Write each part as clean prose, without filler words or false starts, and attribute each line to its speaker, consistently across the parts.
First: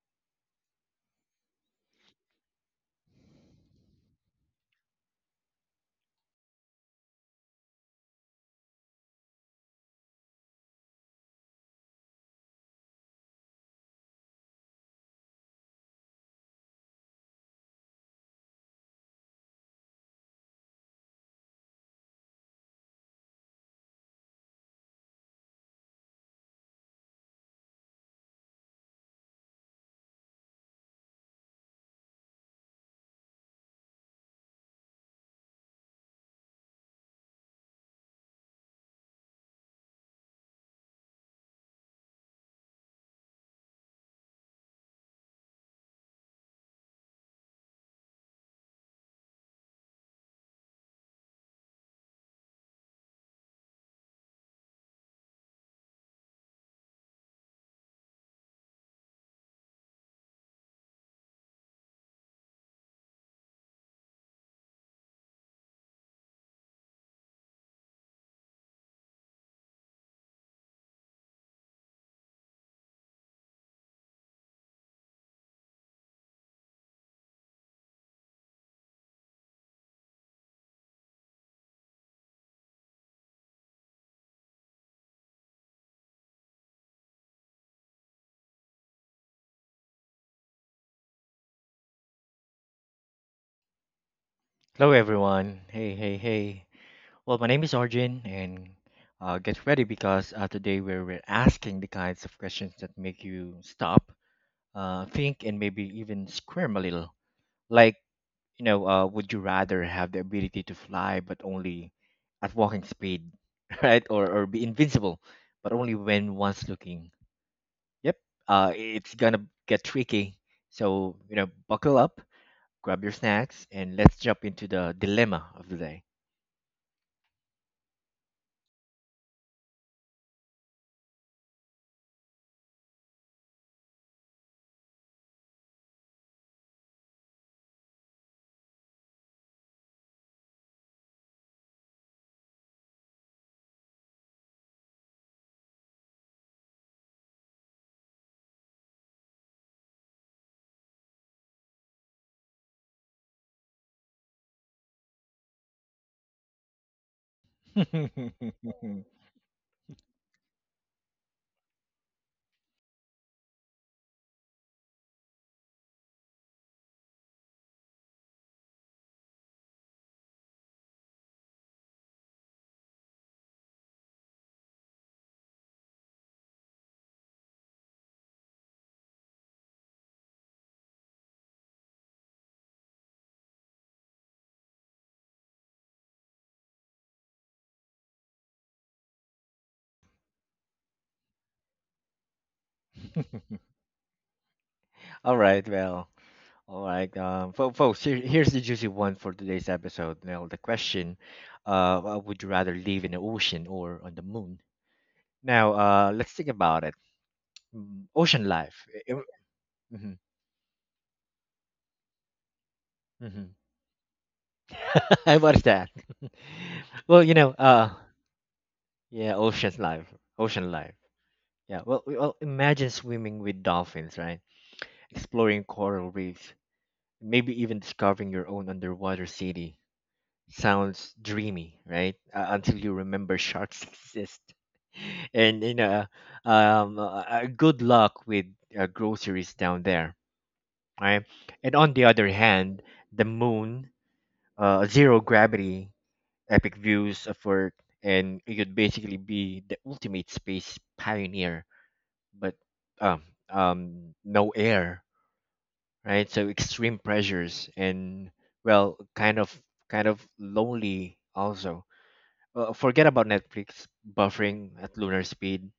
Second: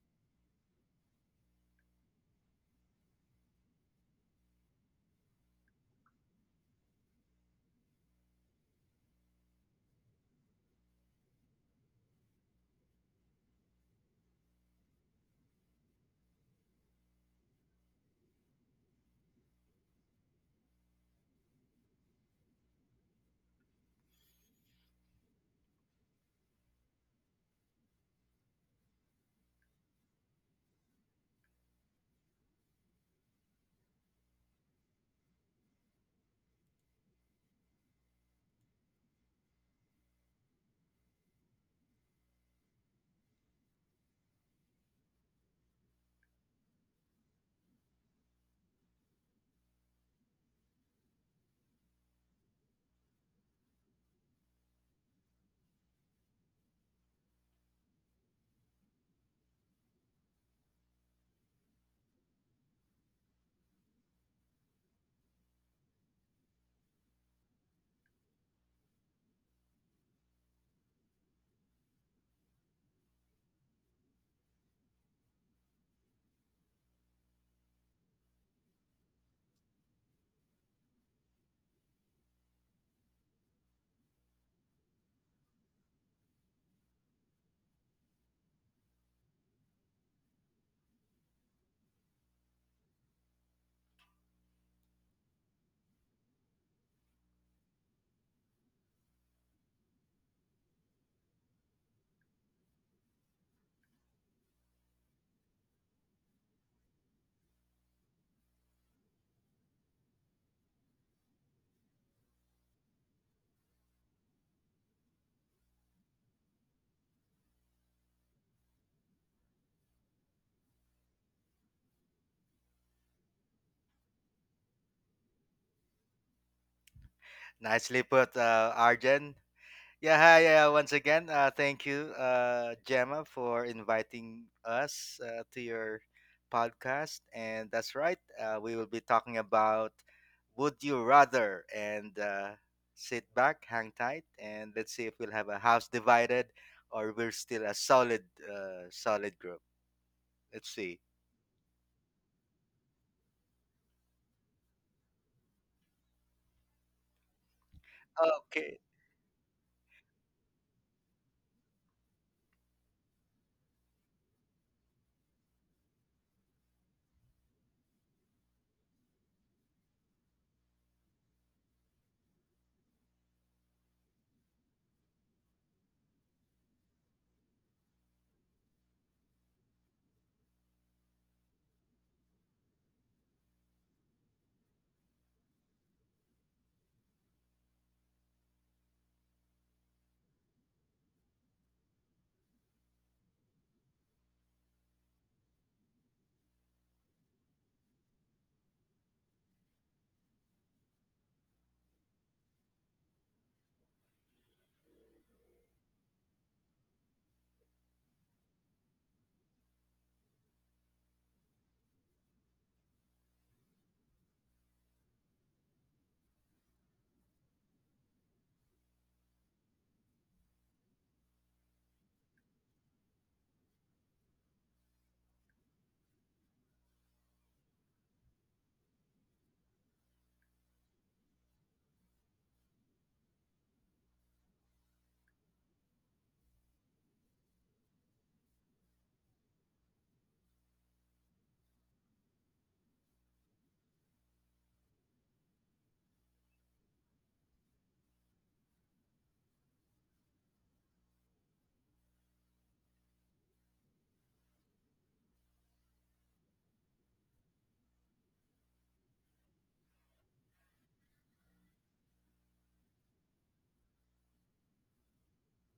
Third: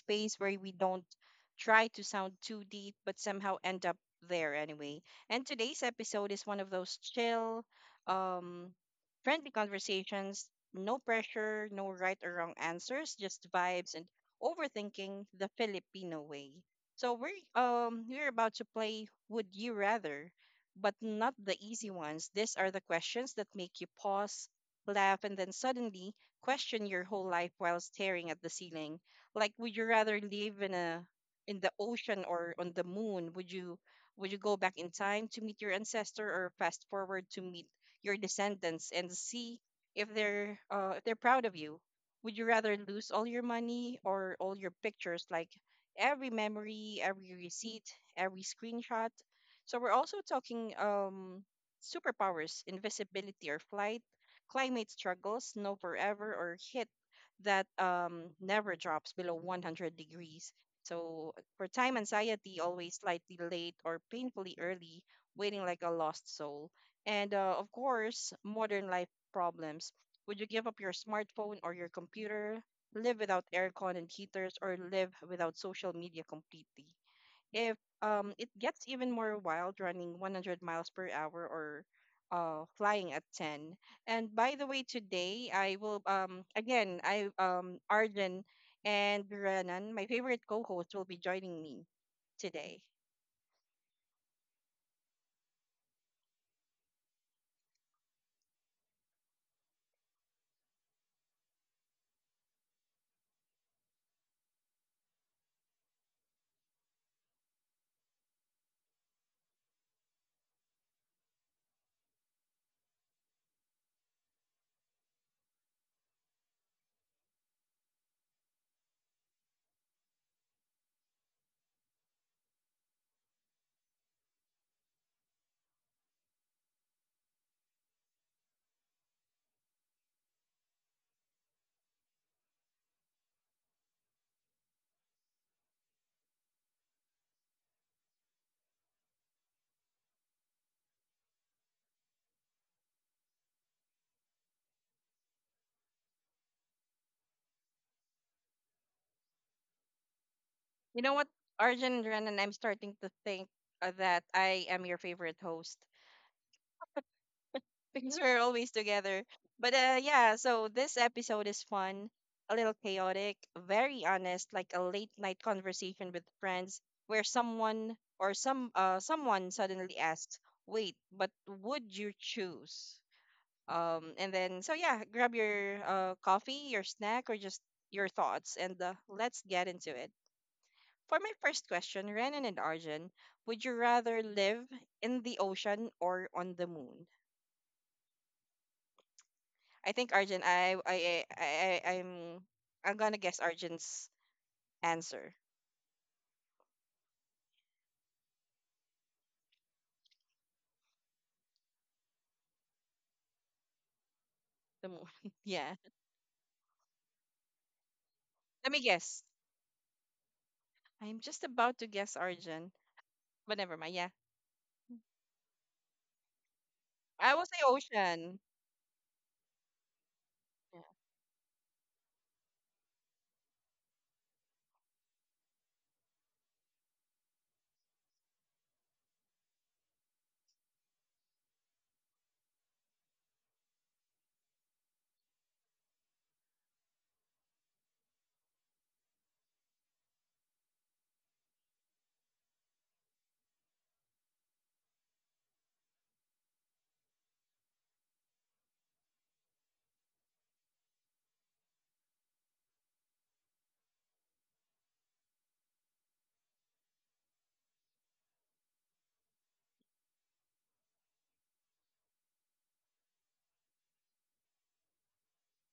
Speaker 1: space where we don't try to sound too deep, but somehow end up there anyway. And today's episode is one of those chill, um, friendly conversations. No pressure, no right or wrong answers, just vibes and overthinking the Filipino way. So we're about to play Would You Rather, but not the easy ones. These are the questions that make you pause, laugh, and then suddenly question your whole life while staring at the ceiling. Like, would you rather live in the ocean or on the moon? Would you go back in time to meet your ancestor or fast forward to meet your descendants and see if they're proud of you? Would you rather lose all your money or all your pictures, like every memory, every receipt, every screenshot? So we're also talking superpowers, invisibility or flight, climate struggles, snow forever, or heat that never drops below 100 degrees. So for time anxiety, always slightly late or painfully early, waiting like a lost soul. And of course, modern life problems. Would you give up your smartphone or your computer, live without aircon and heaters, or live without social media completely? If It gets even more wild running 100 miles per hour or flying at 10. And by the way, today I will again I Arjun and Renan, my favorite co-host, will be joining me today.
Speaker 2: Hello, everyone. Hey, hey, hey. Well, my name is Arjun, and get ready because today we're asking the kinds of questions that make you stop, think, and maybe even squirm a little. Like, would you rather have the ability to fly but only at walking speed, right? Or be invincible but only when one's looking? Yep, it's gonna get tricky. So, buckle up, grab your snacks, and let's jump into the dilemma of the day.
Speaker 3: Nicely put, Arjen. Yeah, hi. Once again, thank you, Gemma, for inviting us to your podcast. And that's right, we will be talking about Would You Rather. And Sit back, hang tight, and let's see if we'll have a house divided or we're still a solid group. Let's see.
Speaker 1: You know what, Arjun and Renan, I'm starting to think that I am your favorite host, because we're always
Speaker 3: Okay,
Speaker 1: together. But yeah, so this episode is fun, a little chaotic, very honest, like a late night conversation with friends where someone or some someone suddenly asks, "Wait, but would you choose?" And Then so yeah, grab your coffee, your snack, or just your thoughts and let's get into it. For my first question, Renan and Arjun, would you rather live in the ocean or on the moon? I think Arjun, I'm gonna guess Arjun's answer.
Speaker 2: all right, well, all right, folks. Here's the juicy one for today's episode. Now, the question: would you rather live in the ocean or on the moon?
Speaker 1: The mo-
Speaker 2: Now,
Speaker 1: yeah.
Speaker 2: let's think about it. Ocean
Speaker 1: Let
Speaker 2: life.
Speaker 1: me guess.
Speaker 2: Mm-hmm.
Speaker 1: I'm just about to guess Arjun, but never mind. Yeah,
Speaker 2: What is that? Well,
Speaker 1: I will say ocean.
Speaker 2: yeah, ocean life. Ocean
Speaker 1: Yeah,
Speaker 2: life. Yeah. Well, imagine swimming with dolphins, right? Exploring coral reefs, maybe even discovering your own underwater city. Sounds dreamy, right? Until you remember sharks exist. And good luck with groceries down there, right? And on the other hand, the moon, zero gravity, epic views of Earth, and you could basically be the ultimate space pioneer, but um, no air, right? So extreme pressures and, well, kind of lonely also. Forget about Netflix buffering at lunar speed.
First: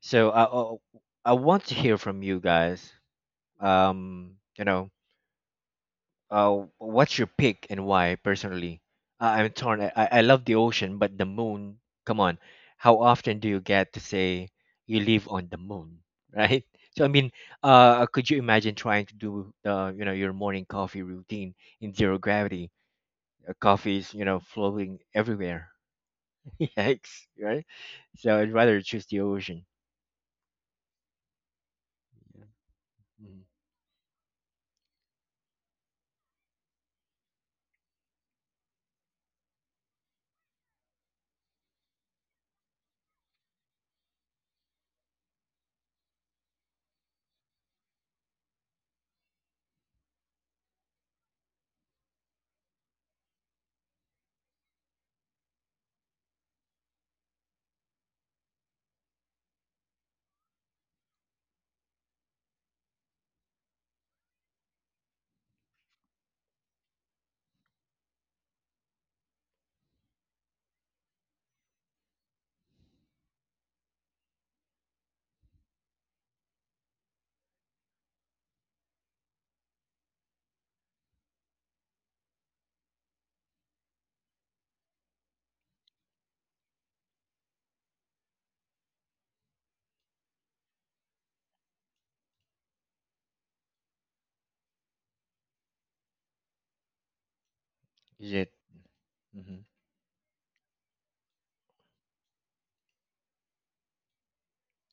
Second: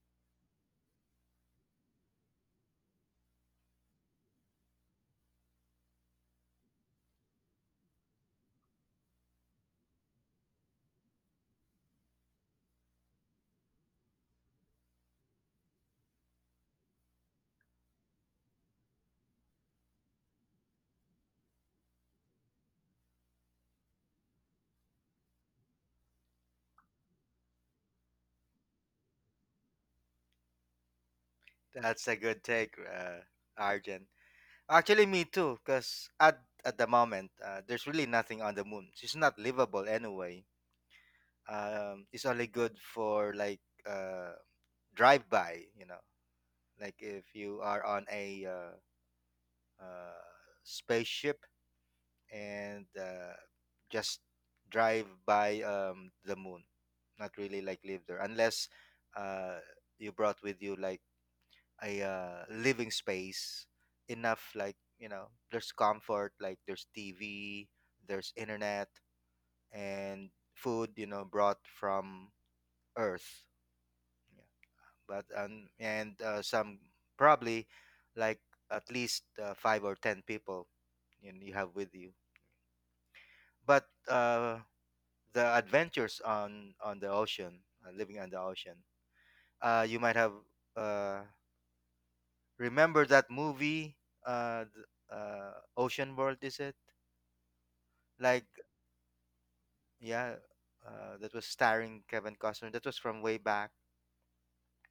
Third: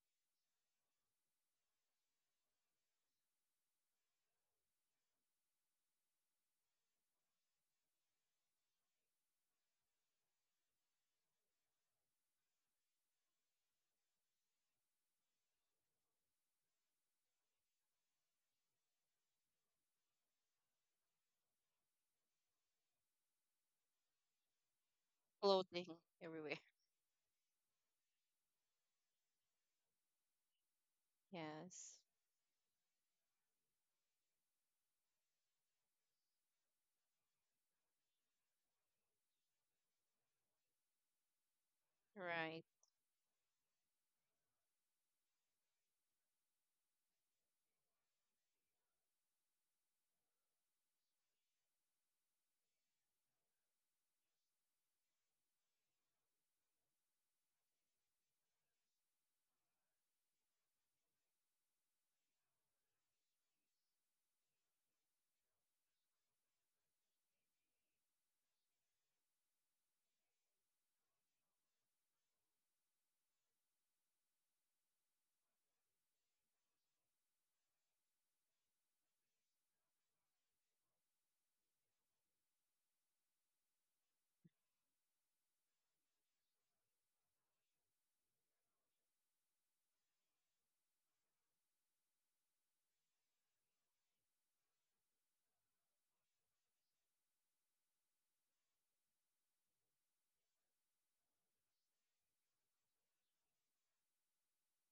Speaker 2: So I want to hear from you guys. Um, you know, what's your pick and why? Personally, I'm torn. I love the ocean, but the moon. Come on, how often do you get to say you live on the moon, right? So I mean, could you imagine trying to do your morning coffee routine in zero gravity? Coffee is flowing everywhere,
Speaker 1: floating everywhere.
Speaker 2: yikes, right? So I'd rather choose the ocean.
Speaker 1: Yes.
Speaker 3: that's a good
Speaker 2: Yeah.
Speaker 3: take,
Speaker 2: Mhm.
Speaker 3: Arjen. Actually, me too, because at the moment, there's really nothing on the moon. It's not livable anyway. It's only
Speaker 1: Right.
Speaker 3: good for like uh, drive by, you know, like if you are on a uh, spaceship, and just drive by the moon, not really like live there, unless uh, you brought with you like a living space enough, like, you know, there's comfort, like there's TV, there's internet, and food, you know, brought from earth. Yeah. But and some, probably, like at least five or ten people you have with you. But the adventures on the ocean, living on the ocean, you might have, uh, remember that movie, uh, th- uh Ocean World, is it?
Speaker 2: Is
Speaker 3: Like,
Speaker 2: it? Hmm.
Speaker 3: yeah, that was starring Kevin Costner. That was from way back,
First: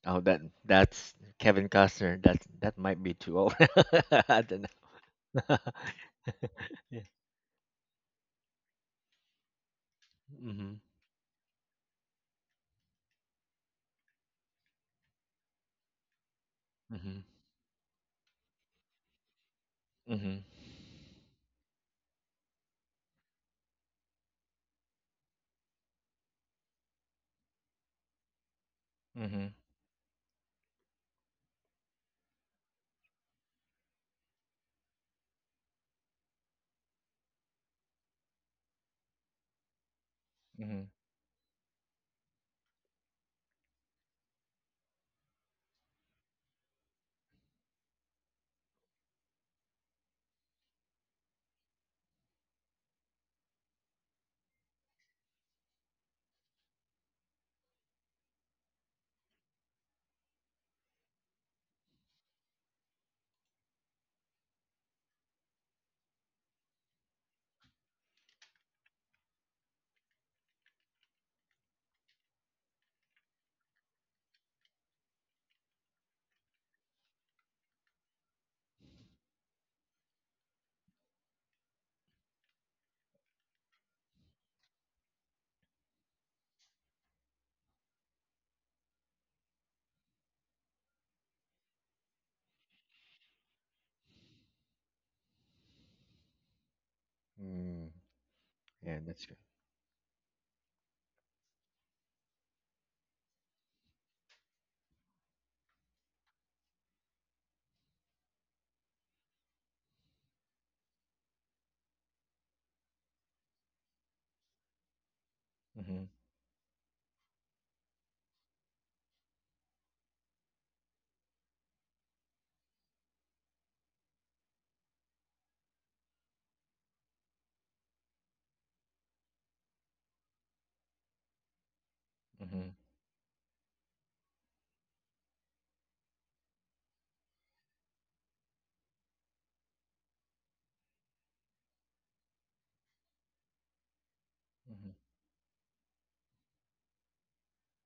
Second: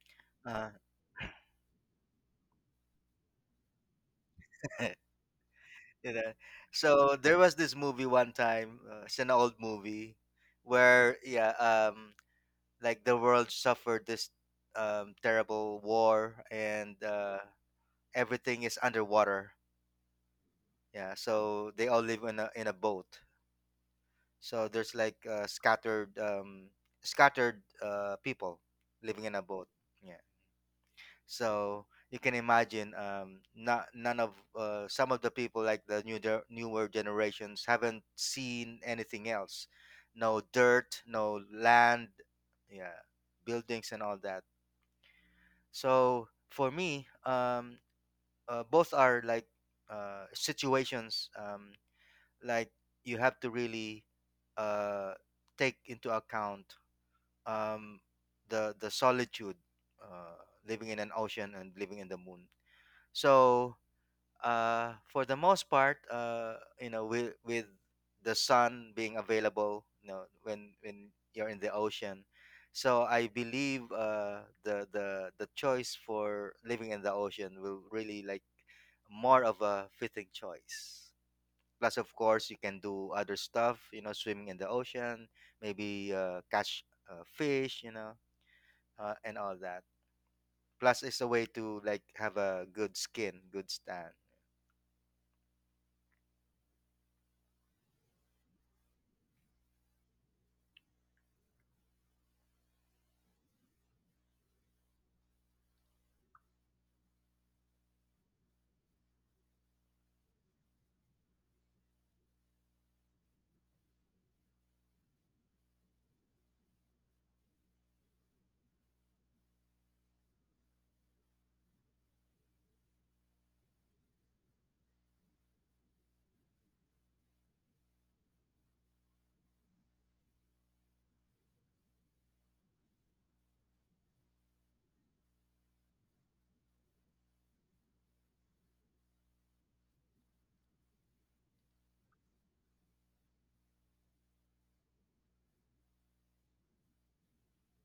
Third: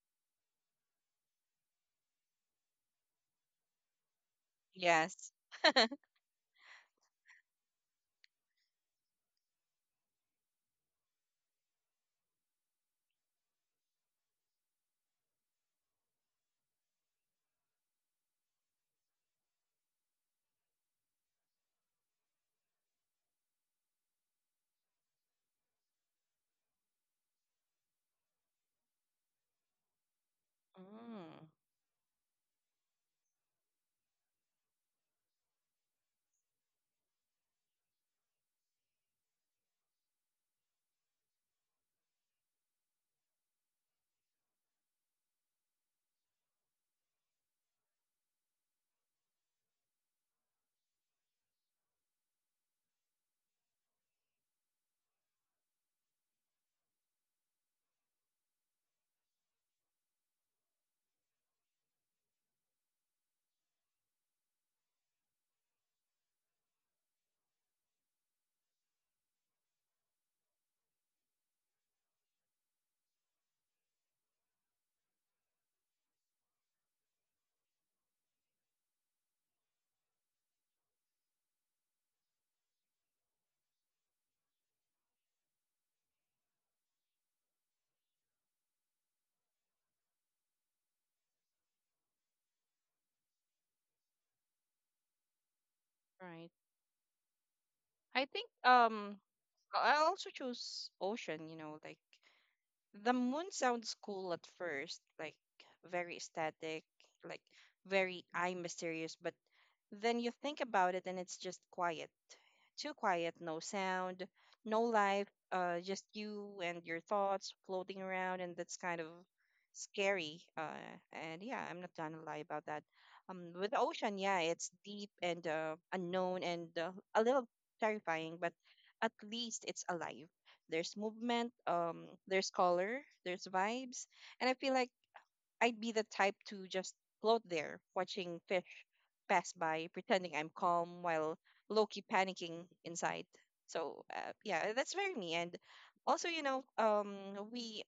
Speaker 2: Oh, that
Speaker 3: uh,
Speaker 2: that's Kevin Costner. That might be too old. I don't
Speaker 1: Yes.
Speaker 2: know.
Speaker 3: you know
Speaker 2: Yeah.
Speaker 3: so there was this movie one time, it's an old movie
Speaker 2: Hmm.
Speaker 3: where, yeah, like the world suffered this terrible war, and
Speaker 2: Hmm.
Speaker 3: everything is underwater.
Speaker 2: Hmm.
Speaker 3: Yeah, so they all live in a boat. So there's like scattered people living in a
Speaker 2: Hmm.
Speaker 3: boat. Yeah.
Speaker 1: Mm,
Speaker 3: So you can imagine, not none of some of the people, like the new newer generations, haven't seen anything else. No
Speaker 2: Hmm.
Speaker 3: dirt, no land, yeah, buildings and all that. So for me, both are like situations, like, you have to really uh, take into account, um, the solitude, uh, living in an ocean and living in the moon. So, for the most part, with the sun being available, when you're in the ocean. So I believe the choice for living in the ocean will really, like, more of a fitting choice. Plus, of course, you can do other stuff, swimming in the ocean, maybe catch fish, and all that. Plus, it's a way to like have a good skin, good stand.
Speaker 1: right.
Speaker 2: Mm.
Speaker 1: I think
Speaker 2: Yeah,
Speaker 1: um
Speaker 2: that's good.
Speaker 1: I also choose ocean. You know, like the moon sounds cool at first, like very static, like very eye mysterious, but then you think about it and it's just quiet. Too quiet, no sound, no life, just
Speaker 2: Hmm.
Speaker 1: you and your thoughts floating around, and that's kind of scary. And yeah, I'm not gonna lie about that. With the ocean, yeah, it's deep and unknown and a little terrifying, but at least it's alive. There's movement, there's
Speaker 2: Hmm.
Speaker 1: color, there's vibes, and I feel like I'd be the type to just float there, watching fish pass by, pretending I'm calm while low-key panicking inside. So yeah, that's
Speaker 2: Hmm.
Speaker 1: very me. And also, you know, we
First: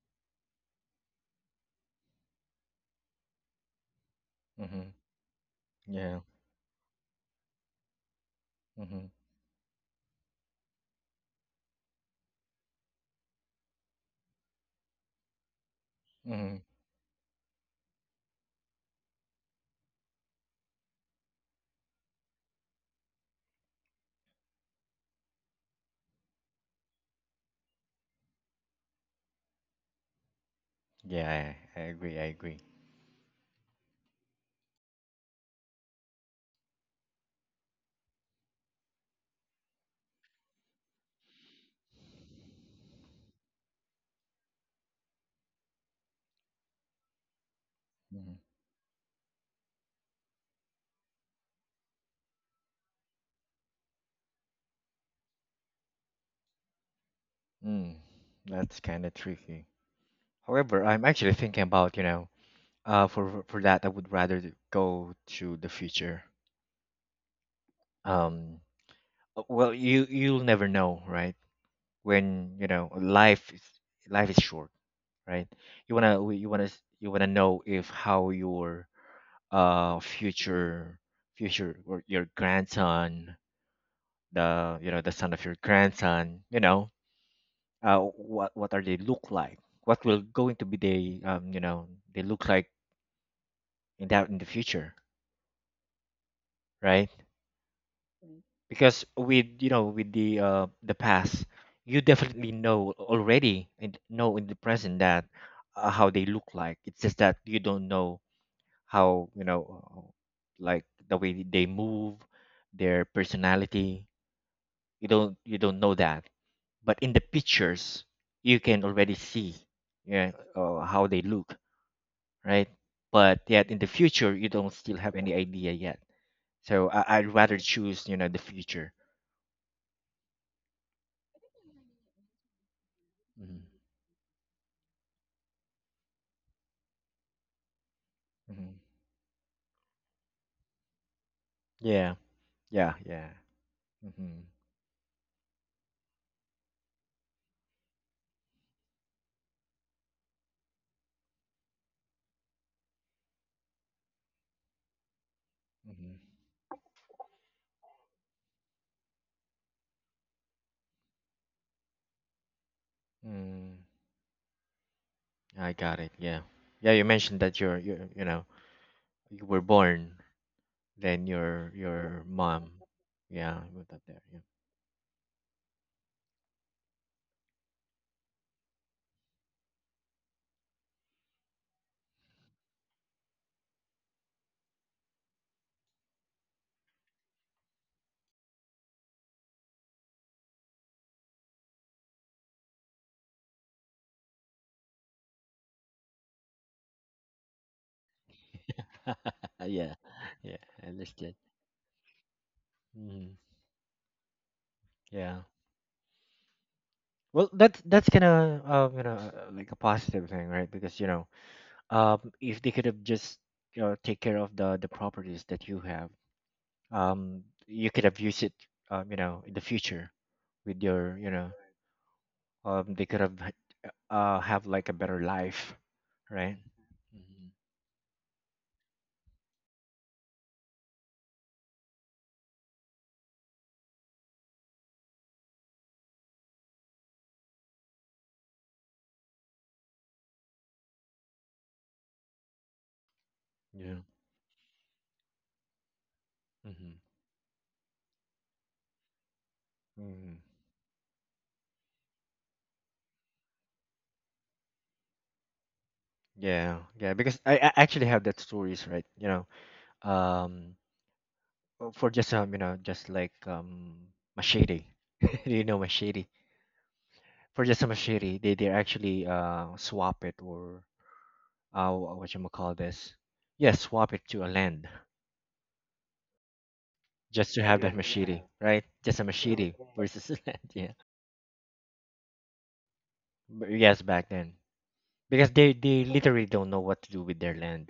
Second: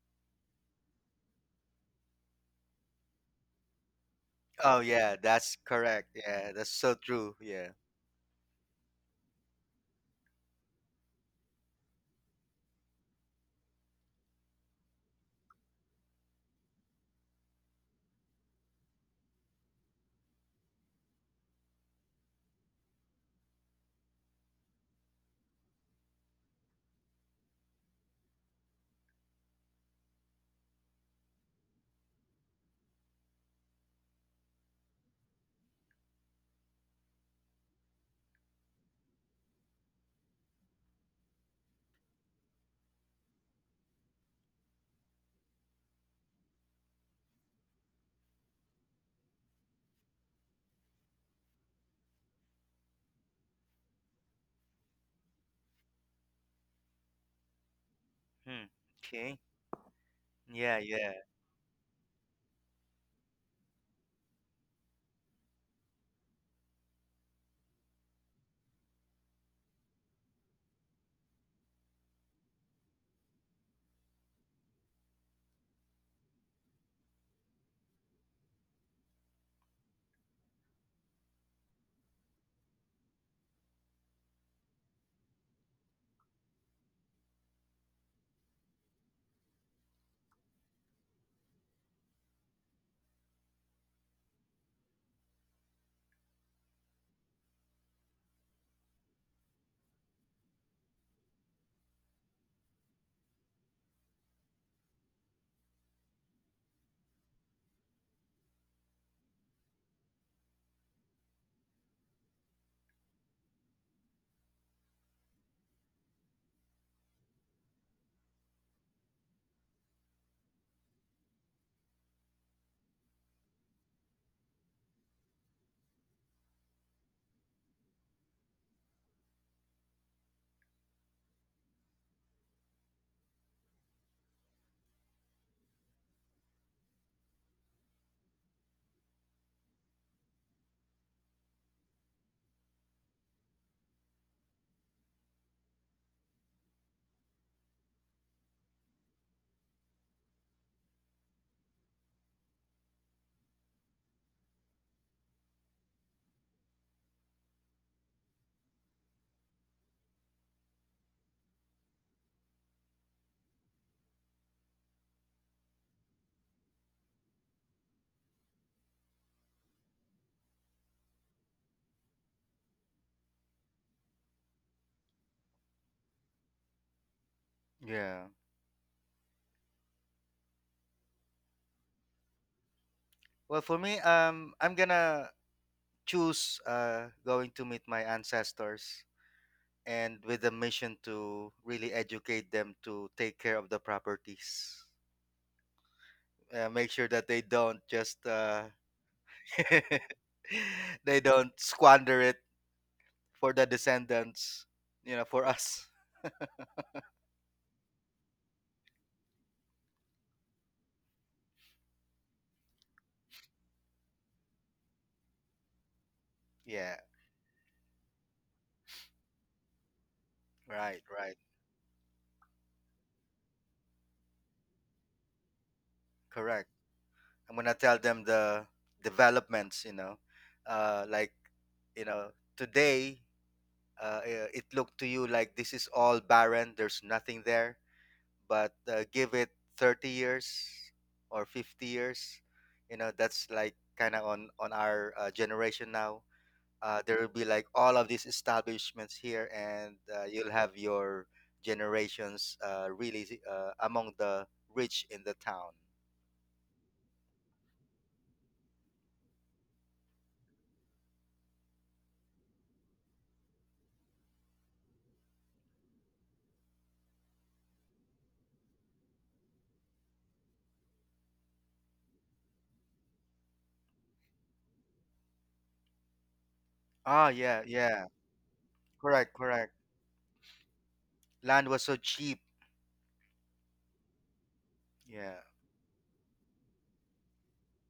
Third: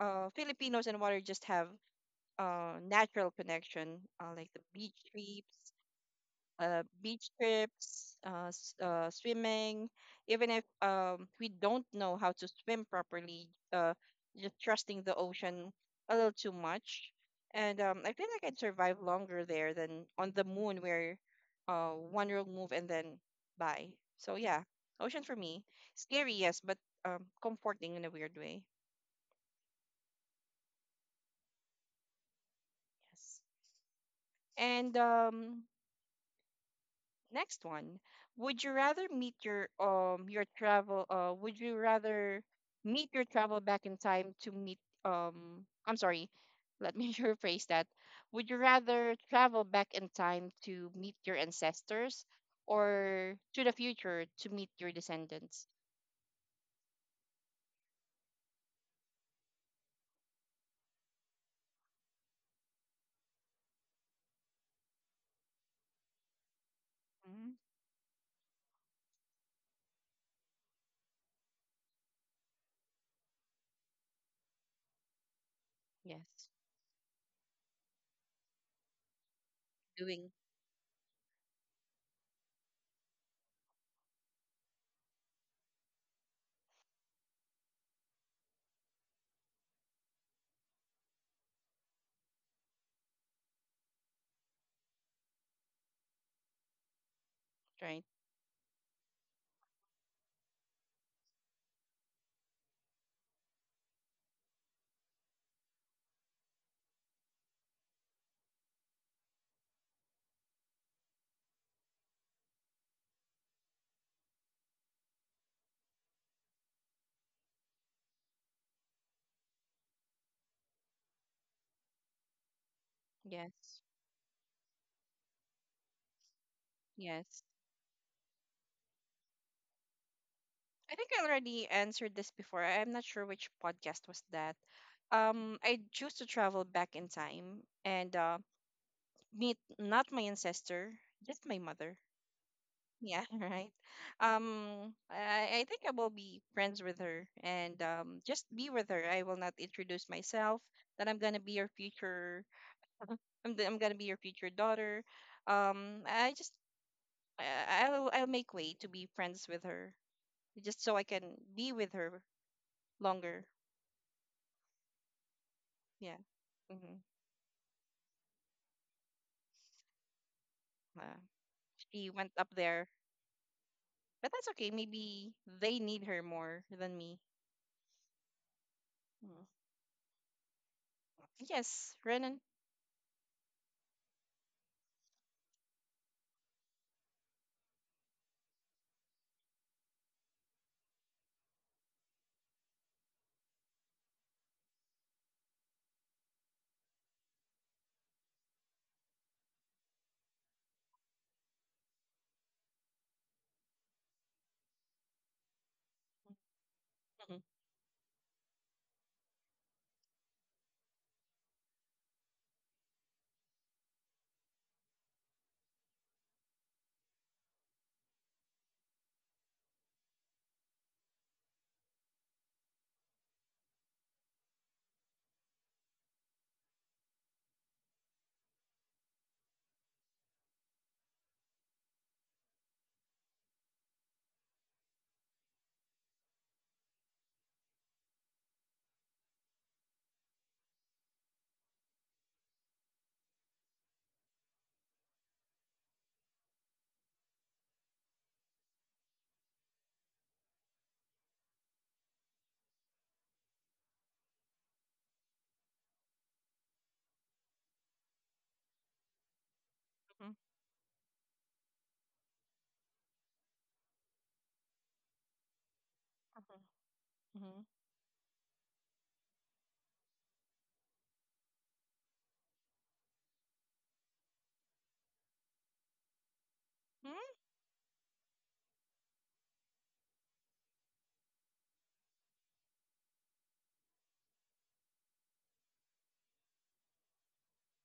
Speaker 1: Filipinos and water just have natural connection, like the
Speaker 3: Oh
Speaker 2: Hmm.
Speaker 1: beach
Speaker 3: yeah, that's
Speaker 1: trips,
Speaker 3: correct.
Speaker 2: Yeah.
Speaker 3: Yeah, that's so true. Yeah.
Speaker 2: Hmm.
Speaker 1: swimming. Even if we don't know how to swim properly, just trusting the ocean a little too
Speaker 2: Hmm.
Speaker 1: much. And I think I can survive longer there than on the moon, where one wrong move and then bye. So yeah, ocean for me, scary yes, but comforting in a weird way.
Speaker 2: Yeah, I agree. I agree.
Speaker 1: Yes. And Next one. Would you rather meet your travel would you rather meet your travel back in time to meet I'm sorry, let me rephrase that.
Speaker 2: Hmm.
Speaker 1: Would you rather travel back in time to meet your ancestors or to the future to meet your descendants?
Speaker 2: Mm.
Speaker 3: Hmm.
Speaker 2: That's kind of
Speaker 3: Okay.
Speaker 2: tricky.
Speaker 3: Yeah,
Speaker 2: However, I'm
Speaker 3: yeah,
Speaker 2: actually thinking about, for that, I would rather to go to the future.
Speaker 1: Hmm.
Speaker 2: Um, well, you'll never know, right? When life is short, right? You wanna
Speaker 1: Yes.
Speaker 2: you wanna you wanna know if how your uh
Speaker 1: Doing.
Speaker 2: future future or your grandson, the son of your grandson, what are they look like? What will going to be they they look like in the future, right?
Speaker 1: Right.
Speaker 2: Because with the past you definitely know already and know in the present that, how they look like. It's just that you don't know how, uh, like the way they move, their personality, you don't know that, but in the pictures you can already see, yeah, how they look, right. But yet
Speaker 1: Yes.
Speaker 2: in the future you don't still have any idea yet, so I'd
Speaker 1: Yes.
Speaker 2: rather choose the future.
Speaker 1: I think I already answered this before. I'm not sure which
Speaker 2: Mhm.
Speaker 1: podcast was that. I choose to travel back in time and
Speaker 2: Mhm.
Speaker 1: meet not my ancestor, just my mother.
Speaker 2: Yeah, yeah,
Speaker 1: Yeah,
Speaker 2: yeah.
Speaker 1: right.
Speaker 2: Mhm,
Speaker 1: I think I will be friends with her and just be with her. I will not introduce myself that I'm gonna be your future. I'm gonna be your future daughter.
Speaker 2: mhm.
Speaker 1: I just I'll make way to be friends with her just so I can be with her longer.
Speaker 2: Mm, I got it.
Speaker 1: Yeah.
Speaker 2: Yeah, yeah.
Speaker 1: Hmm.
Speaker 2: You mentioned that you were born,
Speaker 1: Uh,
Speaker 2: then your
Speaker 1: she
Speaker 2: your
Speaker 1: went up
Speaker 2: mom,
Speaker 1: there.
Speaker 2: yeah, moved up there.
Speaker 1: But
Speaker 2: Yeah,
Speaker 1: that's okay. Maybe they need her more than me.
Speaker 3: yeah.
Speaker 1: Mm. Yes, Renan.
Speaker 3: Well, for me, I'm gonna choose going to meet my ancestors, and with a mission to really educate them to take care of the properties. Make sure that they don't just
Speaker 2: yeah, yeah. I
Speaker 3: they
Speaker 2: understand.
Speaker 3: don't squander it
Speaker 2: Mm,
Speaker 3: for the descendants, you know,
Speaker 2: yeah.
Speaker 3: for us.
Speaker 1: Mhm,
Speaker 2: Well, that's kind of, like a positive thing, right? Because, if they could have just, take care of the properties that you have,
Speaker 3: Yeah,
Speaker 2: you could have used it, in the future with
Speaker 3: right,
Speaker 2: your,
Speaker 3: right.
Speaker 2: they could have like a better life, right?
Speaker 3: Correct.
Speaker 2: hmm
Speaker 3: I'm gonna tell them the developments, you know. Like, you know, today, it looked to you like this is all barren, there's nothing there, but give it 30 years or 50 years, you know, that's like
Speaker 2: Yeah.
Speaker 3: kind of on our generation now.
Speaker 2: hmm
Speaker 3: There will be like all of these establishments here, and
Speaker 2: hmm
Speaker 3: you'll have your generations really among the rich in the town.
Speaker 2: Yeah. Yeah. Because I actually have that stories, right?
Speaker 1: mhm,
Speaker 2: Um, for just you know, just like machete. Do you know machete?
Speaker 1: mhm,
Speaker 2: For
Speaker 1: mhm.
Speaker 2: just a machete, they actually swap it, or what you call this? Yeah, swap it to a land
Speaker 3: Ah,
Speaker 1: Hmm?
Speaker 2: just to
Speaker 3: yeah,
Speaker 2: have that, yeah,
Speaker 3: yeah.
Speaker 2: machete, right? Just a
Speaker 3: Correct, correct.
Speaker 2: machete versus a land. Yeah.
Speaker 3: Land was so cheap.
Speaker 2: But yes, back then.
Speaker 3: Yeah,
Speaker 2: Because they literally don't know what to do with their land.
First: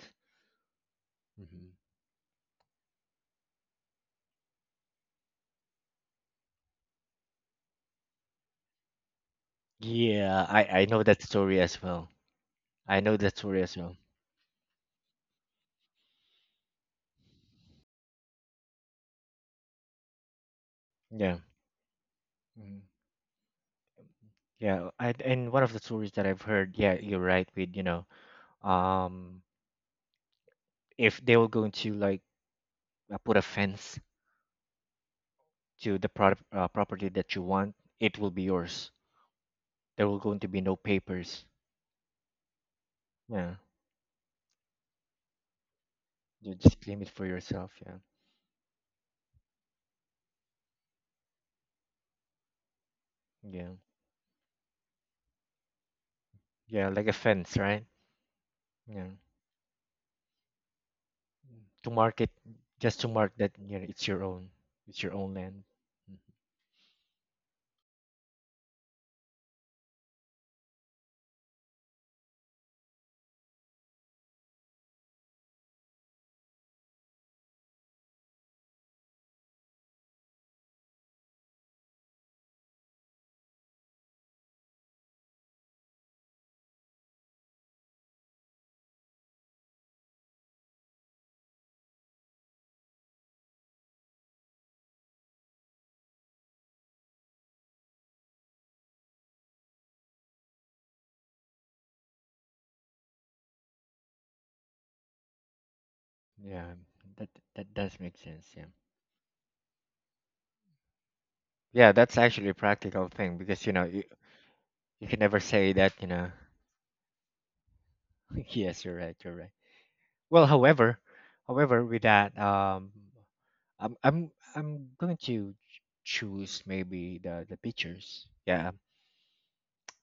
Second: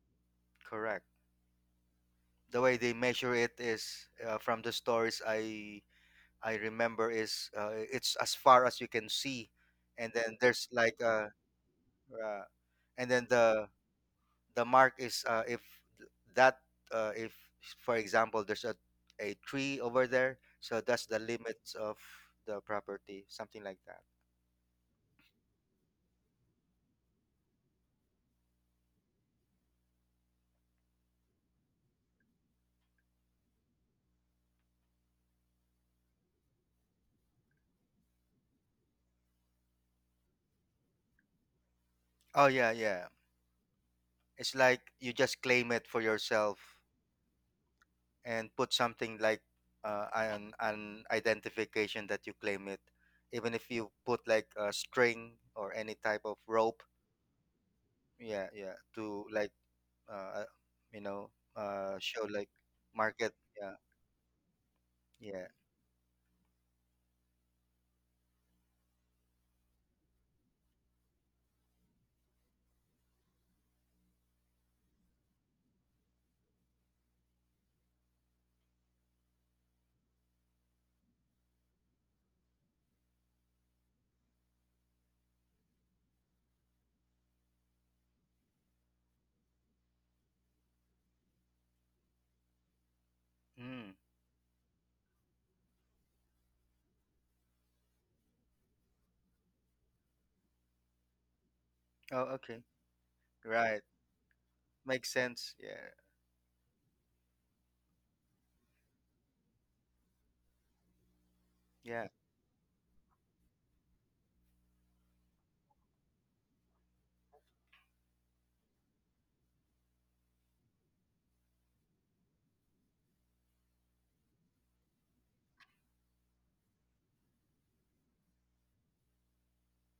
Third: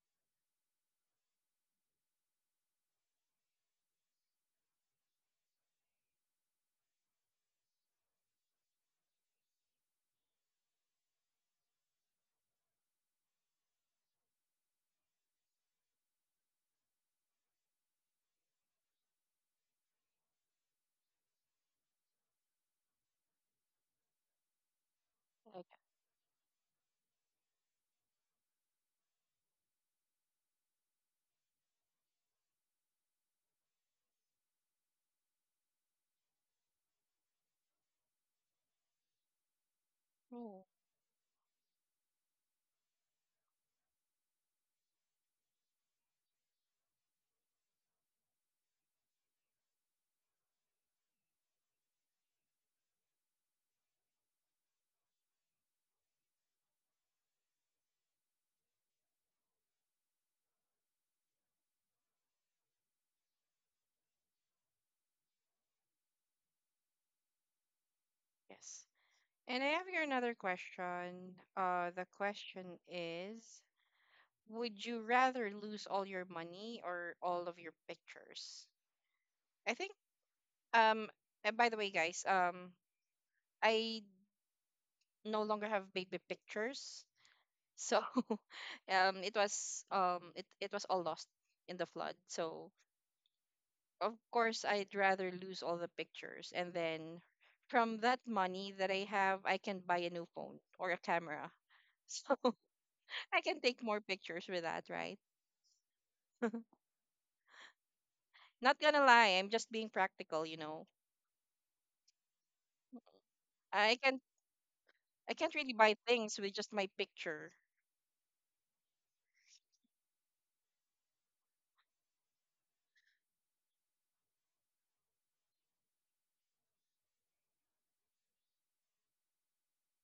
Speaker 3: correct.
Speaker 2: Hmm.
Speaker 3: The way they measure it is, from the stories I remember, is it's as far as you can see, and then
Speaker 2: Yeah,
Speaker 3: there's
Speaker 2: I
Speaker 3: like
Speaker 2: know that story as well.
Speaker 3: uh
Speaker 2: I
Speaker 3: and
Speaker 2: know
Speaker 3: then
Speaker 2: that story
Speaker 3: the
Speaker 2: as well.
Speaker 3: the mark is, if that, if, for example, there's a tree over there, so that's the
Speaker 2: Yeah.
Speaker 3: limits of the
Speaker 2: Mhm.
Speaker 3: property, something like that.
Speaker 2: Yeah, and one
Speaker 1: Okay.
Speaker 2: of the stories that I've heard, yeah, you're right, with, um if they were going to, like, put a fence to the product property that you want, it will be yours. There will going to be
Speaker 1: Oh,
Speaker 2: no papers.
Speaker 3: Oh yeah, yeah.
Speaker 2: Yeah.
Speaker 3: It's like you just claim it for
Speaker 2: You just
Speaker 3: yourself.
Speaker 2: claim it for yourself, yeah.
Speaker 3: And put something like an identification that you claim it, even
Speaker 2: Yeah.
Speaker 3: if you put like a string or any type of rope.
Speaker 2: Yeah, like a fence, right?
Speaker 3: Yeah, yeah,
Speaker 2: Yeah.
Speaker 3: to like uh, you know
Speaker 2: To mark
Speaker 3: show,
Speaker 2: it,
Speaker 3: like,
Speaker 2: just to
Speaker 3: market.
Speaker 2: mark that,
Speaker 3: Yeah,
Speaker 2: it's your own
Speaker 3: yeah.
Speaker 2: land.
Speaker 1: yes. And I have here another question. The question is, would you rather lose all your money or all of your pictures? I think. Um. And by the way, guys. I no longer have baby pictures, so it was it it was all lost in the flood. So
Speaker 3: Mm.
Speaker 1: of course I'd rather lose all the pictures and then from that money that I have I can buy a new phone or a camera.
Speaker 3: Oh,
Speaker 1: So
Speaker 3: okay.
Speaker 1: I can take
Speaker 3: Right.
Speaker 1: more pictures with that,
Speaker 3: Makes
Speaker 1: right?
Speaker 3: sense. Yeah.
Speaker 2: Mhm. Yeah, that that does make sense, yeah.
Speaker 1: Not gonna lie, I'm just being practical, you know.
Speaker 2: Yeah,
Speaker 3: Yeah.
Speaker 2: that's actually a practical thing, because
Speaker 1: I
Speaker 2: you,
Speaker 1: can
Speaker 2: you can
Speaker 1: I
Speaker 2: never
Speaker 1: can't really
Speaker 2: say
Speaker 1: buy
Speaker 2: that.
Speaker 1: things with just my picture.
Speaker 2: Yes, you're right, you're right. Well, however, with that, I'm going to choose, maybe the pictures, yeah.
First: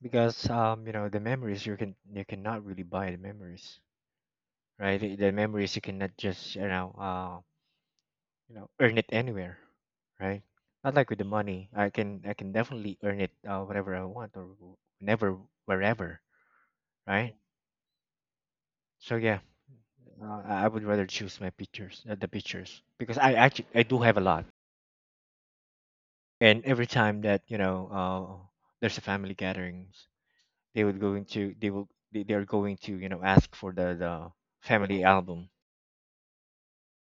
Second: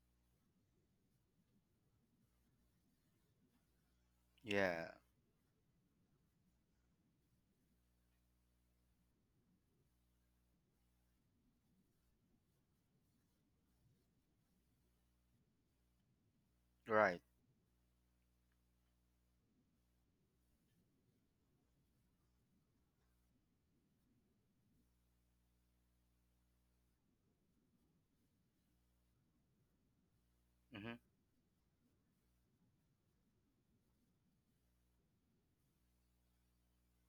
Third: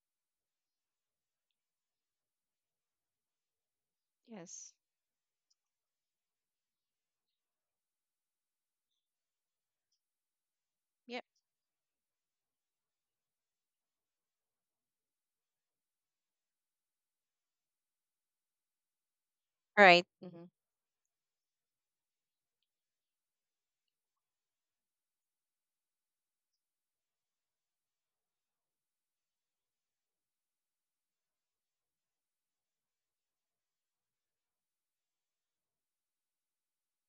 Speaker 2: Because the memories, you cannot really buy the memories,
Speaker 1: Yes.
Speaker 3: Yeah.
Speaker 2: right. The memories you cannot just, earn it anywhere, right. Not like with
Speaker 1: Yep.
Speaker 2: the money, I can definitely earn it, whatever I want, or whenever, wherever,
Speaker 3: Right.
Speaker 2: right. So yeah,
Speaker 1: Right. Mm-hmm.
Speaker 2: I would rather choose my pictures, the pictures, because I do have a lot. And every time that, there's a family gatherings, they
Speaker 3: Mm-hmm.
Speaker 2: would go into they will they, they're going to, ask for the family album.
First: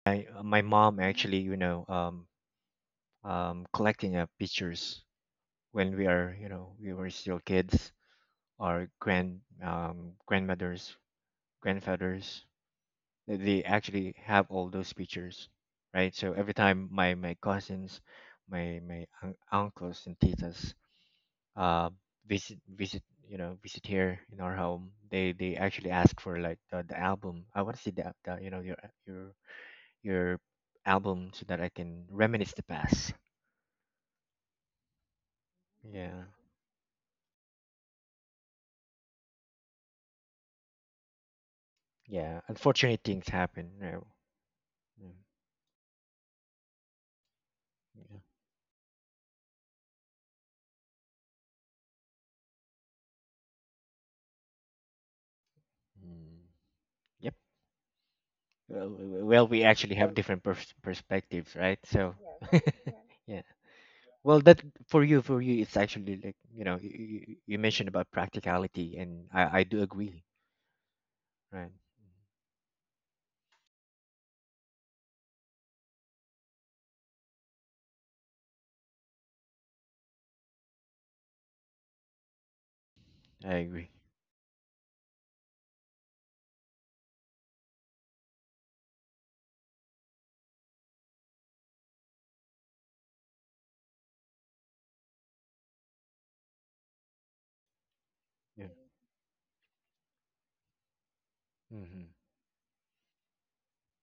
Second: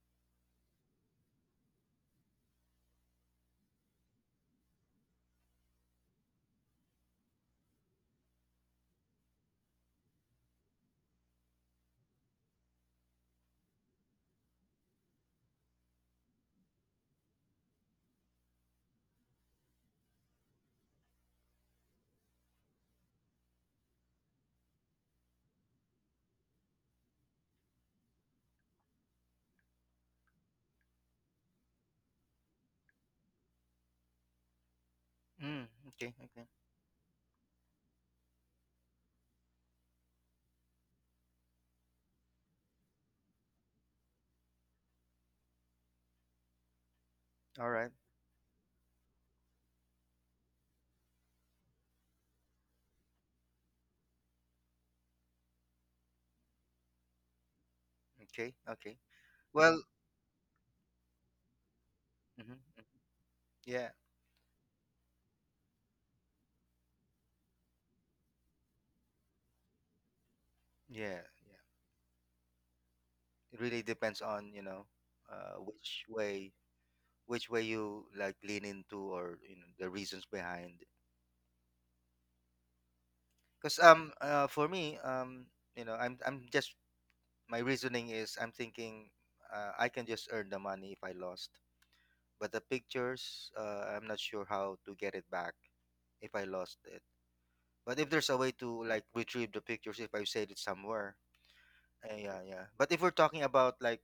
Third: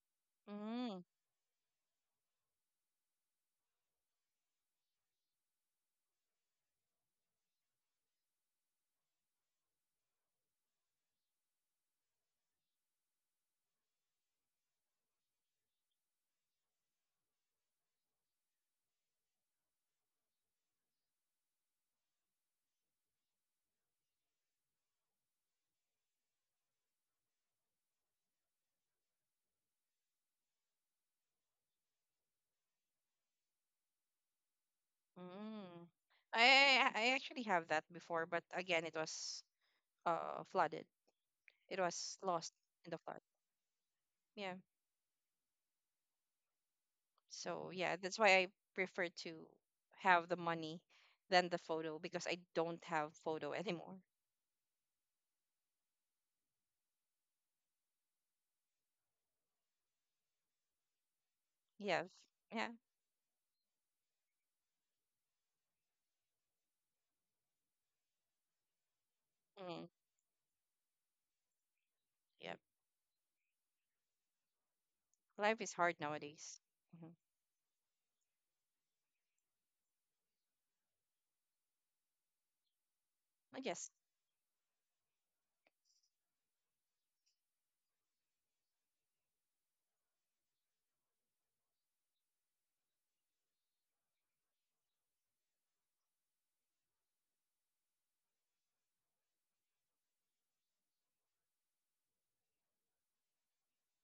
Speaker 2: My mom
Speaker 1: Mm,
Speaker 2: actually, collecting, pictures, when we are you know we were still kids. Our grandmothers, grandfathers, they actually have all those pictures, right. So every time my cousins, my uncles and titas, uh visit visit you know visit here in our home, they actually ask for, like, the album. I want to see the you know your your album, so that I can reminisce the past,
Speaker 3: Mm,
Speaker 1: mm.
Speaker 3: okay.
Speaker 2: yeah.
Speaker 3: Okay.
Speaker 1: I actually have that before, but again, it was flooded. It was
Speaker 2: Yeah,
Speaker 1: lost in the
Speaker 2: unfortunate
Speaker 1: flood.
Speaker 2: things happen.
Speaker 1: Yeah.
Speaker 2: Mm,
Speaker 1: So
Speaker 3: All right.
Speaker 1: yeah,
Speaker 2: yeah.
Speaker 1: that's why I prefer to have the money than the photo because I don't have photo anymore.
Speaker 2: Mm. Yep.
Speaker 3: Okay.
Speaker 2: Well,
Speaker 3: Okay.
Speaker 2: well, we
Speaker 3: Well.
Speaker 2: actually have different perspectives, right?
Speaker 1: Yes.
Speaker 2: So,
Speaker 1: Yeah.
Speaker 3: Mm-hmm.
Speaker 2: yeah.
Speaker 3: Yeah.
Speaker 2: Well, that, for you, it's actually, like, you mentioned about practicality, and I do
Speaker 1: Mm,
Speaker 2: agree,
Speaker 3: Yeah. Yeah.
Speaker 2: right?
Speaker 1: yeah.
Speaker 3: It really depends on, you know, uh,
Speaker 1: Life is hard
Speaker 3: which way
Speaker 1: nowadays. Hmm.
Speaker 3: which way you like lean into, or, you know, the reasons behind.
Speaker 2: Mm-hmm. I
Speaker 3: Because,
Speaker 1: Guess.
Speaker 2: agree.
Speaker 3: for me, you know, I'm just, my reasoning is, I'm thinking, I can just earn the money if I lost, but the pictures, I'm not sure how to get it back if I lost it. But if there's a way
Speaker 2: Yeah.
Speaker 3: to like retrieve the pictures if I saved it somewhere,
Speaker 2: Hmm.
Speaker 3: yeah. Yeah, but if we're talking about like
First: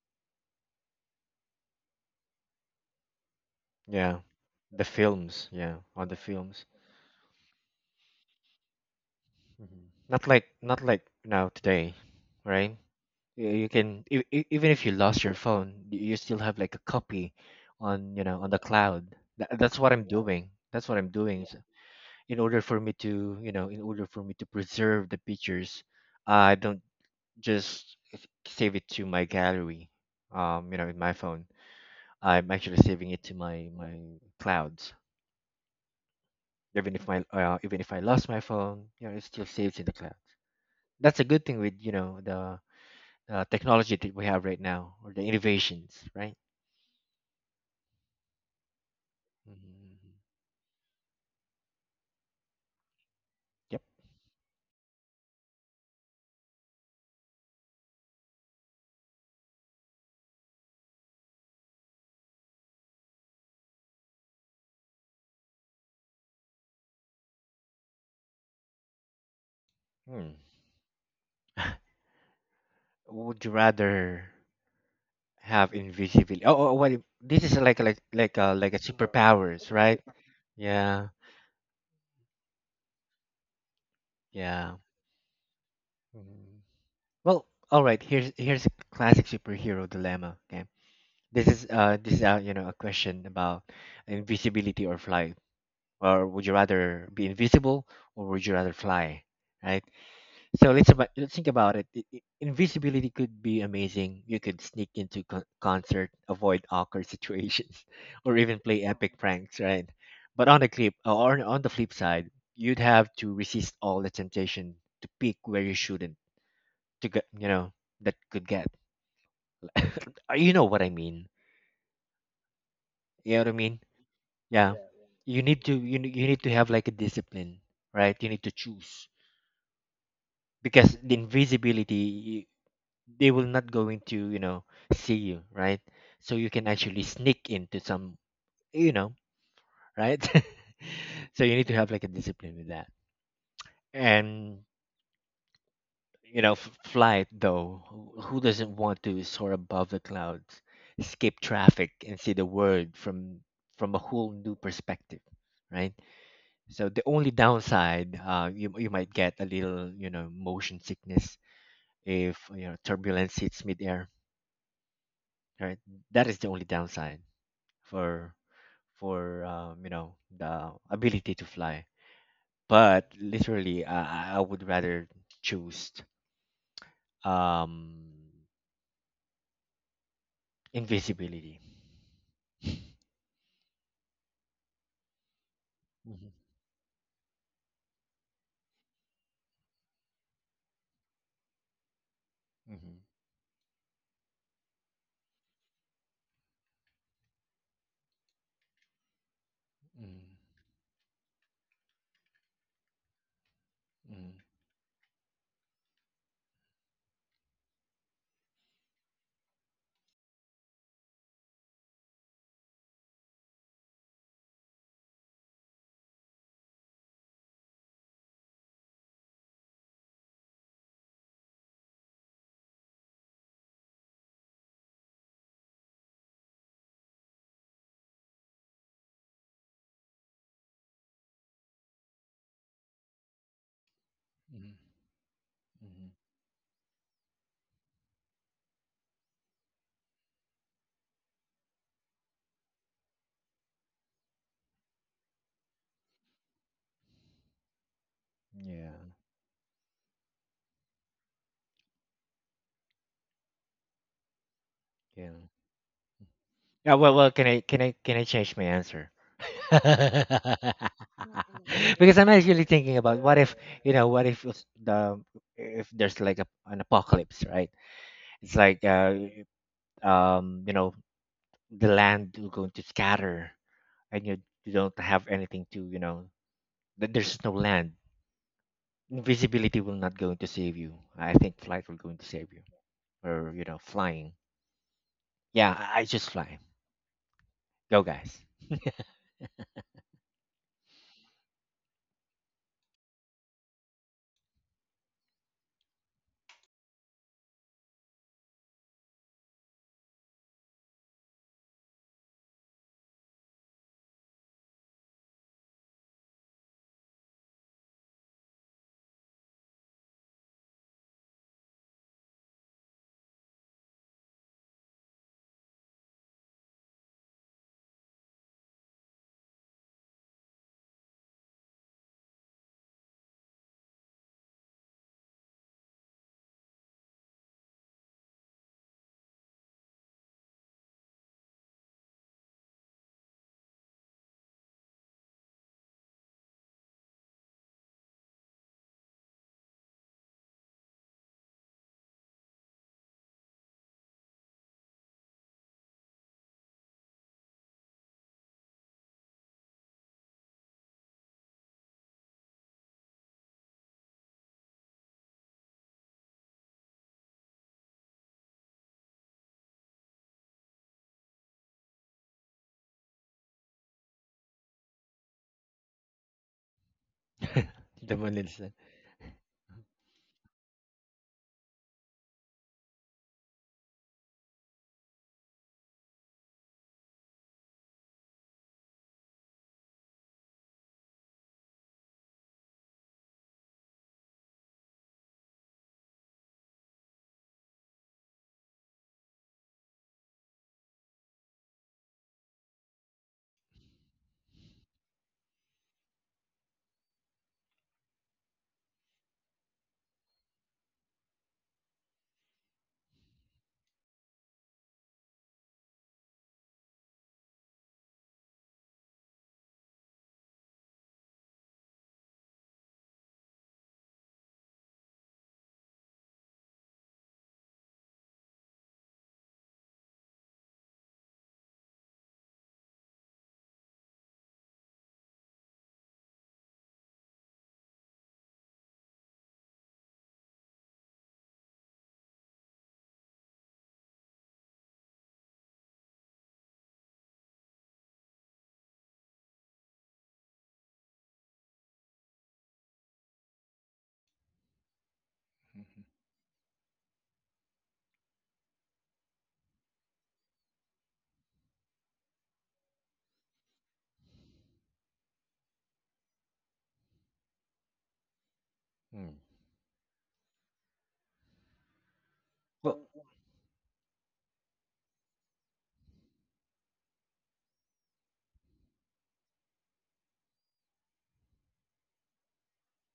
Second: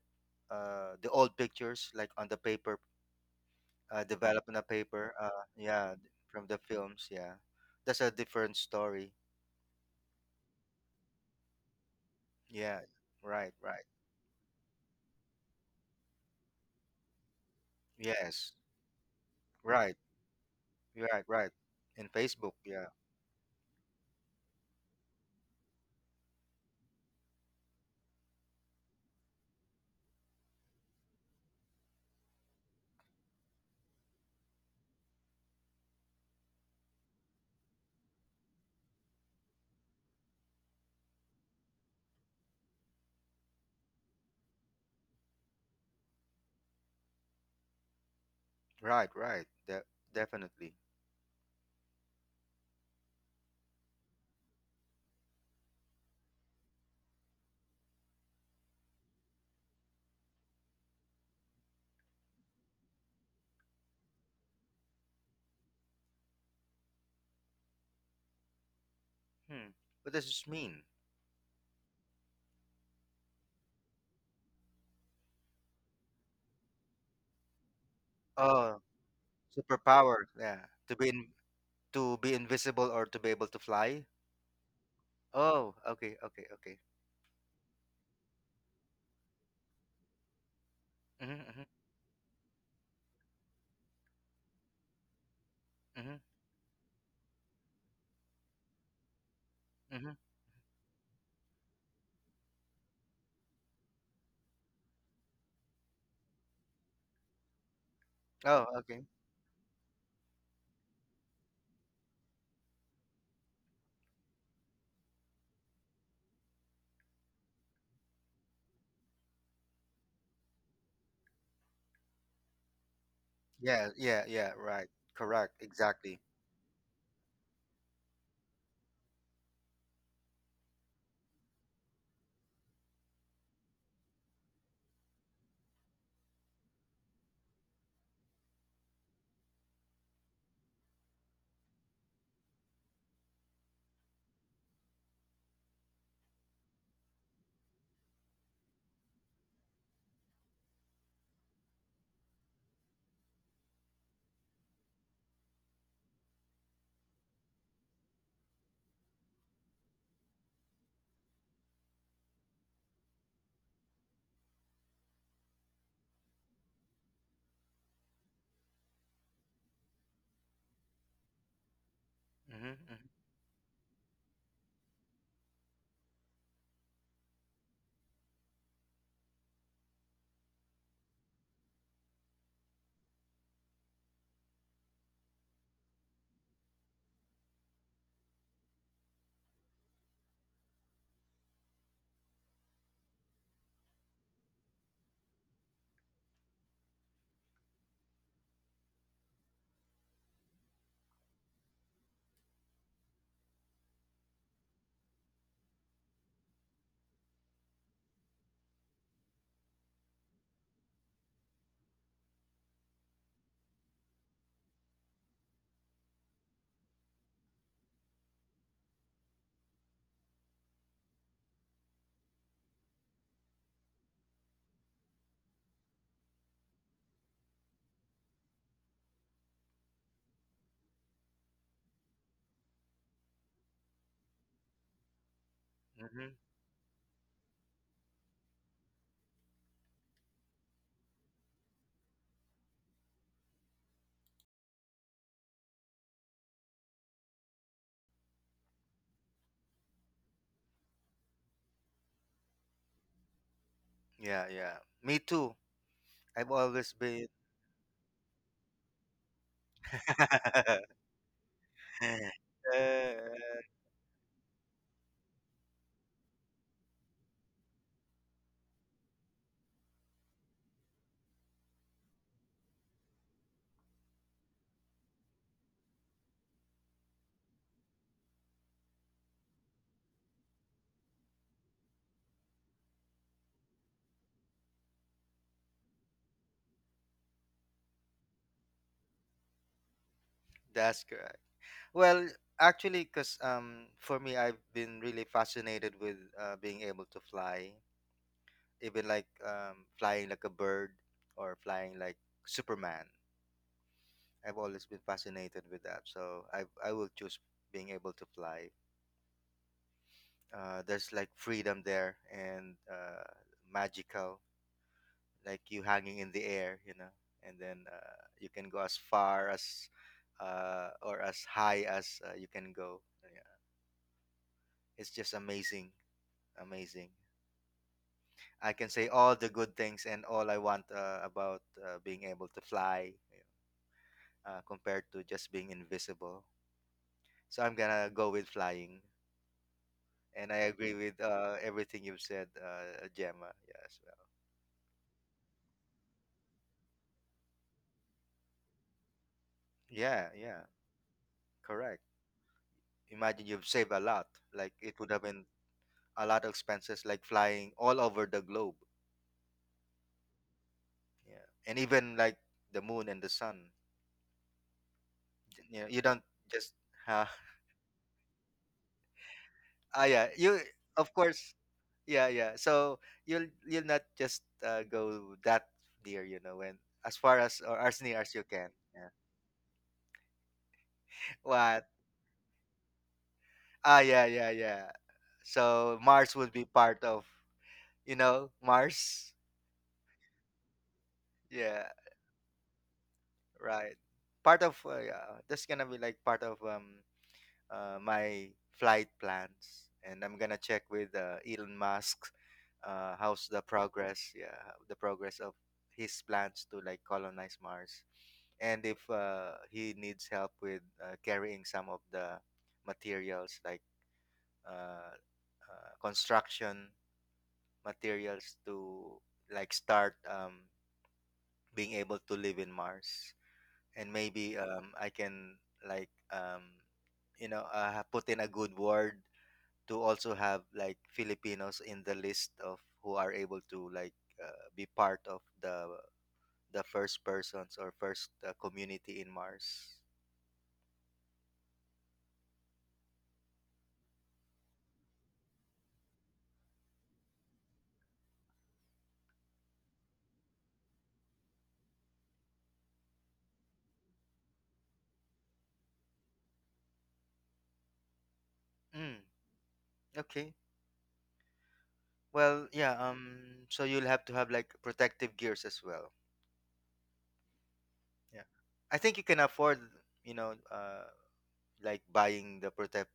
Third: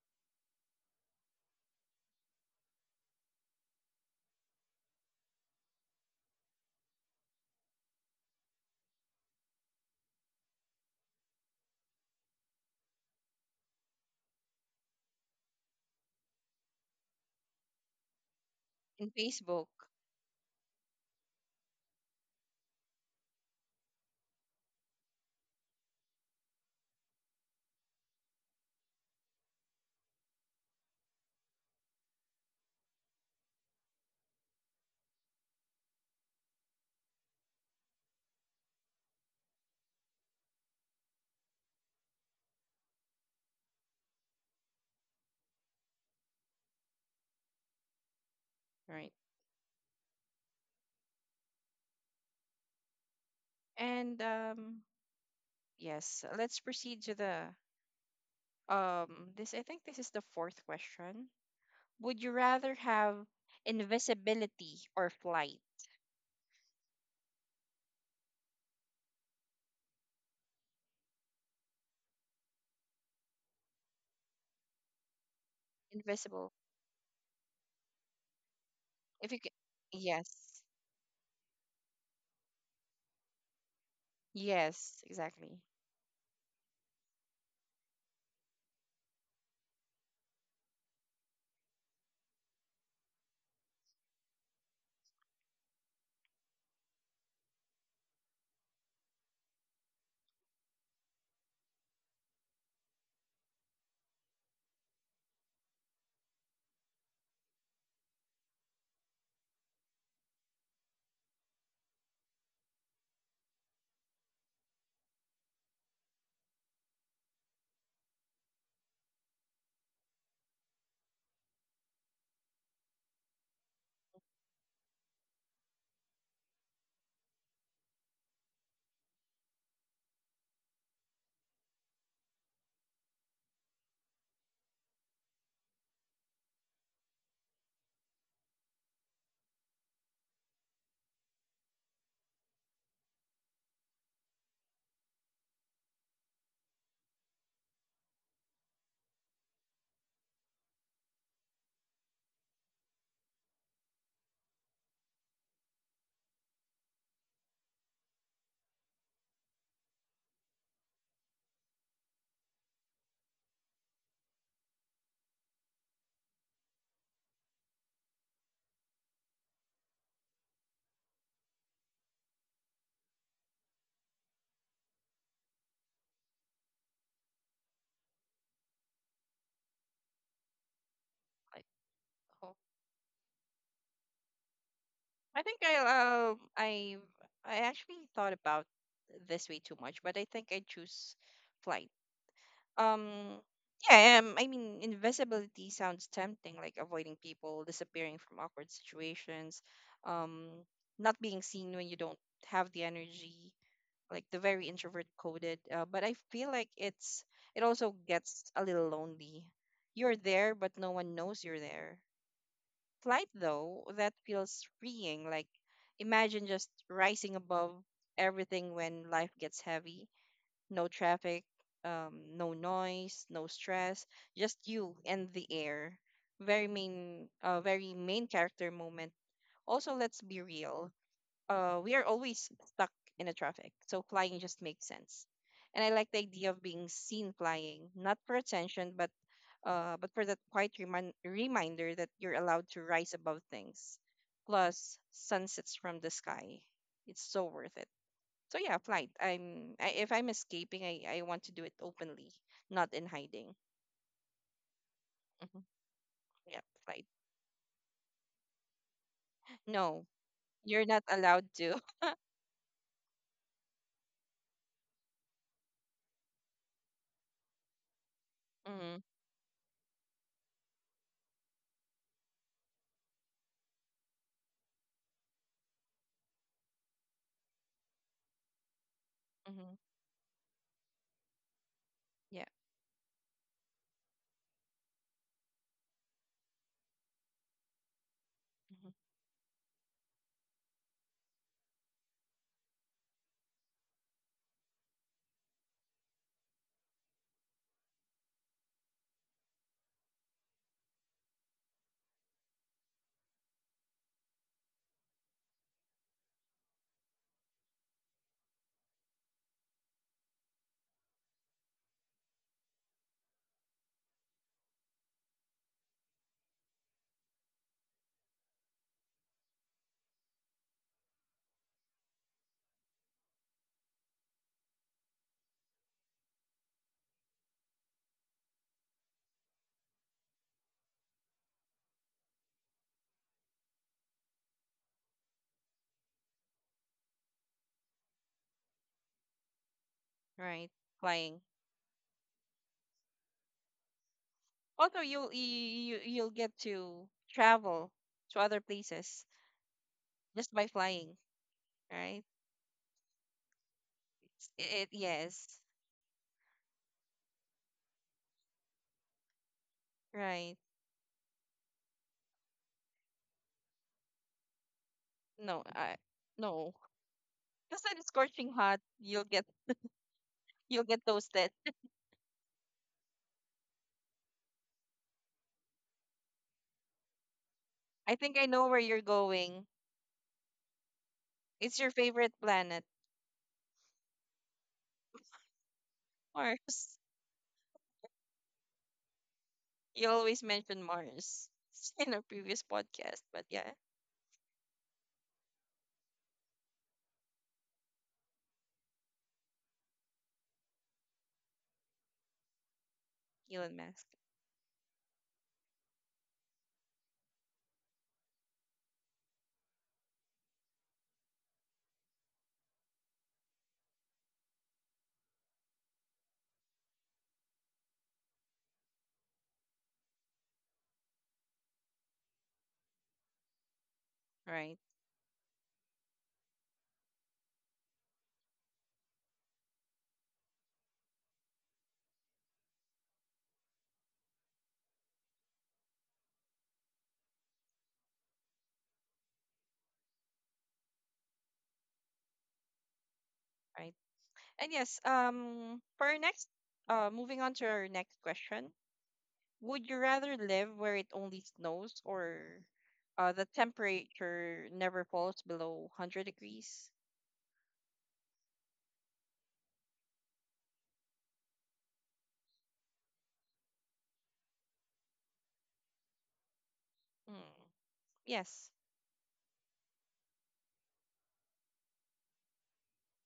Speaker 3: the old pictures, like on the paper,
Speaker 2: Yeah.
Speaker 3: develop on a
Speaker 2: The
Speaker 3: paper.
Speaker 2: films, yeah,
Speaker 3: Yeah,
Speaker 2: on the
Speaker 3: from the
Speaker 2: films.
Speaker 3: films. Yeah, that's a different story.
Speaker 2: Hmm. Not like now today, right?
Speaker 3: Yeah,
Speaker 2: you
Speaker 3: right,
Speaker 2: you
Speaker 3: right.
Speaker 2: can even if you lost your phone, you still have like a copy on, on
Speaker 3: Yes,
Speaker 2: the cloud.
Speaker 1: In Facebook,
Speaker 2: That's what
Speaker 3: right,
Speaker 2: I'm doing, that's what I'm
Speaker 3: right,
Speaker 2: doing.
Speaker 3: right.
Speaker 2: So
Speaker 3: In Facebook. Yeah,
Speaker 2: in order for me to preserve the pictures. I don't just save it to my gallery, in my phone. I'm actually saving it to my clouds. Even if I lost my phone, it still saves in the cloud. That's a good thing with, the, technology that we have right now, or the innovations, right.
Speaker 3: right,
Speaker 1: right?
Speaker 3: right.
Speaker 2: Mhm.
Speaker 3: Definitely.
Speaker 2: Yep.
Speaker 1: And Yes, let's proceed to the. This I think this is the fourth question. Would you rather have invisibility or flight?
Speaker 3: Hmm. What does
Speaker 2: Hmm.
Speaker 3: this mean?
Speaker 2: Would you rather have invisibility?
Speaker 1: Invisible.
Speaker 2: Oh, oh, well, this is like like a
Speaker 3: Oh,
Speaker 1: If you could,
Speaker 2: superpowers, right?
Speaker 3: superpower.
Speaker 1: yes,
Speaker 3: Yeah, to
Speaker 2: Yeah,
Speaker 3: to be invisible or to be able to fly.
Speaker 2: yeah.
Speaker 1: yes, exactly.
Speaker 3: Oh, okay, okay,
Speaker 2: Mhm.
Speaker 3: okay.
Speaker 2: Well, all right. Here's a classic superhero dilemma. Okay,
Speaker 3: Mm-hmm,
Speaker 2: this
Speaker 3: mm-hmm,
Speaker 2: is uh this is uh, you know a question about invisibility or flight.
Speaker 3: mm-hmm.
Speaker 2: Or would you rather be invisible, or would you rather fly? Right?
Speaker 3: Mm-hmm.
Speaker 2: So let's think about it. Invisibility could be amazing. You could sneak into concert, avoid awkward situations, or even
Speaker 3: Oh,
Speaker 2: play
Speaker 3: okay.
Speaker 2: epic pranks, right? But on the clip or on the flip side, you'd have to resist all the temptation to peek where you shouldn't, to get, that could get. You know what I mean? You know what I mean?
Speaker 3: Yeah, yeah, yeah.
Speaker 2: Yeah.
Speaker 3: Right. Correct. Exactly.
Speaker 2: You need to have like a discipline, right? You need to choose, because the invisibility, they will not going to, see you, right. So you can actually sneak into some, you know right. So you need to have like a discipline with that. And, flight though, who doesn't want to soar above the clouds, skip traffic, and see the world from, a whole new perspective, right? So the only downside, you might get a little, motion sickness if, turbulence hits midair, right. That is the only downside for for the ability to fly.
Speaker 3: Mm-hmm, mm-hmm,
Speaker 2: But literally, I would rather choose, um, invisibility.
Speaker 1: Like, oh, I think I
Speaker 2: Mhm,
Speaker 1: um I I actually thought about this way too much, but I think I choose flight.
Speaker 2: mhm,
Speaker 1: Um yeah, I mean invisibility sounds tempting, like avoiding people, disappearing from awkward situations,
Speaker 2: mhm,
Speaker 1: um not being seen when you don't have the energy, like
Speaker 2: mhm,
Speaker 1: the very introvert coded. But I feel like it's it also gets a little lonely. You're there, but no one knows you're there. Flight though, that feels freeing, like imagine just rising above everything when life gets heavy, no traffic, no noise, no stress, just you and the air, very main character moment. Also, let's be real, we are always stuck in the traffic, so flying just
Speaker 2: mhm,
Speaker 1: makes sense. And I like
Speaker 2: mhm.
Speaker 1: the
Speaker 3: mm-hmm.
Speaker 1: idea of being seen flying, not for attention, but for that quiet reminder that you're allowed to rise above things, plus sunsets from the sky. It's so worth it. So yeah,
Speaker 2: Yeah,
Speaker 1: flight. If I'm escaping, I want to do it openly, not in hiding.
Speaker 3: Yeah, yeah. Me
Speaker 2: yeah.
Speaker 3: too.
Speaker 1: Hmm.
Speaker 3: I've
Speaker 1: Yeah,
Speaker 3: always
Speaker 2: Yeah.
Speaker 1: flight.
Speaker 2: Well,
Speaker 3: been.
Speaker 2: well. Can I change my answer?
Speaker 1: No, you're not allowed to.
Speaker 2: Because I'm actually thinking about what if,
Speaker 3: Uh,
Speaker 2: you know, what if it's the- if there's like a, an apocalypse, right? It's like
Speaker 1: Hmm.
Speaker 2: um, you know the land will going to scatter, and you don't have anything to. There's no land.
Speaker 1: Hmm.
Speaker 2: Invisibility will not going to save you. I think flight will going to
Speaker 1: Yeah.
Speaker 2: save you. Or, you know, flying. Yeah, I just fly. Go, guys.
Speaker 1: Hmm.
Speaker 3: that's correct. Well, actually, because, for me, I've been really fascinated with being able to fly, even like flying like a bird or flying like Superman. I've always been fascinated with that, so I will choose being able to fly. There's like freedom there, and magical. Like, you hanging in the air, you know, and then you can go as far as, or as high as you can go. Yeah. It's just amazing, amazing. I can say all the good things and all I want about being able to fly, compared to just being invisible. So I'm gonna go with flying, and I
Speaker 1: Right.
Speaker 3: agree with
Speaker 1: Flying.
Speaker 3: everything you've said, Gemma. Yeah, as well.
Speaker 1: Also, you you'll get to travel to other places
Speaker 3: Yeah,
Speaker 1: just
Speaker 3: yeah,
Speaker 1: by flying,
Speaker 3: correct.
Speaker 1: right?
Speaker 3: Imagine you've saved a lot. Like
Speaker 1: It,
Speaker 3: it would have been
Speaker 1: yes.
Speaker 3: a lot of expenses, like flying all over the globe,
Speaker 1: Right.
Speaker 3: yeah, and even like the moon and the sun,
Speaker 1: No,
Speaker 3: you
Speaker 1: I
Speaker 3: know. You don't
Speaker 1: no.
Speaker 3: just uh,
Speaker 1: Because it's
Speaker 2: The one.
Speaker 1: scorching hot,
Speaker 2: Mhm.
Speaker 3: ah yeah, you,
Speaker 1: you'll get
Speaker 3: of
Speaker 1: toasted.
Speaker 3: course. Yeah, yeah. So you'll not just go that dear, you know, when, as far as or as
Speaker 1: I
Speaker 3: near
Speaker 1: think I
Speaker 3: as you
Speaker 1: know where
Speaker 3: can.
Speaker 1: you're
Speaker 3: Yeah,
Speaker 1: going. It's your
Speaker 3: what?
Speaker 1: favorite planet,
Speaker 3: Ah, yeah, yeah, yeah. So Mars would be
Speaker 1: Mars.
Speaker 3: part of, you know, Mars.
Speaker 1: You always mention Mars
Speaker 3: Yeah,
Speaker 1: in a previous podcast, but yeah,
Speaker 3: right, part of, yeah, that's gonna be like part of, my flight plans, and I'm gonna check with Elon Musk, how's the
Speaker 1: Elon Musk.
Speaker 3: progress? Yeah, the progress of his plans to like colonize Mars, and if he needs help with carrying some of the materials, like uh, construction materials, to like start, being able to live in Mars, and maybe,
Speaker 1: Right,
Speaker 3: I can, like, put in a good word to also have like Filipinos in the list of who are able to like be part of the first persons or first community in Mars.
Speaker 1: right. And yes, for our next, moving on to our next question, would you rather live where it only snows, or the temperature never falls below 100 degrees?
Speaker 3: Mm,
Speaker 2: Mm.
Speaker 3: okay. Well, yeah.
Speaker 2: Well.
Speaker 3: So you'll have to have like protective gears as well.
Speaker 1: Mm,
Speaker 3: Yeah.
Speaker 1: yes,
Speaker 3: I think you can afford, you know, like buying the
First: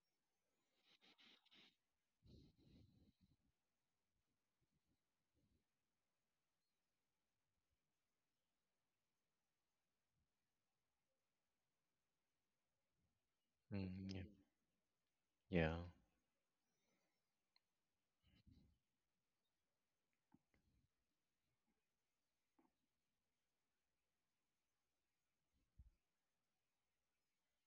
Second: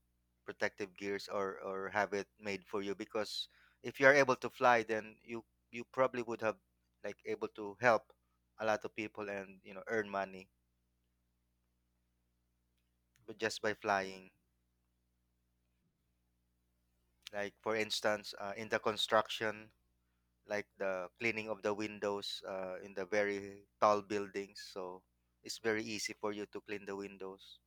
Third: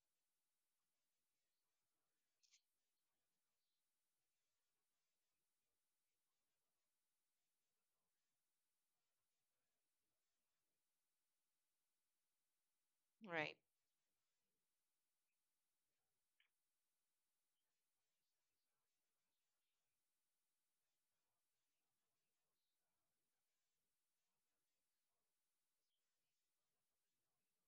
Speaker 3: protective gears, or have it made for you, because if you are able to fly then you probably would have like able to help a lot of people and, you know, earn money, but
Speaker 1: right,
Speaker 3: just by
Speaker 2: Mm, yeah.
Speaker 3: flying.
Speaker 2: Yeah.
Speaker 3: Like, for instance, in the construction, like the cleaning of the windows in the very tall buildings, so it's very easy for you to clean the windows,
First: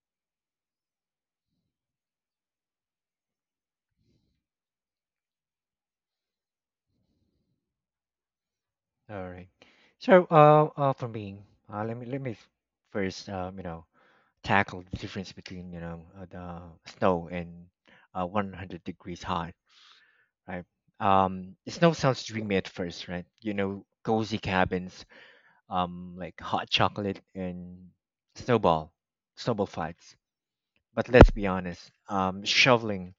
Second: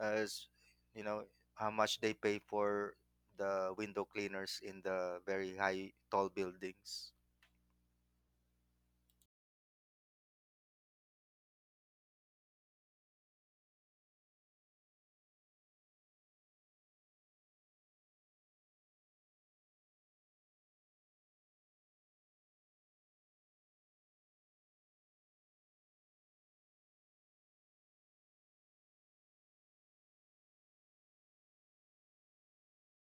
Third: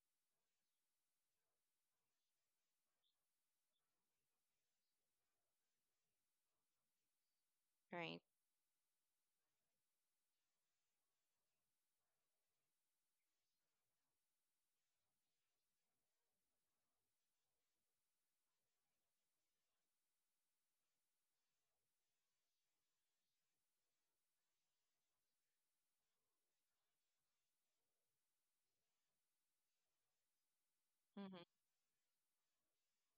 Speaker 3: as, you know, how much they pay for the window cleaners in the very high tall buildings.
Speaker 1: right.
Speaker 2: All right. So, for me, let me first, tackle the difference between the snow and 100 degrees hot. Right? Snow sounds dreamy at first, right? You know, cozy cabins, like hot chocolate and snowball, snowball fights. But let's be
Speaker 1: Mm-hmm.
Speaker 2: honest, shoveling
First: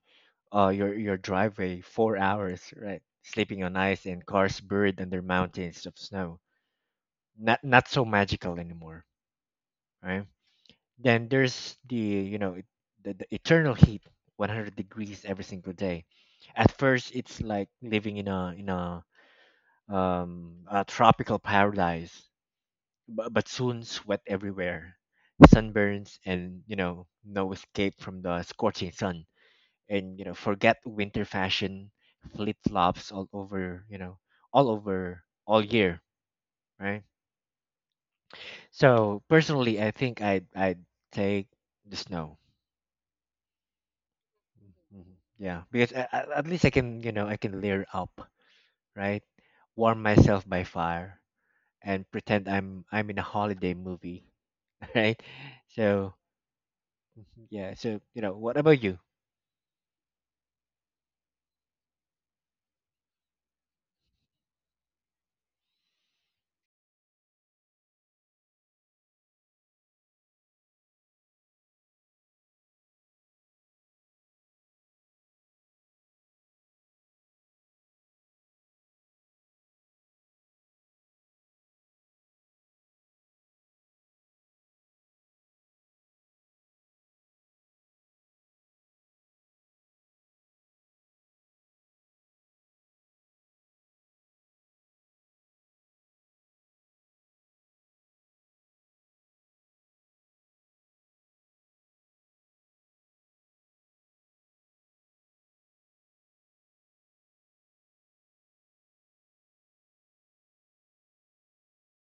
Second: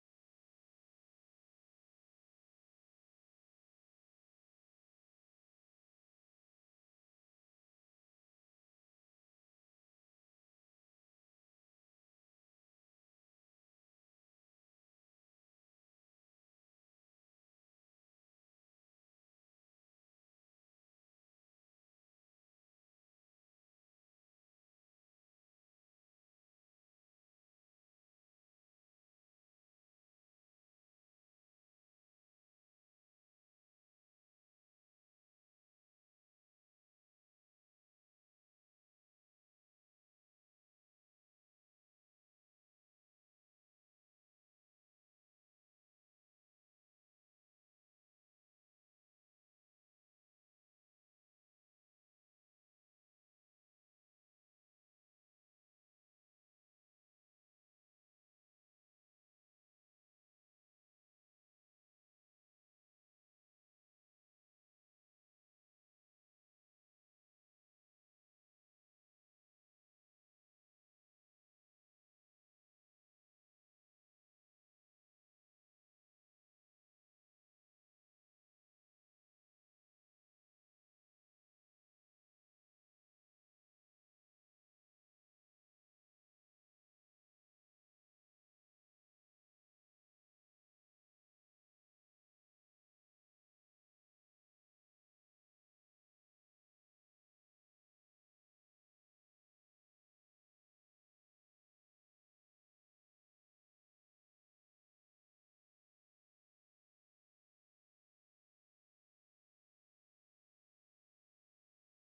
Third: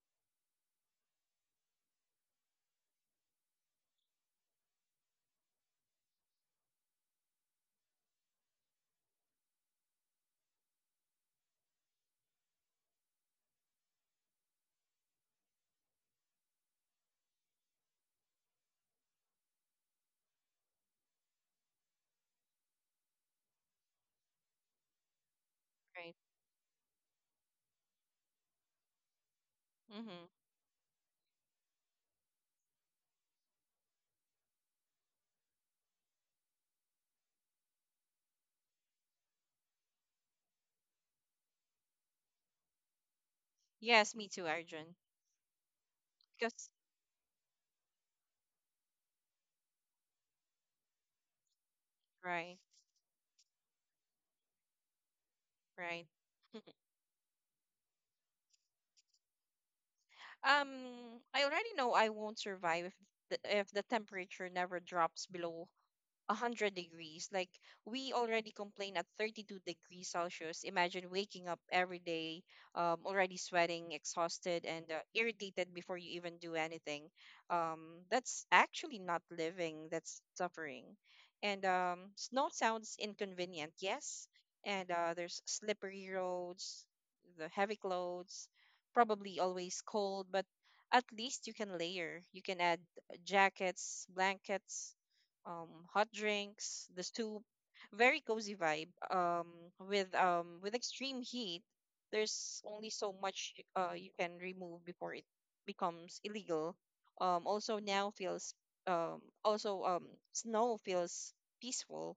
Speaker 2: your driveway 4 hours, right? Sleeping on ice, and cars buried under mountains of snow. Not so magical anymore, right? Then there's the you know it- the eternal heat, 100 degrees every single day. At first, it's like living in a tropical paradise, but soon sweat everywhere,
Speaker 1: Right.
Speaker 2: sunburns, and no escape from the scorching sun. And
Speaker 1: Mm-hmm.
Speaker 2: forget winter fashion, flip flops all over all year, right? So personally, I think I would take the snow.
Speaker 1: Yes, me too, Arjun.
Speaker 2: Mhm. Yeah, because at least
Speaker 1: Because
Speaker 2: I can layer up, right? Warm myself by fire and pretend
Speaker 1: right,
Speaker 2: I'm in a holiday movie. Right?
Speaker 1: right.
Speaker 2: So. Mhm. Yeah, so, you know, what about you?
Speaker 1: Um, I already know I won't survive if if the temperature never drops below 100 degrees. Like we already complain at 32 degrees Celsius. Imagine waking up every day already sweating, exhausted, and irritated before you even do anything. That's actually not living, that's suffering. And snow sounds inconvenient, yes. And there's slippery roads, the heavy clothes, probably always cold, but at least you can layer. You can add jackets, blankets, hot drinks, the soup, very cozy vibe. With extreme heat, there's only so much you can remove before it becomes illegal. Also now feels also Snow feels peaceful,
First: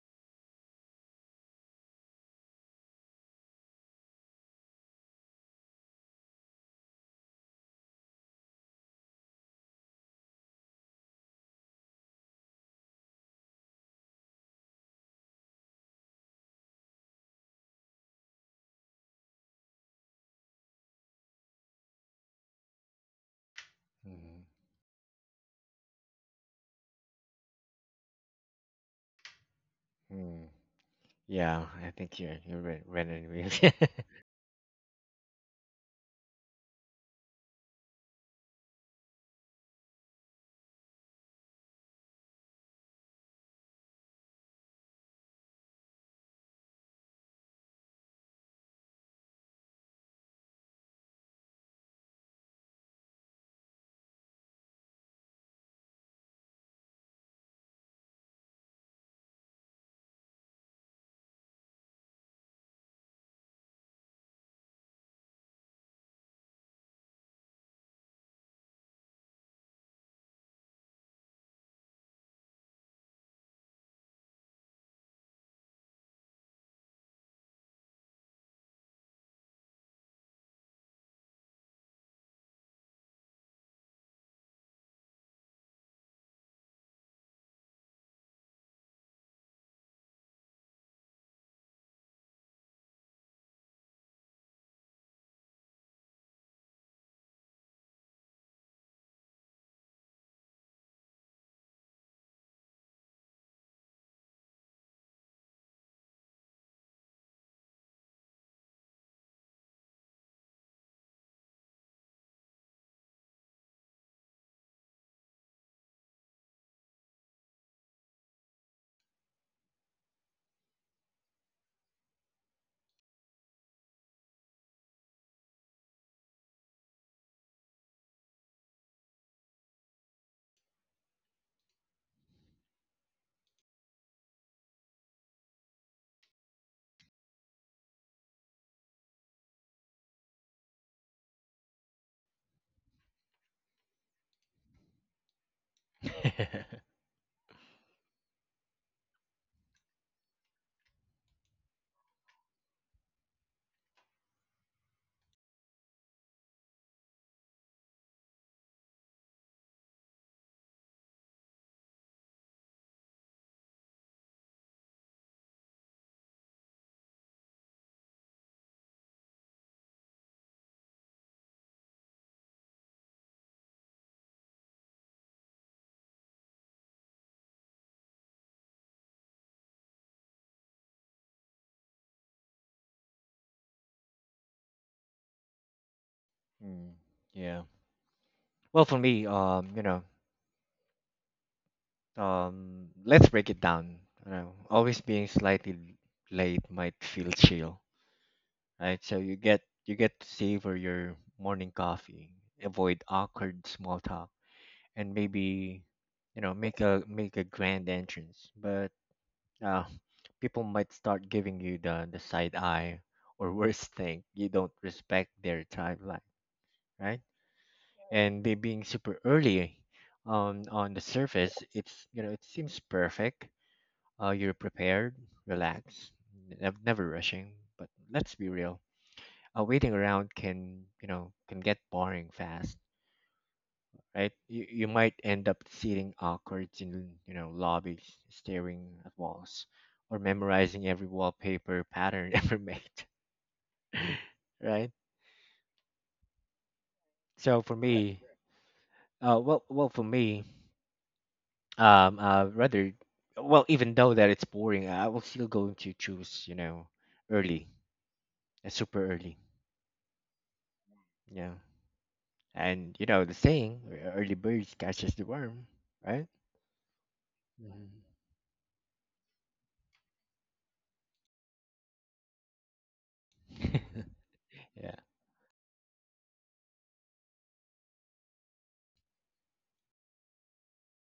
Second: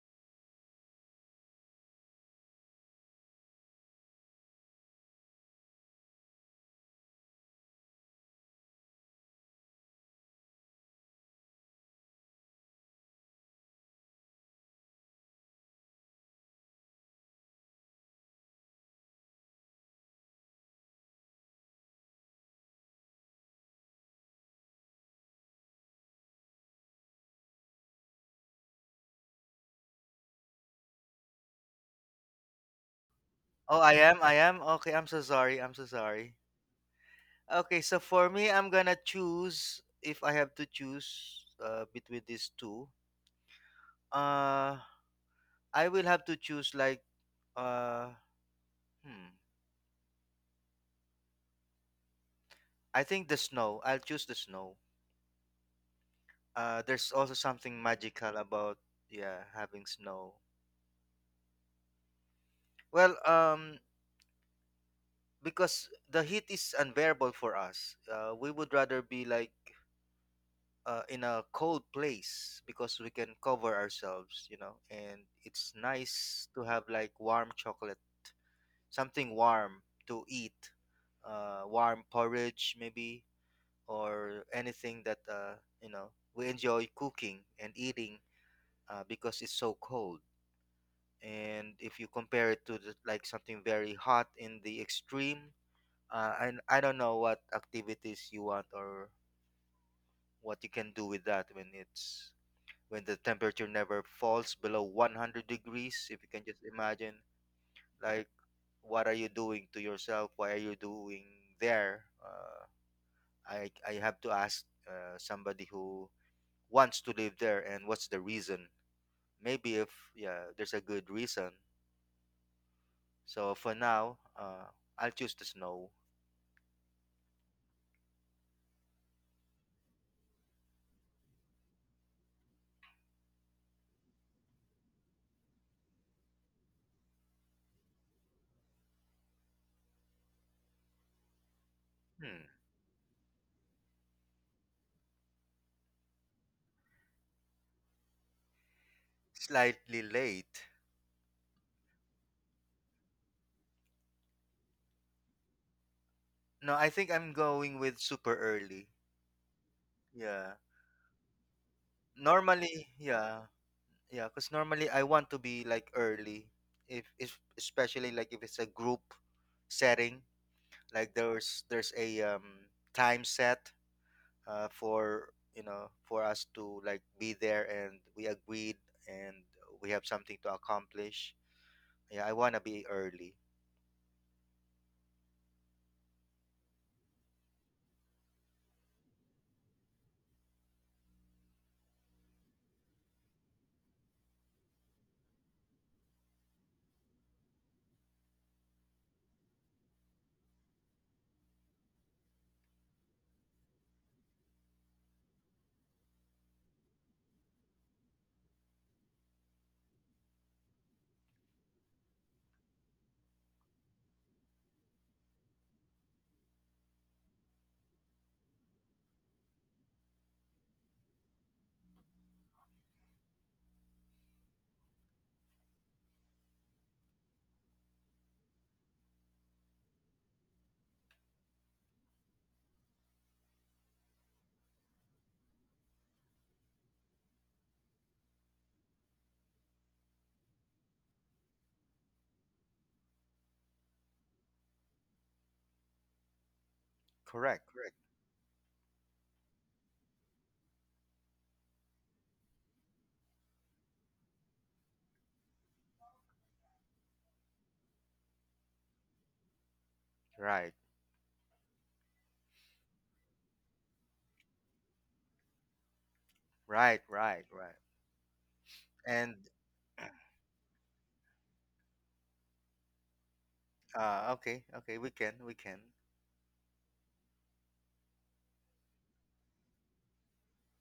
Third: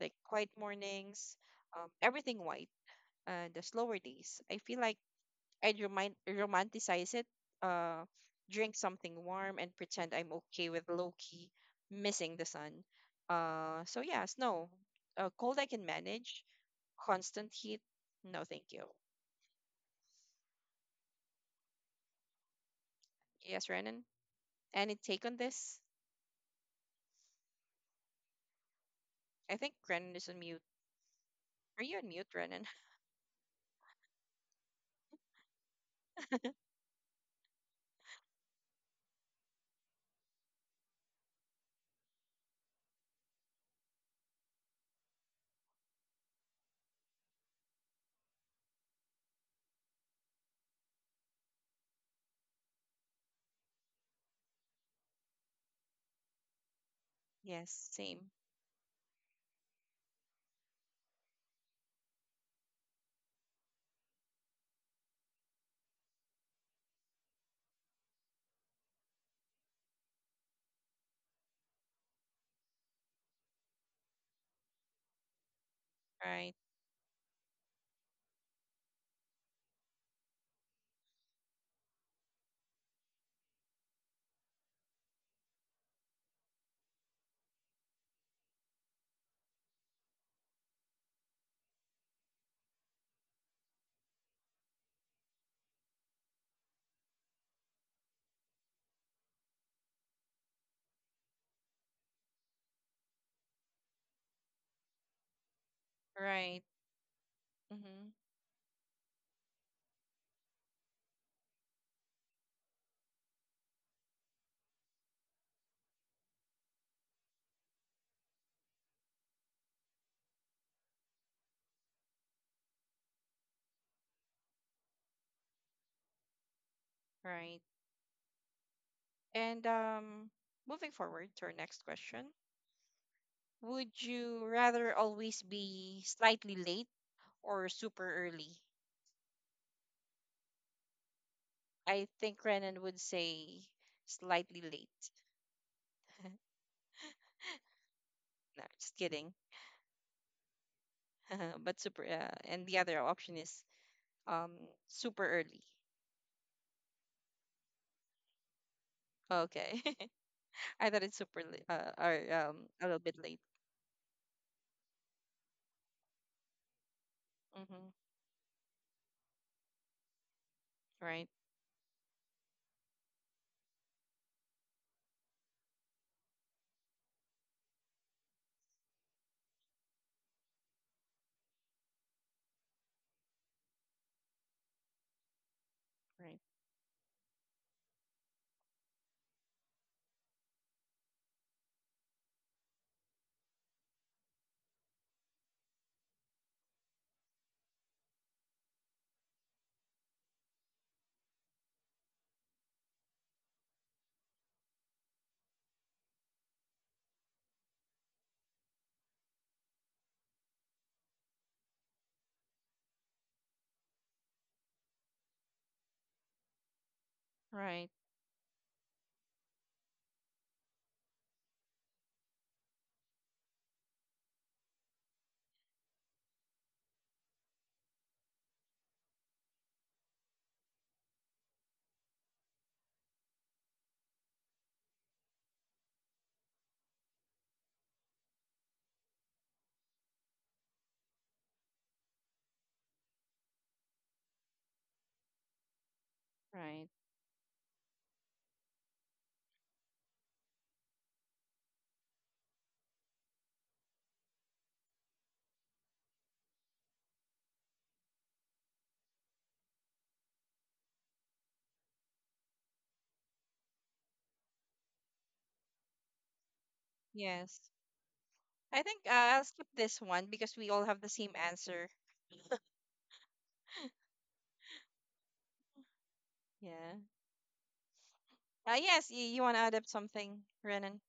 Speaker 1: like quiet mornings, everything white, the slower days. I feel like romanticize it, uh, drink something warm, and pretend I'm okay with low key missing the sun. So yeah, snow. Cold I can manage. Constant heat, no thank you. Yes, Renan.
Speaker 2: Mhm.
Speaker 1: Any take on this? I think Renan is on
Speaker 2: Mm.
Speaker 1: mute.
Speaker 2: Yeah,
Speaker 1: Are
Speaker 2: I
Speaker 1: you on
Speaker 2: think
Speaker 1: mute,
Speaker 2: you're
Speaker 1: Renan?
Speaker 2: right, right anyway.
Speaker 3: Oh, I am. I am. Okay, I'm so sorry. I'm so sorry. Okay, so for me, I'm gonna choose, if I have to choose between these two. Uh, I will have to choose, like, uh, hmm. I think the snow. I'll choose the snow. There's also
Speaker 1: Yes,
Speaker 3: something
Speaker 1: same.
Speaker 3: magical about, yeah, having snow. Well, because the heat is unbearable for us. We would rather be like in a cold place, because we can cover ourselves, you know. And it's
Speaker 1: Right,
Speaker 3: nice to have like warm chocolate, something warm to eat, warm porridge maybe, or anything that, you know, we enjoy cooking and eating, because it's so cold. And if you compare it to the, like something very hot in the extreme, I don't know what activities you want or what you can do with that when it's when the temperature never falls below 100 degrees. If you can
Speaker 1: right.
Speaker 3: just imagine,
Speaker 1: Mm-hmm,
Speaker 3: like, what are you doing to yourself? Why are you doing there? I have to ask somebody who wants to live there and what's the reason. Maybe if, yeah, there's a good reason. So for now, I'll choose the snow.
Speaker 1: right. And Moving forward to our next question. Would you rather always be slightly late or super early? I think
Speaker 3: Hmm.
Speaker 1: Renan would say slightly late. No, just kidding.
Speaker 3: Slightly late.
Speaker 1: But super, and the other option is um super early.
Speaker 3: No, I think I'm going with super early.
Speaker 1: Okay,
Speaker 3: Yeah.
Speaker 1: I thought it's super late, or um a little
Speaker 3: Normally,
Speaker 1: bit late.
Speaker 3: yeah. Yeah, because normally I want to be like early. If
Speaker 1: Mm-hmm.
Speaker 3: especially like if it's a group setting, like
Speaker 1: Right,
Speaker 3: there's a time set for for us to like be there, and we agreed and we have something to accomplish. Yeah, I wanna be early.
Speaker 1: right,
Speaker 2: Mm, yeah. Well, for me, let's break it down. You know, always being slightly late might feel chill, right? So you get to savor your morning coffee, avoid awkward small talk, and maybe, you know, make a grand entrance. But uh, people might start giving you the side eye, or worse thing you don't respect their timeline, right?
Speaker 1: right,
Speaker 2: And they being super early. On the surface, it seems perfect. You're prepared, relaxed, never rushing. But let's be real, waiting around can you know can get boring fast, right? You might end up sitting awkward in lobbies, staring at walls, or memorizing every wallpaper pattern ever made, right?
Speaker 1: right.
Speaker 2: So for.
Speaker 3: Correct,
Speaker 2: Right.
Speaker 3: correct.
Speaker 2: Me, for me, rather, well, even though that it's boring, I will still going to choose, you know, early, super early,
Speaker 3: Right,
Speaker 2: you know, and you know the saying, Early birds catches the worm," right?
Speaker 3: right, right,
Speaker 1: Yes,
Speaker 3: right.
Speaker 2: Mhm.
Speaker 1: I think
Speaker 3: And
Speaker 1: I'll skip this one because we all have the same answer.
Speaker 3: okay,
Speaker 2: Yeah.
Speaker 3: okay, we can.
Speaker 1: Yeah. Yes, you want to add up something, Renan?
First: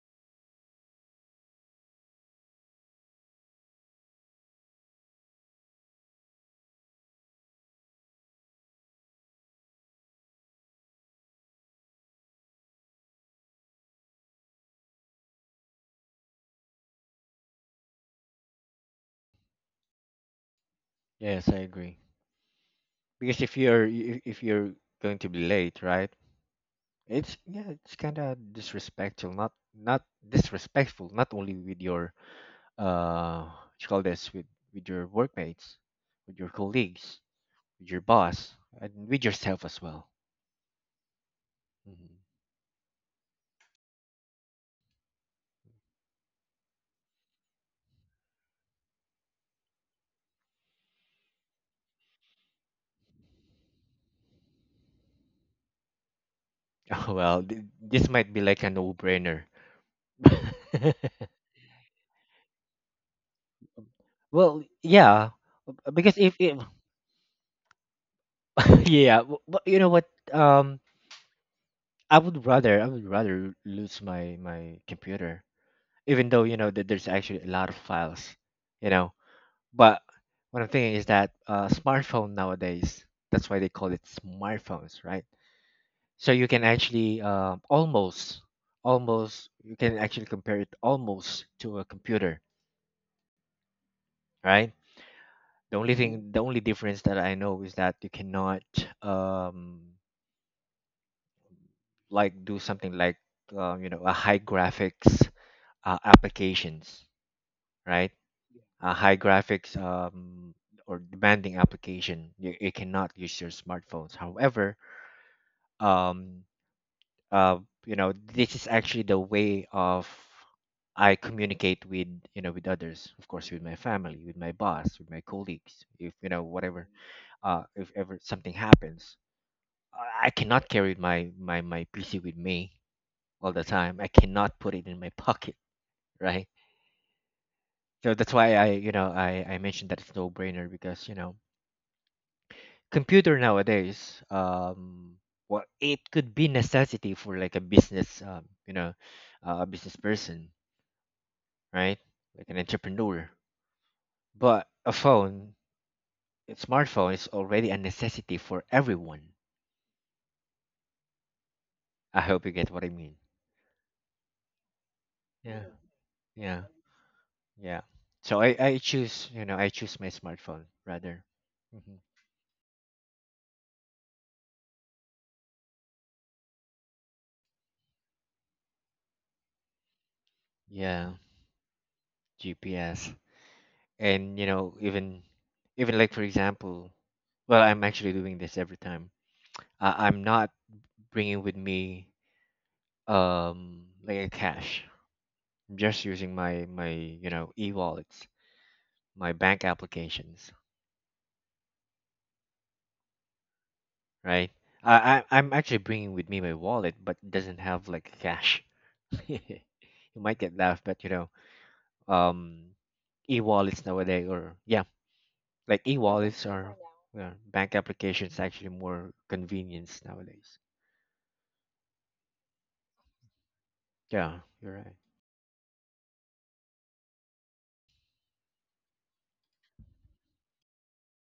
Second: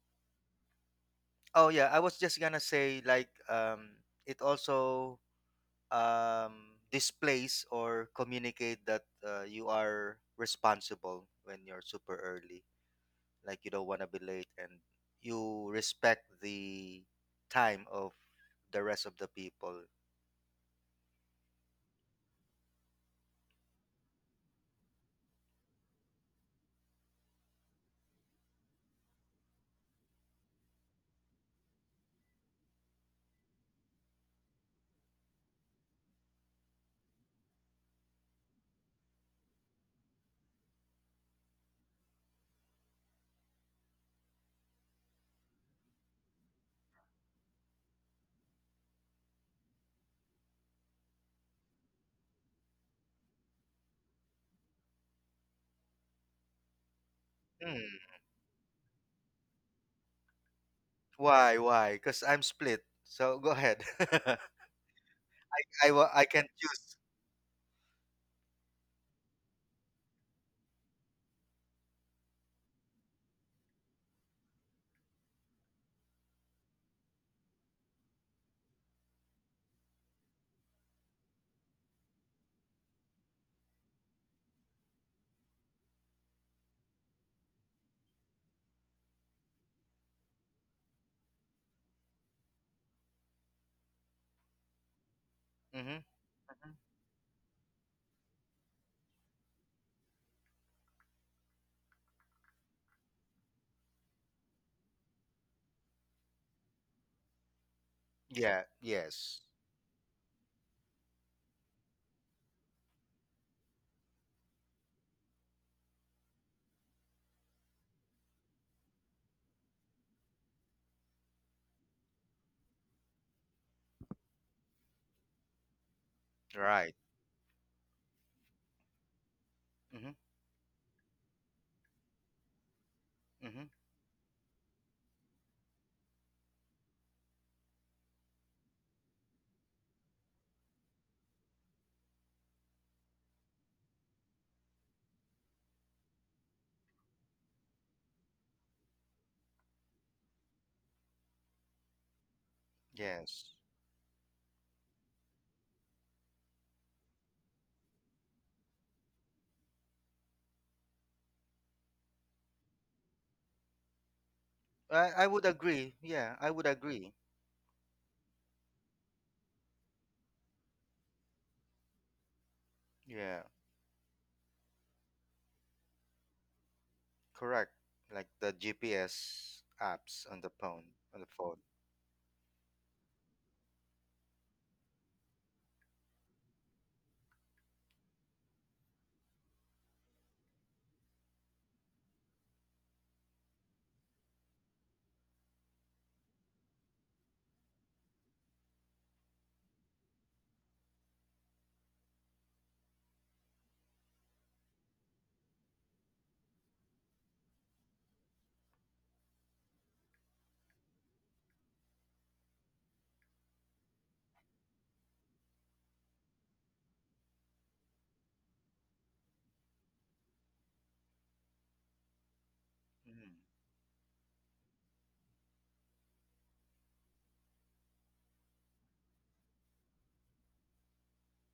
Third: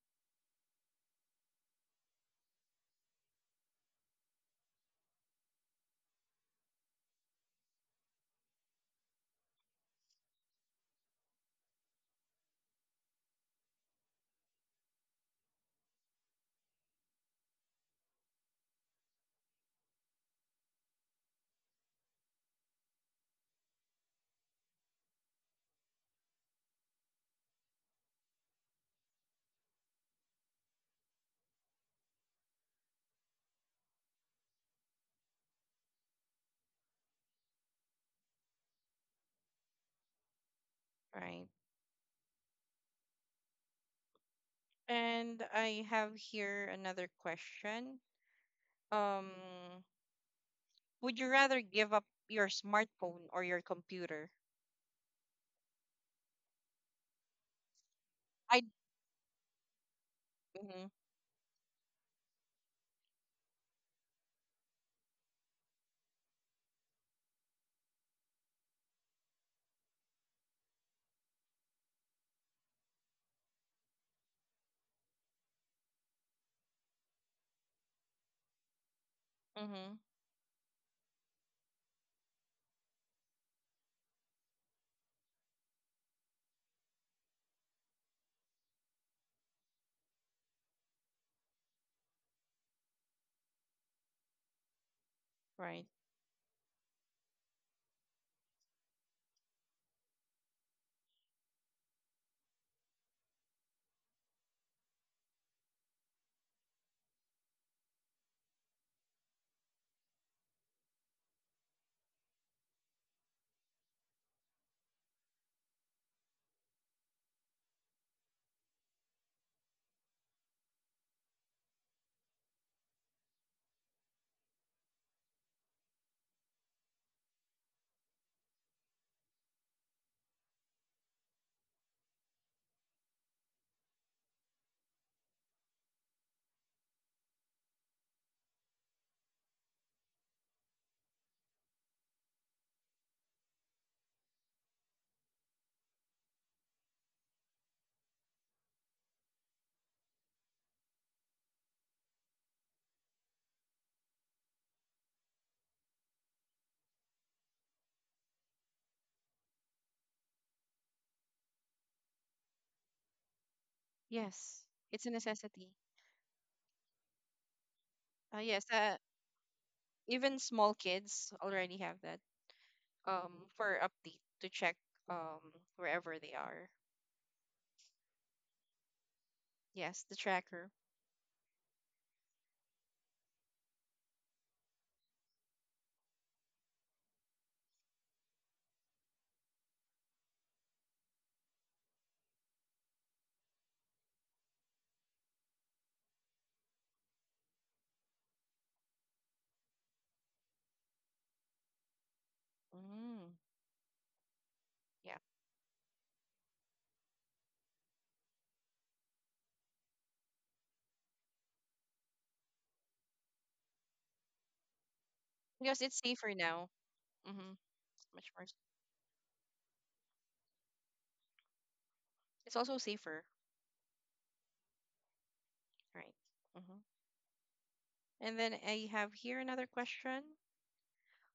Speaker 3: Oh yeah, I was just gonna say like it also displays or communicate that you are responsible when you're super early. Like you don't want to be late, and you respect the time of the rest of the people.
Speaker 2: Yes, I agree. Because if you're going to be late, right? It's, yeah, it's kind of disrespectful. Not, not disrespectful. Not only with your, what you call this, with your workmates, with your colleagues, with your boss, and with yourself as well.
Speaker 1: Right.
Speaker 2: Mhm.
Speaker 1: And I have here another question. um would you rather give up your smartphone or your computer?
Speaker 2: Oh well,
Speaker 3: Hmm.
Speaker 2: this might be
Speaker 1: I
Speaker 2: like a no-brainer.
Speaker 1: mm-hmm,
Speaker 3: Why? Why? Because I'm split. So go ahead.
Speaker 2: Well, yeah,
Speaker 3: I
Speaker 2: because,
Speaker 3: can
Speaker 2: if
Speaker 3: choose.
Speaker 2: yeah, but you know what, I would rather lose my computer, even though you know that there's actually a lot of files you know
Speaker 1: mm-hmm,
Speaker 2: but what I'm thinking is that smartphone nowadays, that's why they call it smartphones, right? So you can actually almost you can actually compare it almost to a computer, right? The
Speaker 3: Mm-hmm.
Speaker 1: right.
Speaker 2: only. Mm-hmm. Thing, the only difference that I know is that you cannot um like do something like a high graphics applications, right?
Speaker 3: Yeah.
Speaker 2: A high
Speaker 3: Yes.
Speaker 2: graphics, or demanding application, you cannot use your smartphones. However, um uh, this is actually the way of, I communicate with, with others, of course, with my family, with my boss, with my colleagues, if you know,
Speaker 3: Right.
Speaker 2: whatever. If ever something happens, i
Speaker 3: Mm-hmm.
Speaker 2: I cannot carry my pc with me
Speaker 3: Mm-hmm.
Speaker 2: all the time. I cannot put it in my pocket, right? So that's why I you know I mentioned that it's no brainer, because you know, computer nowadays, well, it could be necessity for like a business, a business person, right? Like an entrepreneur.
Speaker 3: Yes.
Speaker 2: But a phone, a smartphone is already a necessity for everyone. I hope you get what I mean.
Speaker 1: Yes,
Speaker 3: I,
Speaker 1: it's
Speaker 3: I
Speaker 1: a
Speaker 3: would
Speaker 2: Yeah.
Speaker 1: necessity.
Speaker 3: agree. Yeah, I would
Speaker 2: Yeah.
Speaker 3: agree.
Speaker 2: Yeah. So I,
Speaker 1: Yes,
Speaker 2: I choose, you know, I choose my
Speaker 1: even
Speaker 2: smartphone,
Speaker 1: small
Speaker 2: rather.
Speaker 1: kids already
Speaker 2: Hmm.
Speaker 1: have that,
Speaker 3: Yeah,
Speaker 1: um for update to check um wherever they are.
Speaker 3: correct. Like the GPS
Speaker 1: Yes,
Speaker 3: apps
Speaker 1: the
Speaker 3: on the phone,
Speaker 1: tracker.
Speaker 3: on the
Speaker 2: Yeah.
Speaker 3: phone.
Speaker 2: GPS. And you know, even like for example, well, I'm actually doing this every time. I'm not bringing with me like a cash. I'm just using my e-wallets, my bank applications.
Speaker 1: Mm,
Speaker 2: Right? I,
Speaker 1: yeah,
Speaker 2: I'm actually bringing with me my wallet, but it doesn't have like cash. You might get laughed, but you know, um, e-wallets nowadays, or yeah,
Speaker 1: because
Speaker 2: like
Speaker 1: it's safer
Speaker 2: e-wallets
Speaker 1: now.
Speaker 2: are, yeah,
Speaker 1: Mm-hmm,
Speaker 2: bank
Speaker 1: much
Speaker 2: applications
Speaker 1: more
Speaker 2: actually more convenience nowadays.
Speaker 1: it's also
Speaker 3: Mm,
Speaker 1: safer,
Speaker 2: Yeah, you're right.
Speaker 1: right. Mm-hmm. And then I have here another question.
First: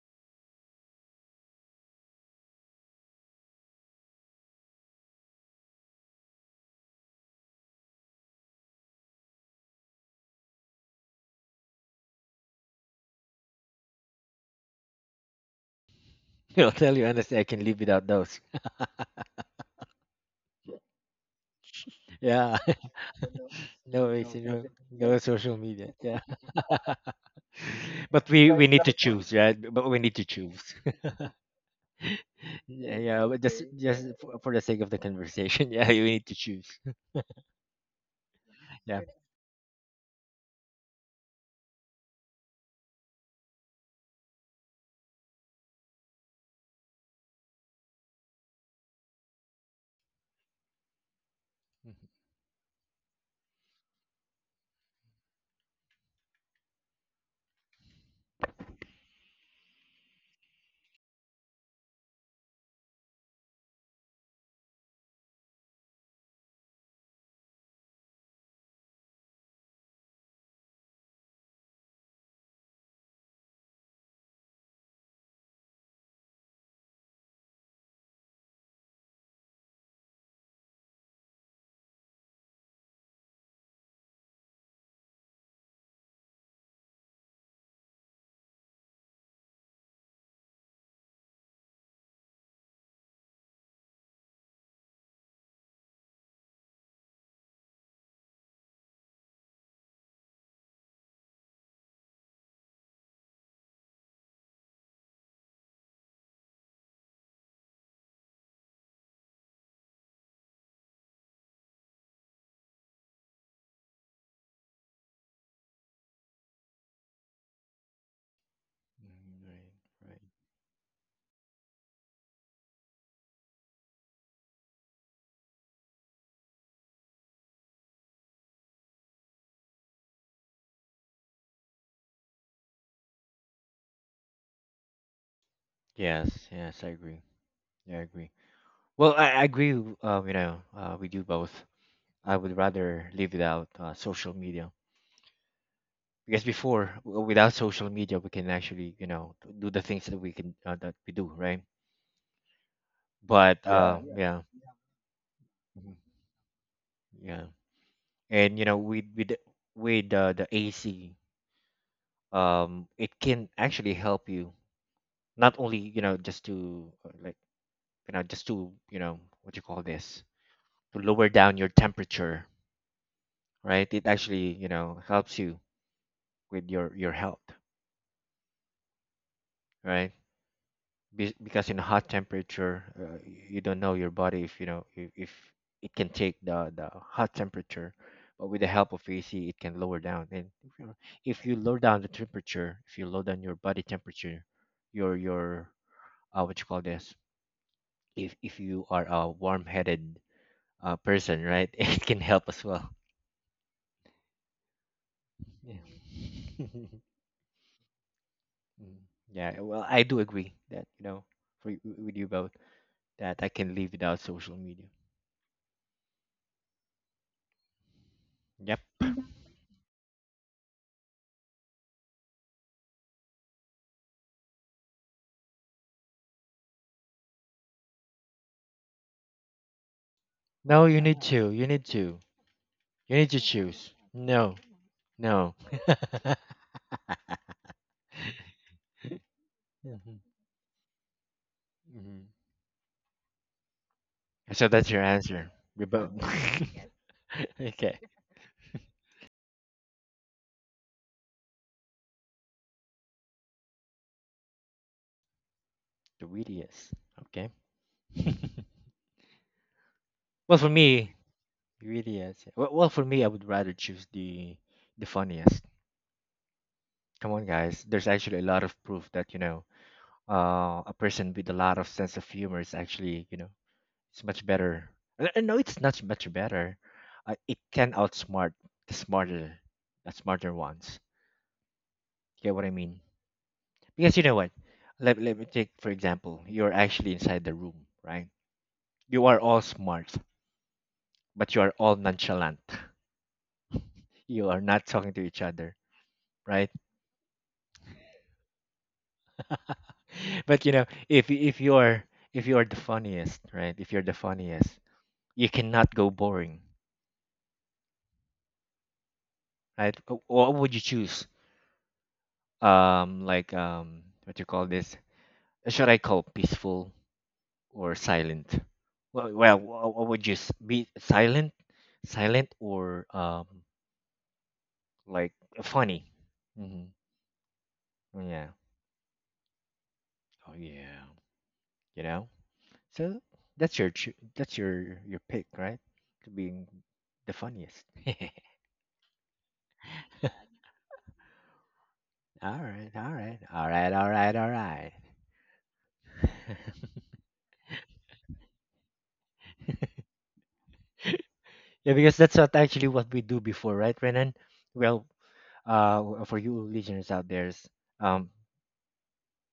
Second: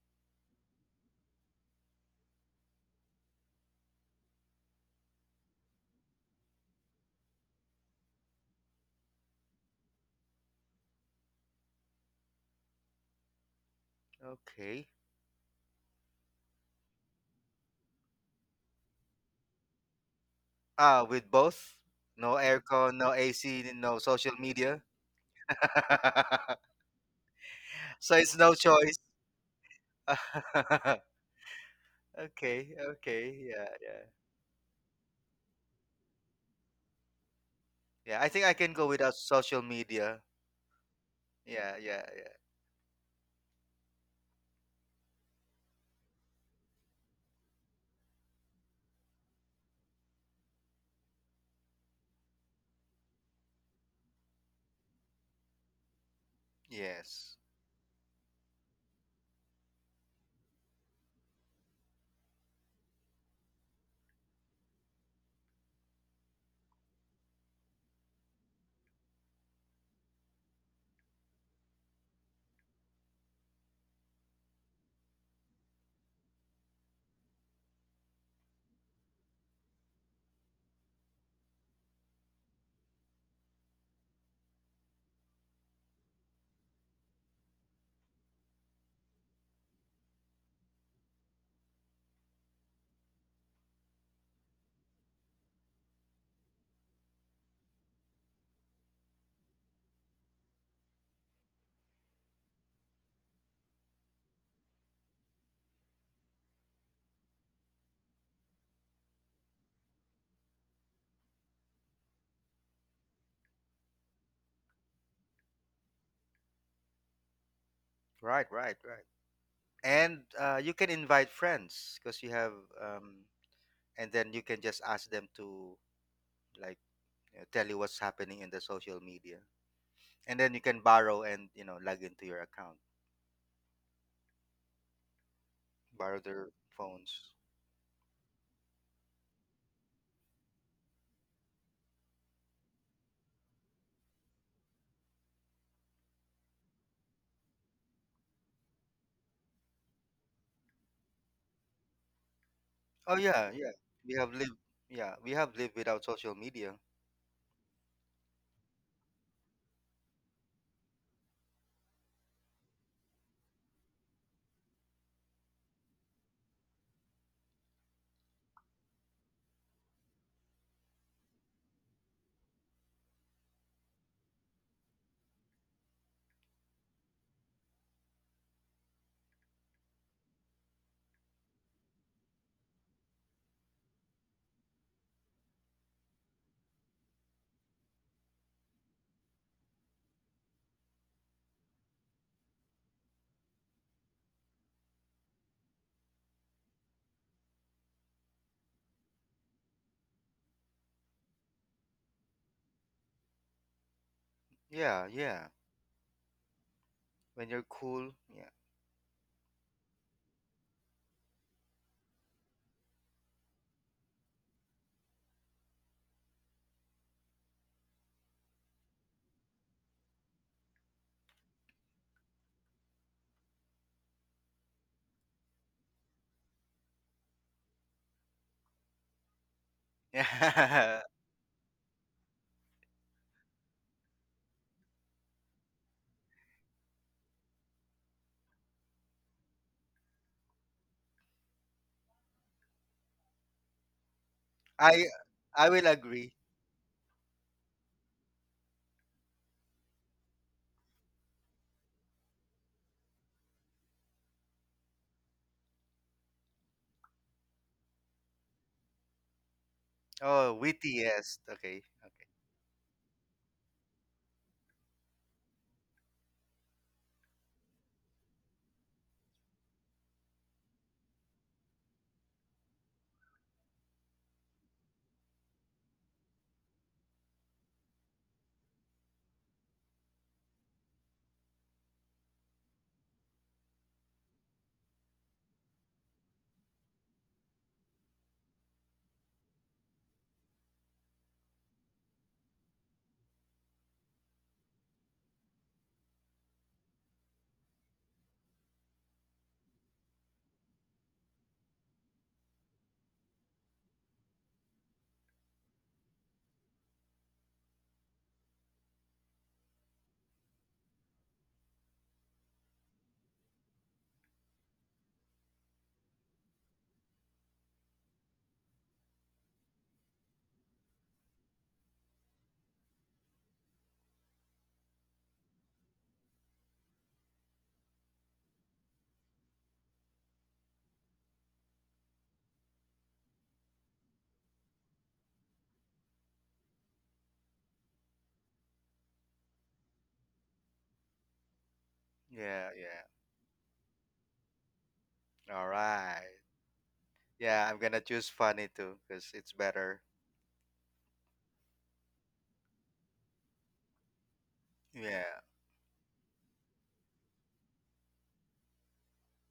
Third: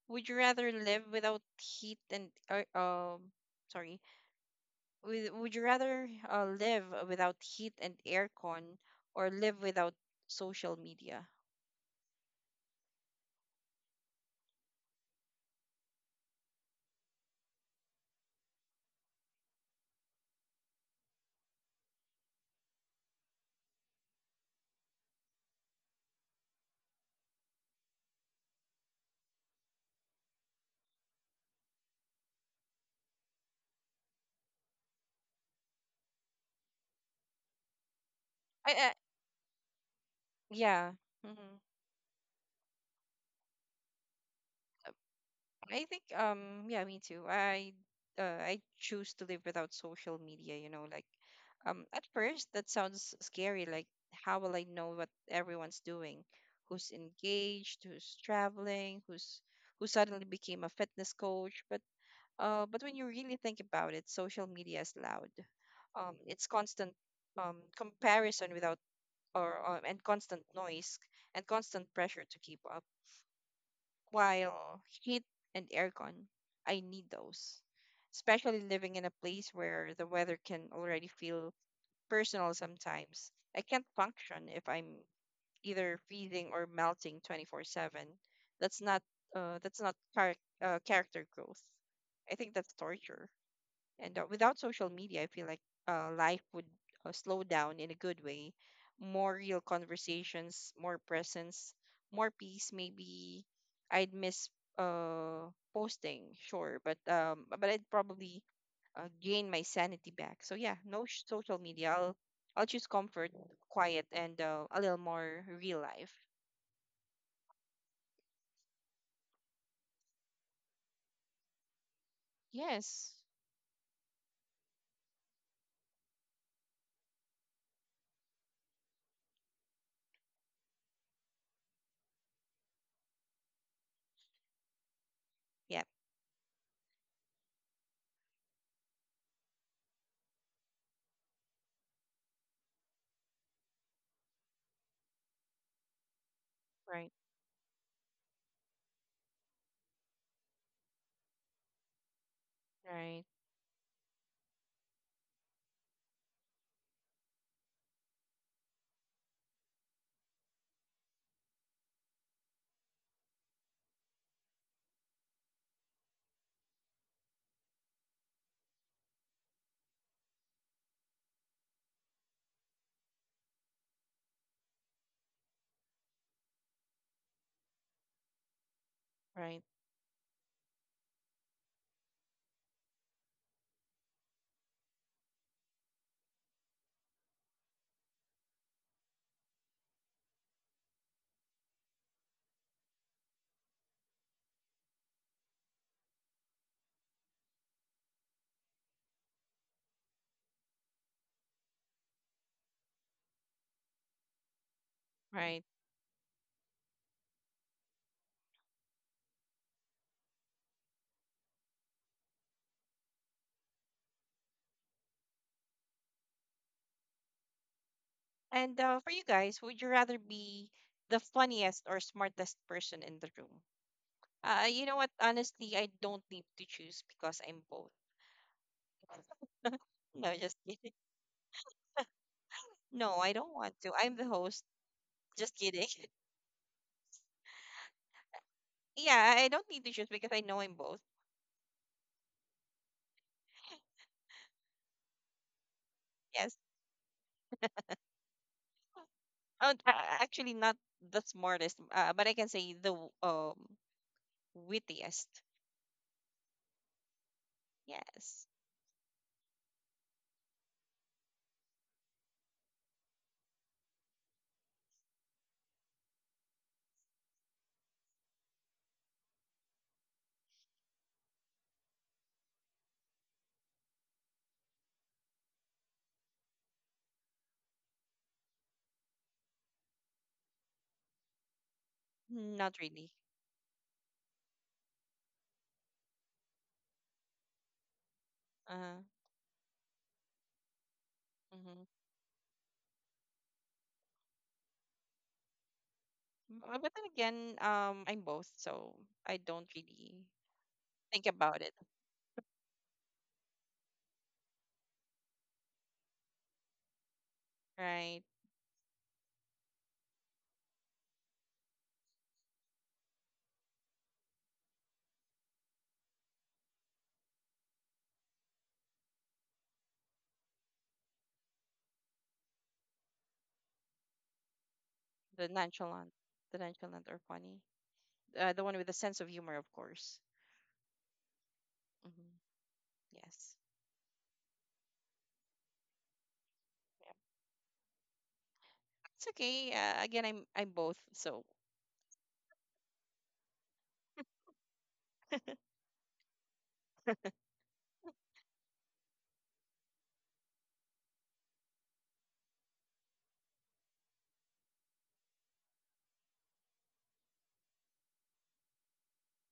Speaker 1: Would you rather live without heat and or sorry, would you rather live without heat and aircon, or live without social media?
Speaker 3: okay.
Speaker 2: I'll tell you honestly, I can live without those.
Speaker 3: Ah, with both? No
Speaker 2: Yeah.
Speaker 3: aircon, no AC, no
Speaker 2: No, it's,
Speaker 3: social
Speaker 2: you know,
Speaker 3: media.
Speaker 2: no social media. Yeah.
Speaker 3: So
Speaker 2: But
Speaker 3: it's
Speaker 2: we
Speaker 3: no
Speaker 2: we need to
Speaker 3: choice.
Speaker 2: choose, right? But we need to choose.
Speaker 3: Okay,
Speaker 2: Yeah, yeah,
Speaker 3: okay.
Speaker 2: but just
Speaker 3: Yeah, yeah.
Speaker 2: just for the sake of the conversation, yeah, you need to choose.
Speaker 3: Yeah, I think I
Speaker 1: I,
Speaker 3: can go
Speaker 1: I
Speaker 2: Yeah.
Speaker 3: without social media.
Speaker 1: yeah. Hmm.
Speaker 3: Yeah, yeah, yeah.
Speaker 1: I think yeah, me too. I choose to live without social media, you know, like
Speaker 2: Mhm,
Speaker 1: at first that sounds scary, like how will I know what everyone's doing? Who's
Speaker 3: Yes.
Speaker 1: engaged, who's traveling, who's who suddenly became a fitness coach? But But when you really think about it, social media is loud. It's constant comparison without or and constant noise and constant pressure to keep up. While heat and aircon, I need those, especially living in a place where the weather can already feel personal sometimes. I can't function if I'm either freezing or melting 24/7. That's not uh, that's not char- character growth. I think that's torture. And without social media, I feel like life would slow down in a good way. More real conversations, more presence, more peace. Maybe I'd miss posting, sure, but I'd probably gain my sanity back. So yeah, no social media. I'll choose comfort, quiet, and a little more real life.
Speaker 3: Right, right, right.
Speaker 2: mhm. Right, right.
Speaker 3: And you can invite friends because you have
Speaker 1: Yes.
Speaker 3: um, and then you can just ask them to like tell you what's happening in the social media, and then you can borrow and log into your account,
Speaker 1: Yep.
Speaker 3: borrow
Speaker 2: Yes,
Speaker 3: their
Speaker 2: yes, I agree.
Speaker 3: phones.
Speaker 2: Yeah, I agree. Well, I agree. We do both. I would rather live without social media, because before,
Speaker 1: Right.
Speaker 2: without social media, we can actually, you know, do the things that we can, that we do, right?
Speaker 3: Oh
Speaker 1: Right.
Speaker 3: yeah,
Speaker 2: But
Speaker 3: we have
Speaker 2: yeah,
Speaker 3: lived yeah, we have lived without social media.
Speaker 2: yeah, and you know, with the AC, it can actually help you, not only, you know, just to, just to, you know, what you call this, to lower down your temperature, right? It actually, you know, helps you with your health,
Speaker 1: Right.
Speaker 2: right? Because in hot temperature, you don't know your body if you know, if it can take the hot temperature. But with the help of AC, it can lower down. And if you lower down the temperature, if you lower down your body temperature, your what you call this, if you are a warm-headed person, right? It can help as well.
Speaker 3: Yeah, yeah,
Speaker 1: Right.
Speaker 2: Yeah.
Speaker 3: when you're cool, yeah.
Speaker 2: Mm, yeah. Well, I do agree that, you know, for, with you both, that I can live without social media.
Speaker 1: And
Speaker 2: Yep.
Speaker 1: for you guys, would you rather be the funniest or smartest person in the room? You know what? Honestly, I don't need to choose because I'm both. No, just
Speaker 2: No,
Speaker 1: kidding.
Speaker 2: you
Speaker 3: Yeah.
Speaker 2: need to. You need to.
Speaker 1: No,
Speaker 2: You need
Speaker 1: I
Speaker 2: to
Speaker 1: don't want to.
Speaker 2: choose.
Speaker 1: I'm the
Speaker 2: No,
Speaker 1: host. Just
Speaker 2: no.
Speaker 1: kidding. Yeah, I don't need to choose
Speaker 2: Mhm.
Speaker 1: because I know I'm both.
Speaker 2: Mhm. So that's your
Speaker 3: i
Speaker 2: answer.
Speaker 3: i
Speaker 2: We
Speaker 3: will
Speaker 2: both.
Speaker 3: agree.
Speaker 1: Yes.
Speaker 2: Okay.
Speaker 1: Uh, a- Actually, not the smartest, but I can say the wittiest.
Speaker 2: The wittiest. Okay.
Speaker 1: Yes.
Speaker 3: Oh,
Speaker 2: Well, for
Speaker 3: witty,
Speaker 2: me.
Speaker 3: yes, okay, okay.
Speaker 2: Wittiest. For me, I would rather choose the funniest. Come on, guys. There's actually a lot of proof that, you know, a person with a lot of sense of humor is actually, you know, it's much better. No, it's not much better. It can outsmart the smarter, the smarter ones. Get what I
Speaker 1: Not
Speaker 2: mean?
Speaker 1: really.
Speaker 2: Because you know what? Let me take, for example, you're actually inside the room, right?
Speaker 1: Uh,
Speaker 2: You are all smart, but you are
Speaker 1: mhm.
Speaker 2: all nonchalant. You are not talking to each other, right?
Speaker 1: But then again, I'm both, so I don't really
Speaker 2: But you know,
Speaker 1: think about it.
Speaker 2: if you're the funniest, right? If you're the funniest, you cannot go boring,
Speaker 1: Right?
Speaker 2: right? What would you choose, what you call this, should I call peaceful or silent? Well, what would you be, silent, or like
Speaker 1: The
Speaker 2: funny?
Speaker 1: nonchalant, the
Speaker 2: Hmm.
Speaker 1: nonchalant or funny.
Speaker 2: Yeah.
Speaker 1: The one with a sense of humor, of course.
Speaker 2: Oh yeah. You know,
Speaker 1: Hmm.
Speaker 2: so
Speaker 1: Yes.
Speaker 2: that's your pick, right? To being
Speaker 1: Yeah.
Speaker 2: the funniest.
Speaker 1: It's okay. Again, I'm both. So
Speaker 2: All
Speaker 3: Yeah,
Speaker 2: right,
Speaker 3: yeah,
Speaker 2: all right, all right, all right, all right.
Speaker 3: all right. Yeah, I'm gonna choose funny too because it's better.
Speaker 2: Yeah, because that's what actually what we do before, right, Renan? Well,
Speaker 3: Yeah.
Speaker 2: for you listeners out there, um,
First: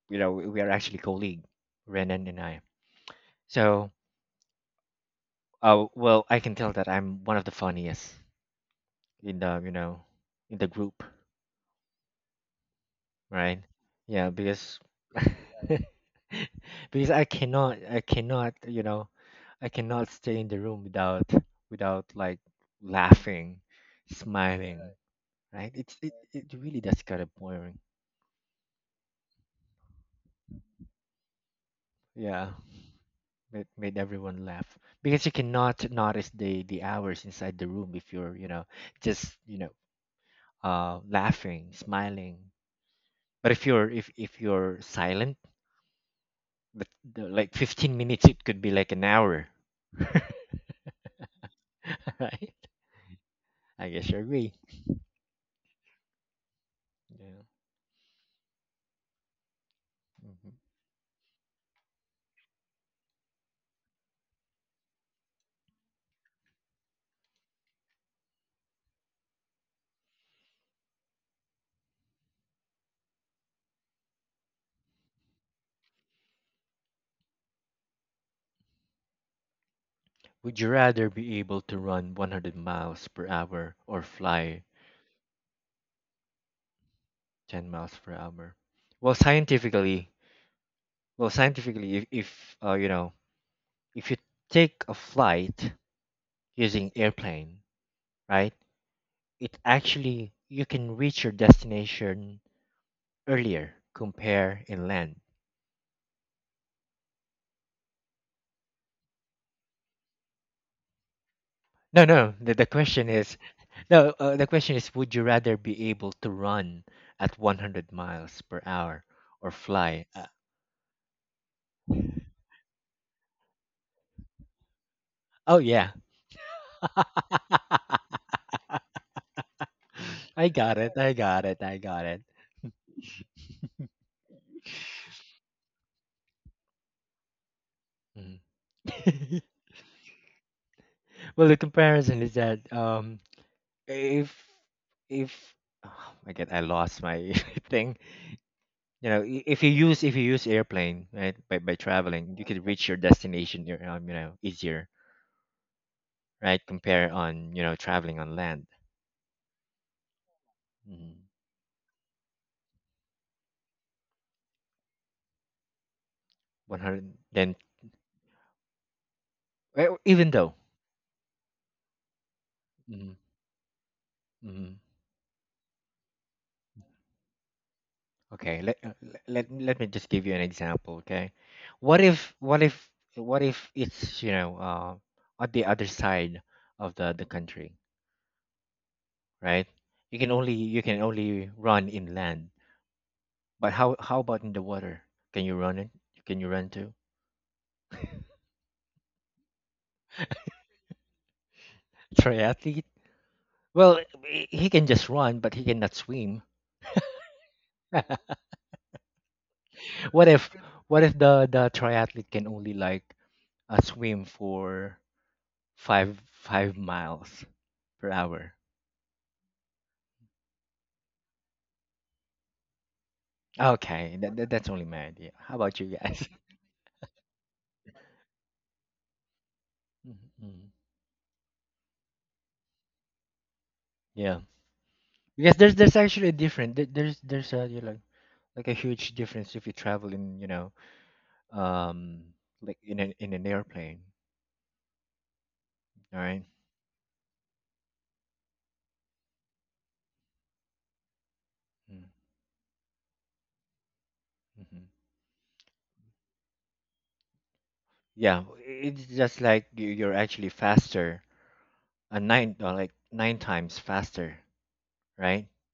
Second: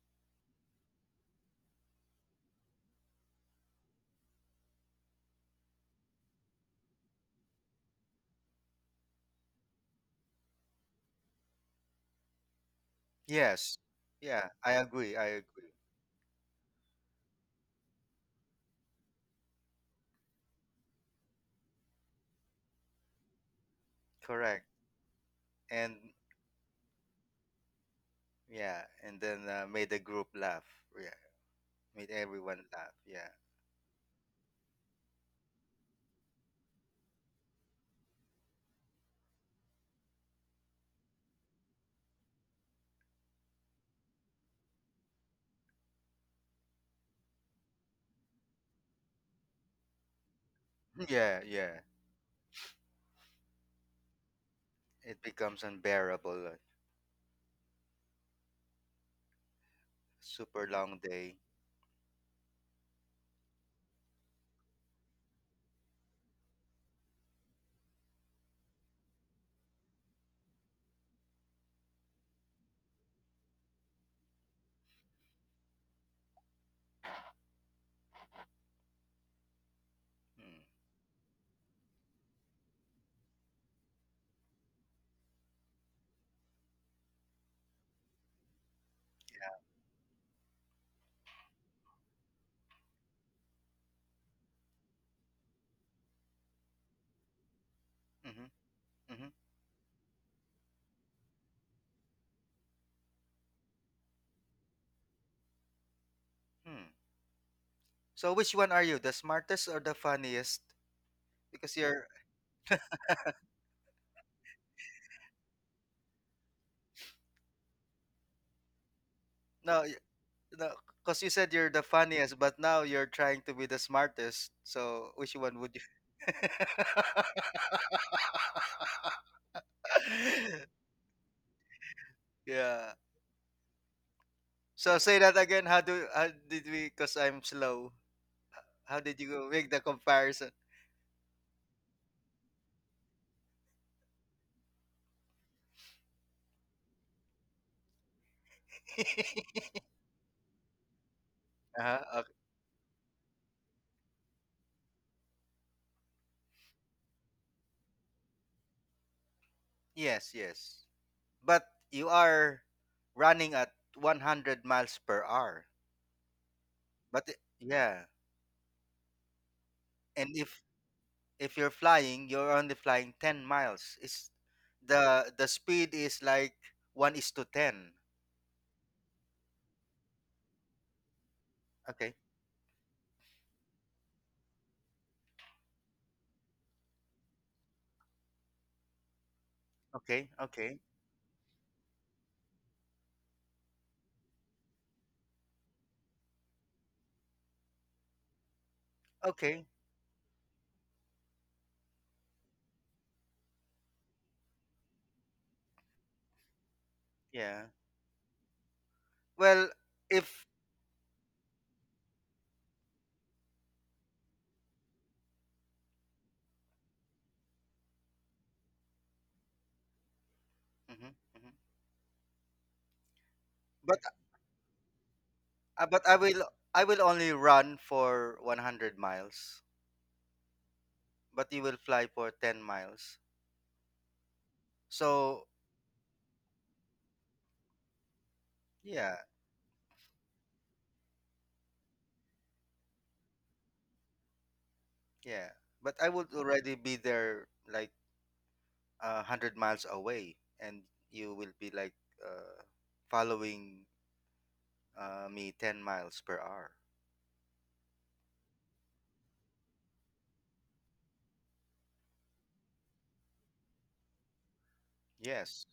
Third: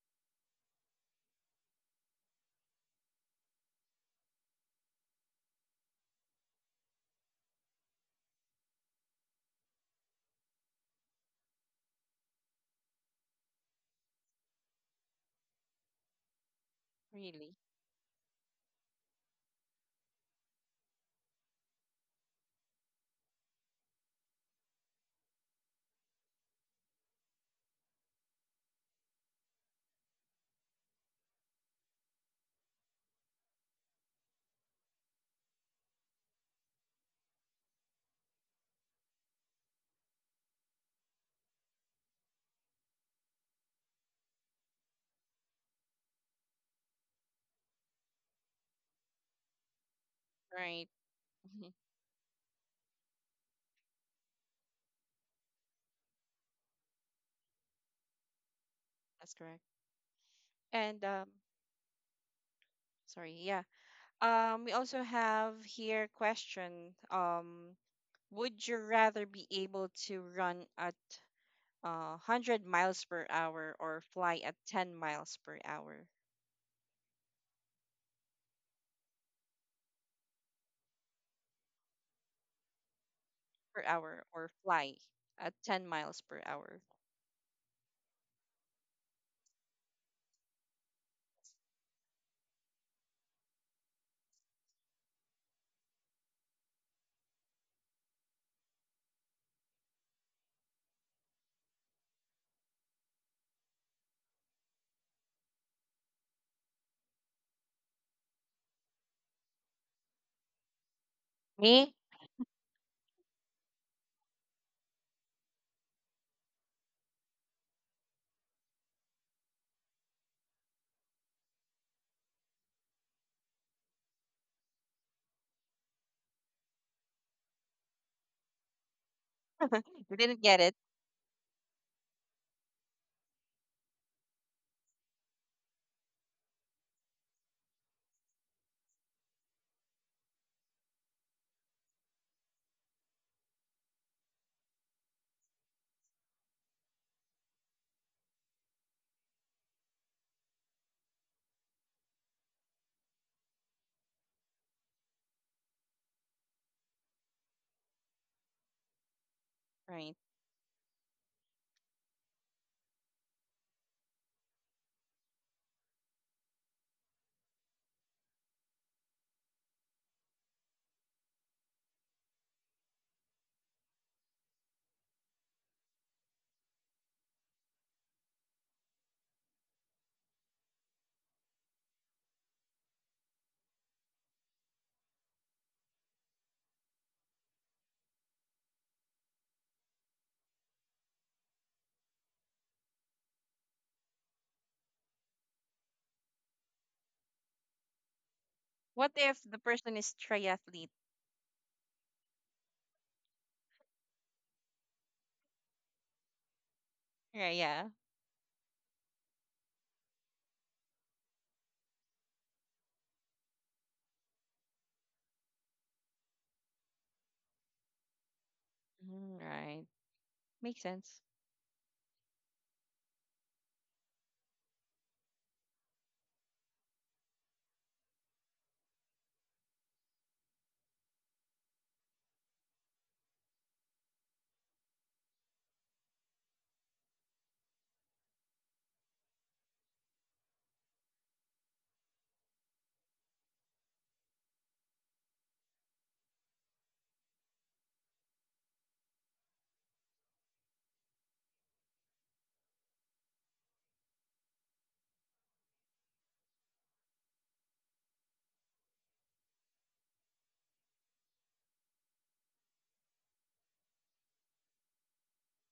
Speaker 2: you know, we are actually colleague, Renan and I. So, well, I can tell that I'm one of the funniest in the, you know, in the group, right?
Speaker 3: Yes.
Speaker 2: Yeah,
Speaker 3: yeah i
Speaker 2: because
Speaker 3: agree i agree
Speaker 2: because
Speaker 1: really,
Speaker 2: I cannot stay in the room without like laughing,
Speaker 3: Correct.
Speaker 2: smiling, right?
Speaker 3: And
Speaker 2: It really does kind of boring.
Speaker 3: yeah, and then made the group laugh. Yeah, made
Speaker 2: Yeah.
Speaker 3: everyone laugh. Yeah.
Speaker 2: Made everyone laugh, because you cannot notice the hours inside the room if you're, you know, just, laughing, smiling. But if you're silent, the, like 15 minutes it could be like an hour.
Speaker 1: right?
Speaker 3: Yeah,
Speaker 1: Hmm.
Speaker 3: yeah.
Speaker 2: Right? I guess you agree.
Speaker 3: It becomes unbearable, like,
Speaker 2: Yeah.
Speaker 1: That's correct.
Speaker 2: Hmm.
Speaker 3: super long
Speaker 1: And
Speaker 3: day.
Speaker 1: sorry, yeah. We also have here question. Would you rather be able to run at 100 miles per hour or fly at 10 miles
Speaker 2: Would
Speaker 3: Hmm.
Speaker 2: you rather be able to run 100 miles per hour
Speaker 1: per
Speaker 2: or
Speaker 1: hour or
Speaker 2: fly
Speaker 1: fly at 10 miles per hour?
Speaker 2: 10 miles per hour? well scientifically well, scientifically, if, if you take a flight using airplane,
Speaker 3: Mm-hmm.
Speaker 2: right?
Speaker 3: Mm-hmm.
Speaker 2: It actually you can reach your destination earlier compare inland.
Speaker 3: Hmm. So which one are you, the smartest or the funniest? Because
Speaker 1: Me?
Speaker 2: No,
Speaker 3: you're
Speaker 2: no. The question is. No. The question is, would you rather be able to run at 100 miles per hour or
Speaker 3: no, y-
Speaker 2: fly?
Speaker 3: no, because you said you're the funniest, but now you're trying to be the smartest. So which one
Speaker 2: Oh
Speaker 3: would you?
Speaker 2: yeah,
Speaker 1: They didn't
Speaker 2: I
Speaker 1: get it.
Speaker 2: got it. I got it. I got it.
Speaker 3: Yeah. So say that again. How did we? Because I'm slow.
Speaker 2: Mhm.
Speaker 3: How did you make the comparison?
Speaker 2: Well, the comparison is that if if oh my god, I lost my thing. You know, if you use airplane, right, by
Speaker 3: Uh-huh, okay.
Speaker 2: traveling you could reach your destination, you know, you know, easier, right, compare on, you know, traveling on land.
Speaker 1: Right.
Speaker 3: Yes, yes.
Speaker 2: Mm-hmm.
Speaker 3: But you are running at 100 miles per hour.
Speaker 2: 100 then.
Speaker 3: Yeah,
Speaker 2: Well, even
Speaker 3: and
Speaker 2: though.
Speaker 3: if you're flying, you're only
Speaker 2: Hmm.
Speaker 3: flying 10 miles. It's
Speaker 2: Hmm.
Speaker 3: the speed is like one is to 10.
Speaker 2: Okay, let me just give you an example. Okay. what
Speaker 3: Okay,
Speaker 2: if what if what if it's, you know, on the other side of the country, right?
Speaker 3: okay, okay,
Speaker 2: You can only run inland. But how about in the water? Can you run it? Can you run too?
Speaker 1: What if the
Speaker 3: okay.
Speaker 1: person is triathlete?
Speaker 2: Triathlete? Well, he can just run, but he cannot swim.
Speaker 1: Yeah,
Speaker 3: Yeah.
Speaker 1: yeah.
Speaker 3: Well,
Speaker 2: what
Speaker 3: if.
Speaker 2: if what if the triathlete can only, like, swim for five miles per hour?
Speaker 1: Mhm, right. Makes
Speaker 3: Mhm,
Speaker 1: sense.
Speaker 3: mhm.
Speaker 2: Okay, that's only my idea. How about you
Speaker 3: But
Speaker 2: guys?
Speaker 3: I will only run for 100 miles,
Speaker 2: Mhm.
Speaker 3: but you will fly for 10 miles.
Speaker 2: Yeah,
Speaker 3: So,
Speaker 2: because there's actually a difference. There's a, you know, like a huge
Speaker 3: yeah,
Speaker 2: difference if you travel in, you know, um like in an airplane.
Speaker 3: yeah. But I
Speaker 2: All
Speaker 3: would
Speaker 2: right.
Speaker 3: already be there like a 100 miles away, and you will be like uh, following
Speaker 2: Mm-hmm.
Speaker 3: me 10 miles per hour.
Speaker 2: Yeah, it's just like you're actually faster, nine like, nine times faster, right?
Speaker 3: Yes.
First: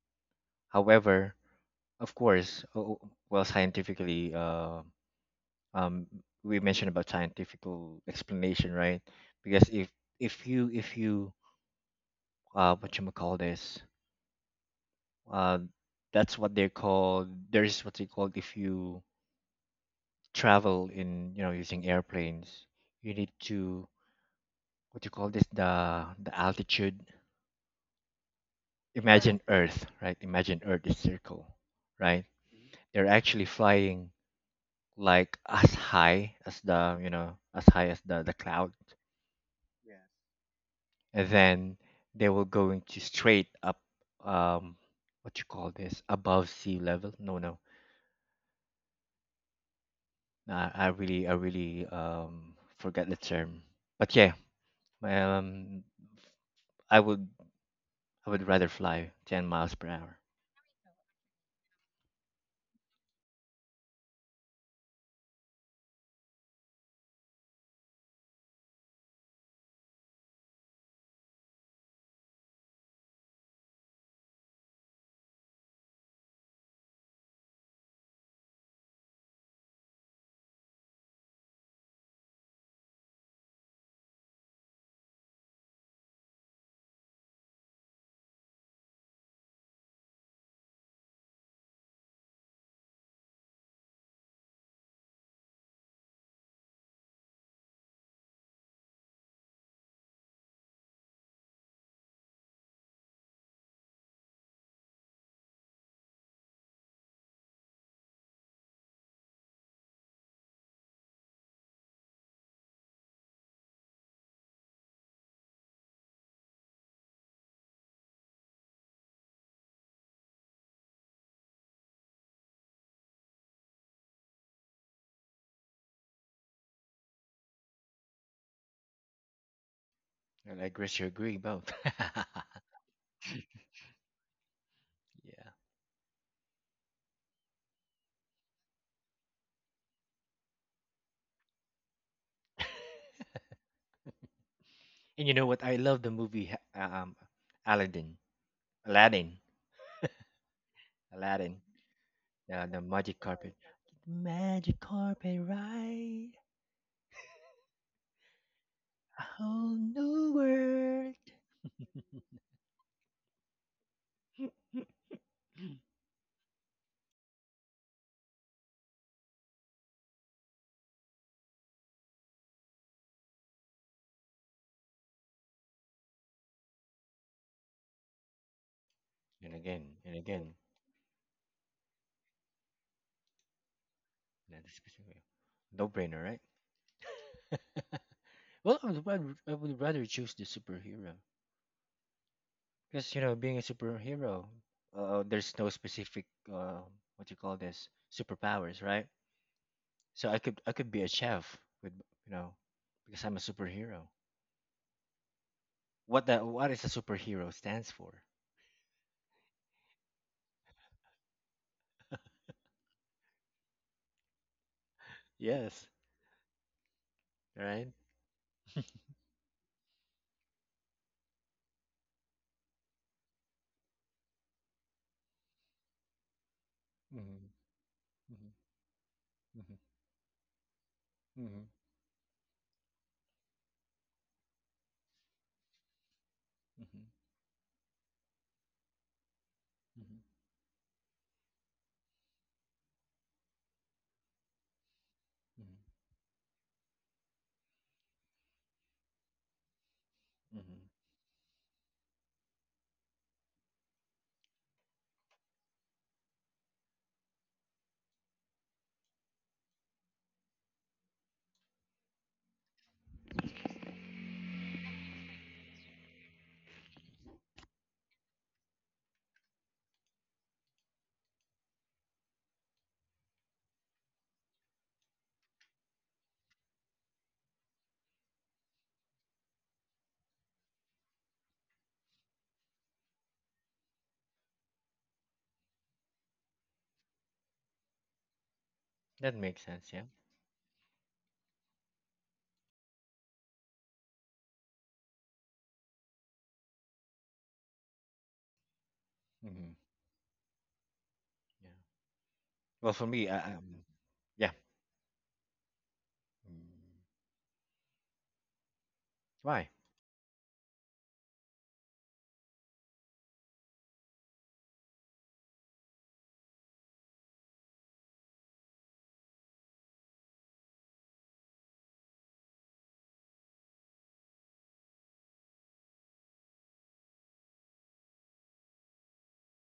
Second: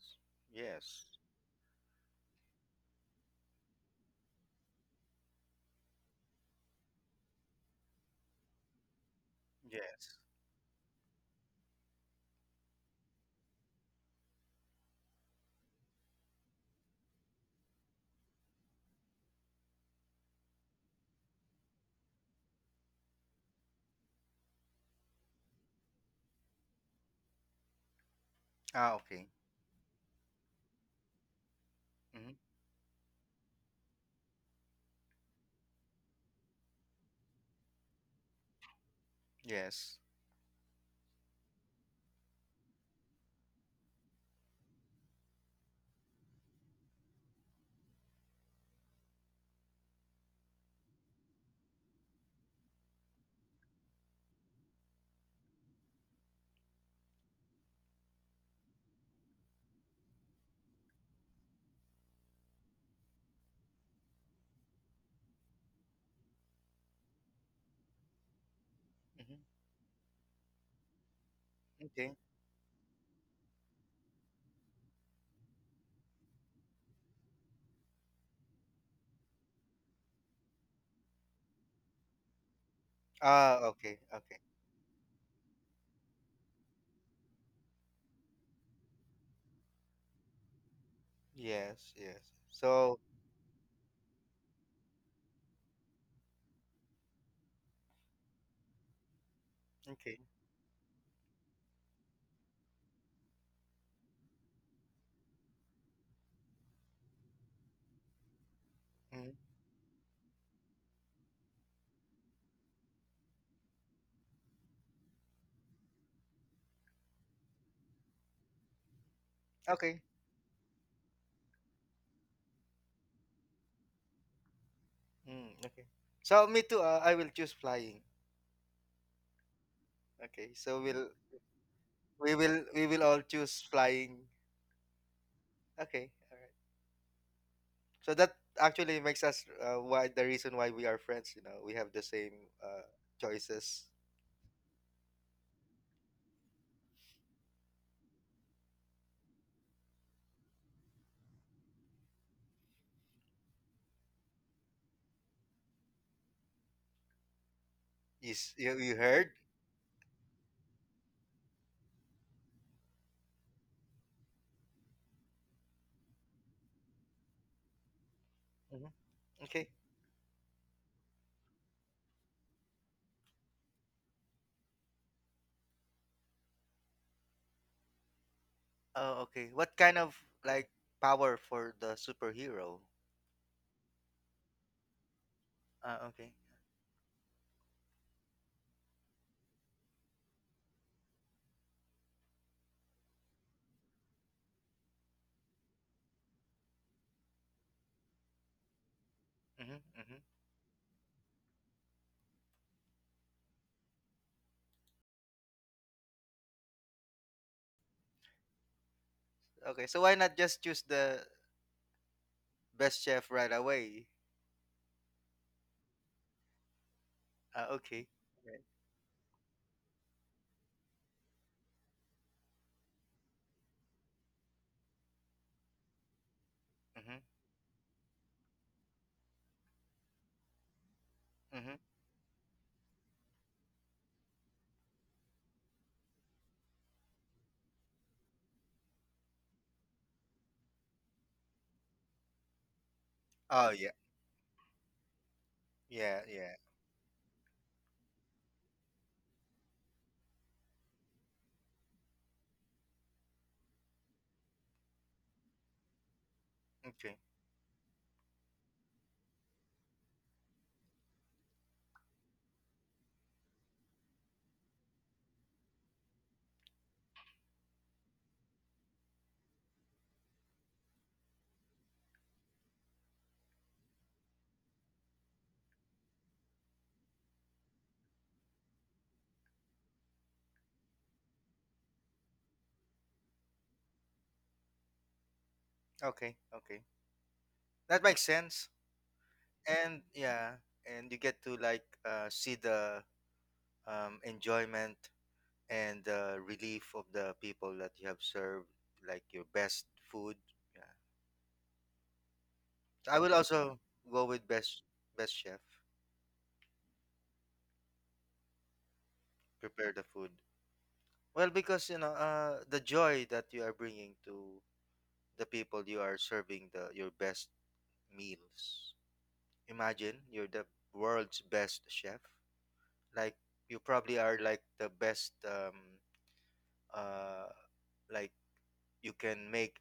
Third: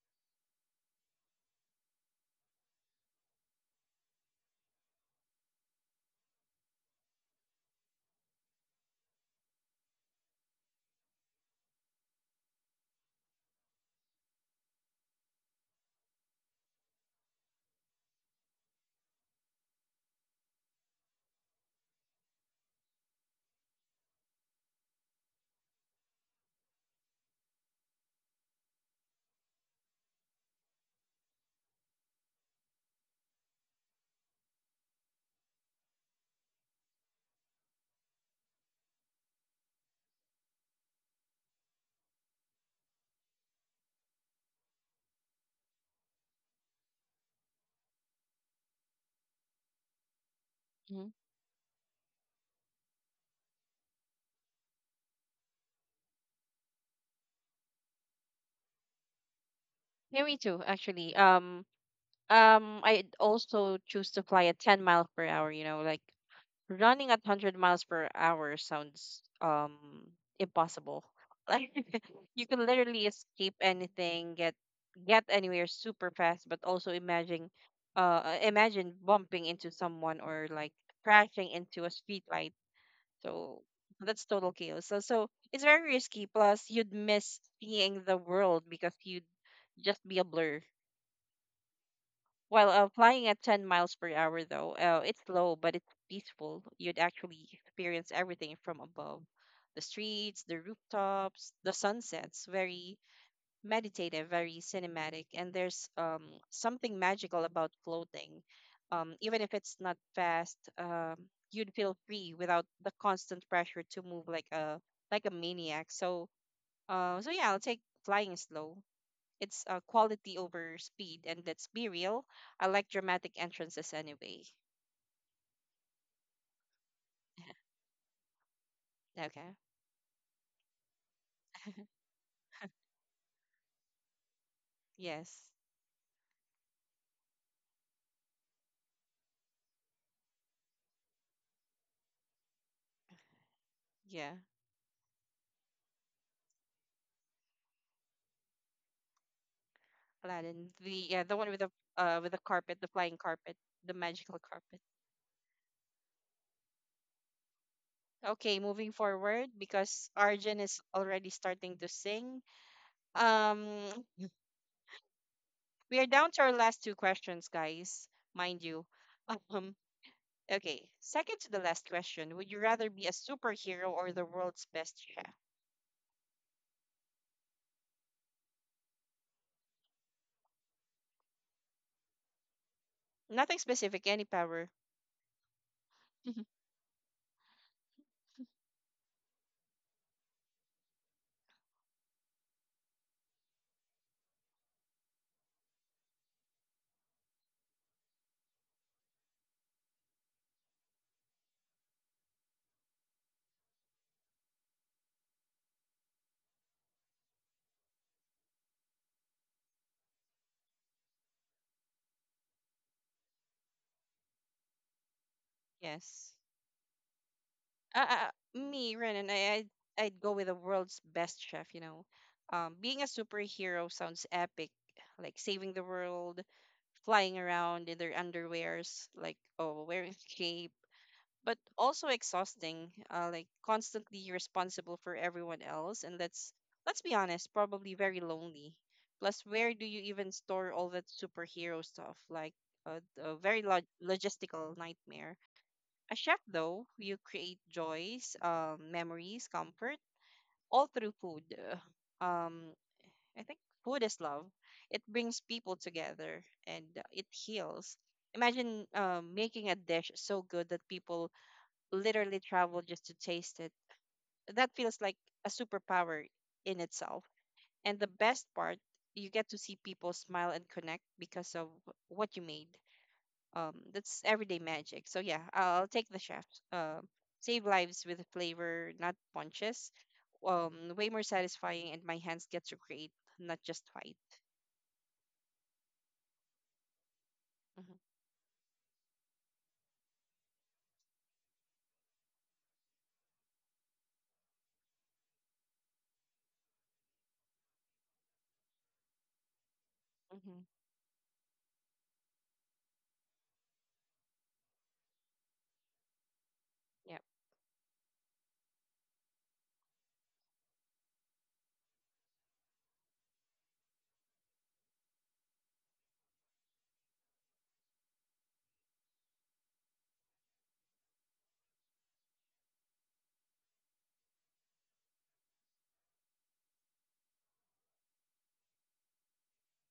Speaker 3: Yes.
Speaker 2: However, of course, well, scientifically, um, we mentioned about scientifical explanation, right? Because
Speaker 3: Yes.
Speaker 2: if you what you call this, uh, that's what they're called. There's what they called, if you travel in, you know, using airplanes, you need to, what you call this, the altitude.
Speaker 3: Ah, okay.
Speaker 2: Imagine Earth, right? Imagine Earth is circle, right?
Speaker 3: Mm-hmm.
Speaker 2: They're actually flying like as high as the, you know, as high as the cloud,
Speaker 3: Yes.
Speaker 2: and then they will going to straight up. Um, what you call this? Above sea level? No, no. Nah, I
Speaker 1: Hmm.
Speaker 2: really, I really forget the term. But yeah, um, I would, I would rather fly 10 miles per hour.
Speaker 1: Yeah, me too, actually. I also choose to fly at 10 miles per hour, you know, like running at 100 miles per hour sounds
Speaker 3: Mm-hmm.
Speaker 1: impossible. Like
Speaker 3: Okay.
Speaker 1: you can literally escape anything, get anywhere super fast, but also imagine bumping into someone, or like crashing into a streetlight.
Speaker 3: Ah,
Speaker 1: So
Speaker 3: okay.
Speaker 1: that's
Speaker 3: Okay.
Speaker 1: total chaos. So it's very risky. Plus, you'd miss seeing the world because you'd just be a blur.
Speaker 3: Yes, yes.
Speaker 1: While
Speaker 3: So,
Speaker 1: flying at 10 miles per hour, though, it's slow but it's peaceful. You'd actually experience everything from above: the
Speaker 3: okay.
Speaker 1: streets, the rooftops, the sunsets. Very meditative, very cinematic, and there's something magical about floating.
Speaker 3: Mm-hmm.
Speaker 1: Even if it's not fast, you'd feel free without the constant pressure to move like a maniac. So yeah, I'll take flying slow. It's
Speaker 3: Okay.
Speaker 1: quality over speed, and let's be real, I like dramatic entrances anyway.
Speaker 3: Mm, okay. So me too. I will choose flying.
Speaker 1: Okay.
Speaker 3: Okay.
Speaker 2: And I guess you agree both.
Speaker 3: We will we will all choose flying.
Speaker 1: Yes.
Speaker 3: Okay. All right. So that actually makes us why the reason why we are friends. You know, we have the same
Speaker 2: Yeah.
Speaker 3: uh, choices.
Speaker 1: Yeah.
Speaker 2: And you know what? I love the movie Aladdin. Aladdin.
Speaker 1: Aladdin. The yeah, the one
Speaker 2: Aladdin.
Speaker 1: with the carpet,
Speaker 2: The
Speaker 1: the flying
Speaker 2: magic carpet.
Speaker 1: carpet, the magical
Speaker 2: Magic
Speaker 1: carpet.
Speaker 2: carpet ride.
Speaker 3: Is
Speaker 1: Okay,
Speaker 3: you
Speaker 1: moving
Speaker 3: You
Speaker 2: A
Speaker 3: heard?
Speaker 1: forward
Speaker 2: whole
Speaker 1: because
Speaker 2: new
Speaker 1: Arjun is
Speaker 2: world.
Speaker 1: already starting to sing. Um, we are down to our last two questions, guys. Mind you.
Speaker 3: Hmm. Okay.
Speaker 1: Um, okay, second to the last question. Would you rather be a superhero or the world's best chef?
Speaker 3: Oh, okay.
Speaker 2: And
Speaker 3: What
Speaker 2: again,
Speaker 3: kind
Speaker 2: and
Speaker 3: of
Speaker 2: again.
Speaker 3: like power for the superhero?
Speaker 1: Nothing specific, any
Speaker 2: Not
Speaker 1: power.
Speaker 2: the specific- No brainer,
Speaker 3: Okay.
Speaker 2: right? Well, I would rather choose the superhero, because, you know, being a superhero, there's no specific, what you call this, superpowers, right?
Speaker 3: Mm-hmm, mm-hmm.
Speaker 2: So I could be a chef with, you know, because I'm a superhero. What is a superhero stands for?
Speaker 3: Okay. So why not just choose the best chef right away?
Speaker 2: Yes,
Speaker 1: Yes.
Speaker 2: right.
Speaker 3: Okay. Okay.
Speaker 1: Me, Renan, I'd go with the world's best chef, you know. Being a superhero sounds epic, like saving the world,
Speaker 3: Mm-hmm,
Speaker 1: flying
Speaker 2: Mhm,
Speaker 1: around in their
Speaker 2: mhm,
Speaker 1: underwears, like
Speaker 2: mhm,
Speaker 1: oh, wearing cape, but
Speaker 2: mhm,
Speaker 3: mm-hmm.
Speaker 1: also exhausting, like constantly responsible for everyone else, and let's
Speaker 2: mhm,
Speaker 1: be honest, probably very lonely. Plus, where do you
Speaker 2: mhm,
Speaker 1: even store all that superhero stuff? Like a very
Speaker 3: Oh yeah.
Speaker 1: logistical nightmare.
Speaker 2: mhm,
Speaker 1: A
Speaker 3: Yeah,
Speaker 1: chef,
Speaker 3: yeah.
Speaker 1: though, you create joys, memories, comfort, all through
Speaker 2: hmm.
Speaker 1: food. Uh, Um, I think food is love. It brings people together and it
Speaker 3: Okay.
Speaker 1: heals. Imagine making a dish so good that people literally travel just to taste it. That feels like a superpower in itself. And the best part, you get to see people smile and connect because of what you made. That's everyday magic. So yeah, I'll take the chef. Um, save lives with flavor, not punches. Way more satisfying, and my hands get to create, not just fight.
Speaker 3: Okay. Okay.
Speaker 1: Mm-hmm.
Speaker 3: That makes sense.
Speaker 2: That makes sense.
Speaker 3: And
Speaker 2: Yeah,
Speaker 3: yeah, and you get to like see the enjoyment and the relief of the people that you have served, like your
Speaker 2: mhm,
Speaker 3: best food.
Speaker 1: Mm-hmm.
Speaker 3: Yeah.
Speaker 2: yeah. Well,
Speaker 3: So
Speaker 2: for
Speaker 3: I will
Speaker 2: me,
Speaker 3: also go with
Speaker 2: yeah.
Speaker 3: best chef,
Speaker 2: Mhm.
Speaker 1: Yep.
Speaker 2: Why?
Speaker 3: prepare the food. Well, because you know the joy that you are bringing to the people you are serving the your best meals. Imagine you're the world's best chef, like you probably are like the best uh like you can make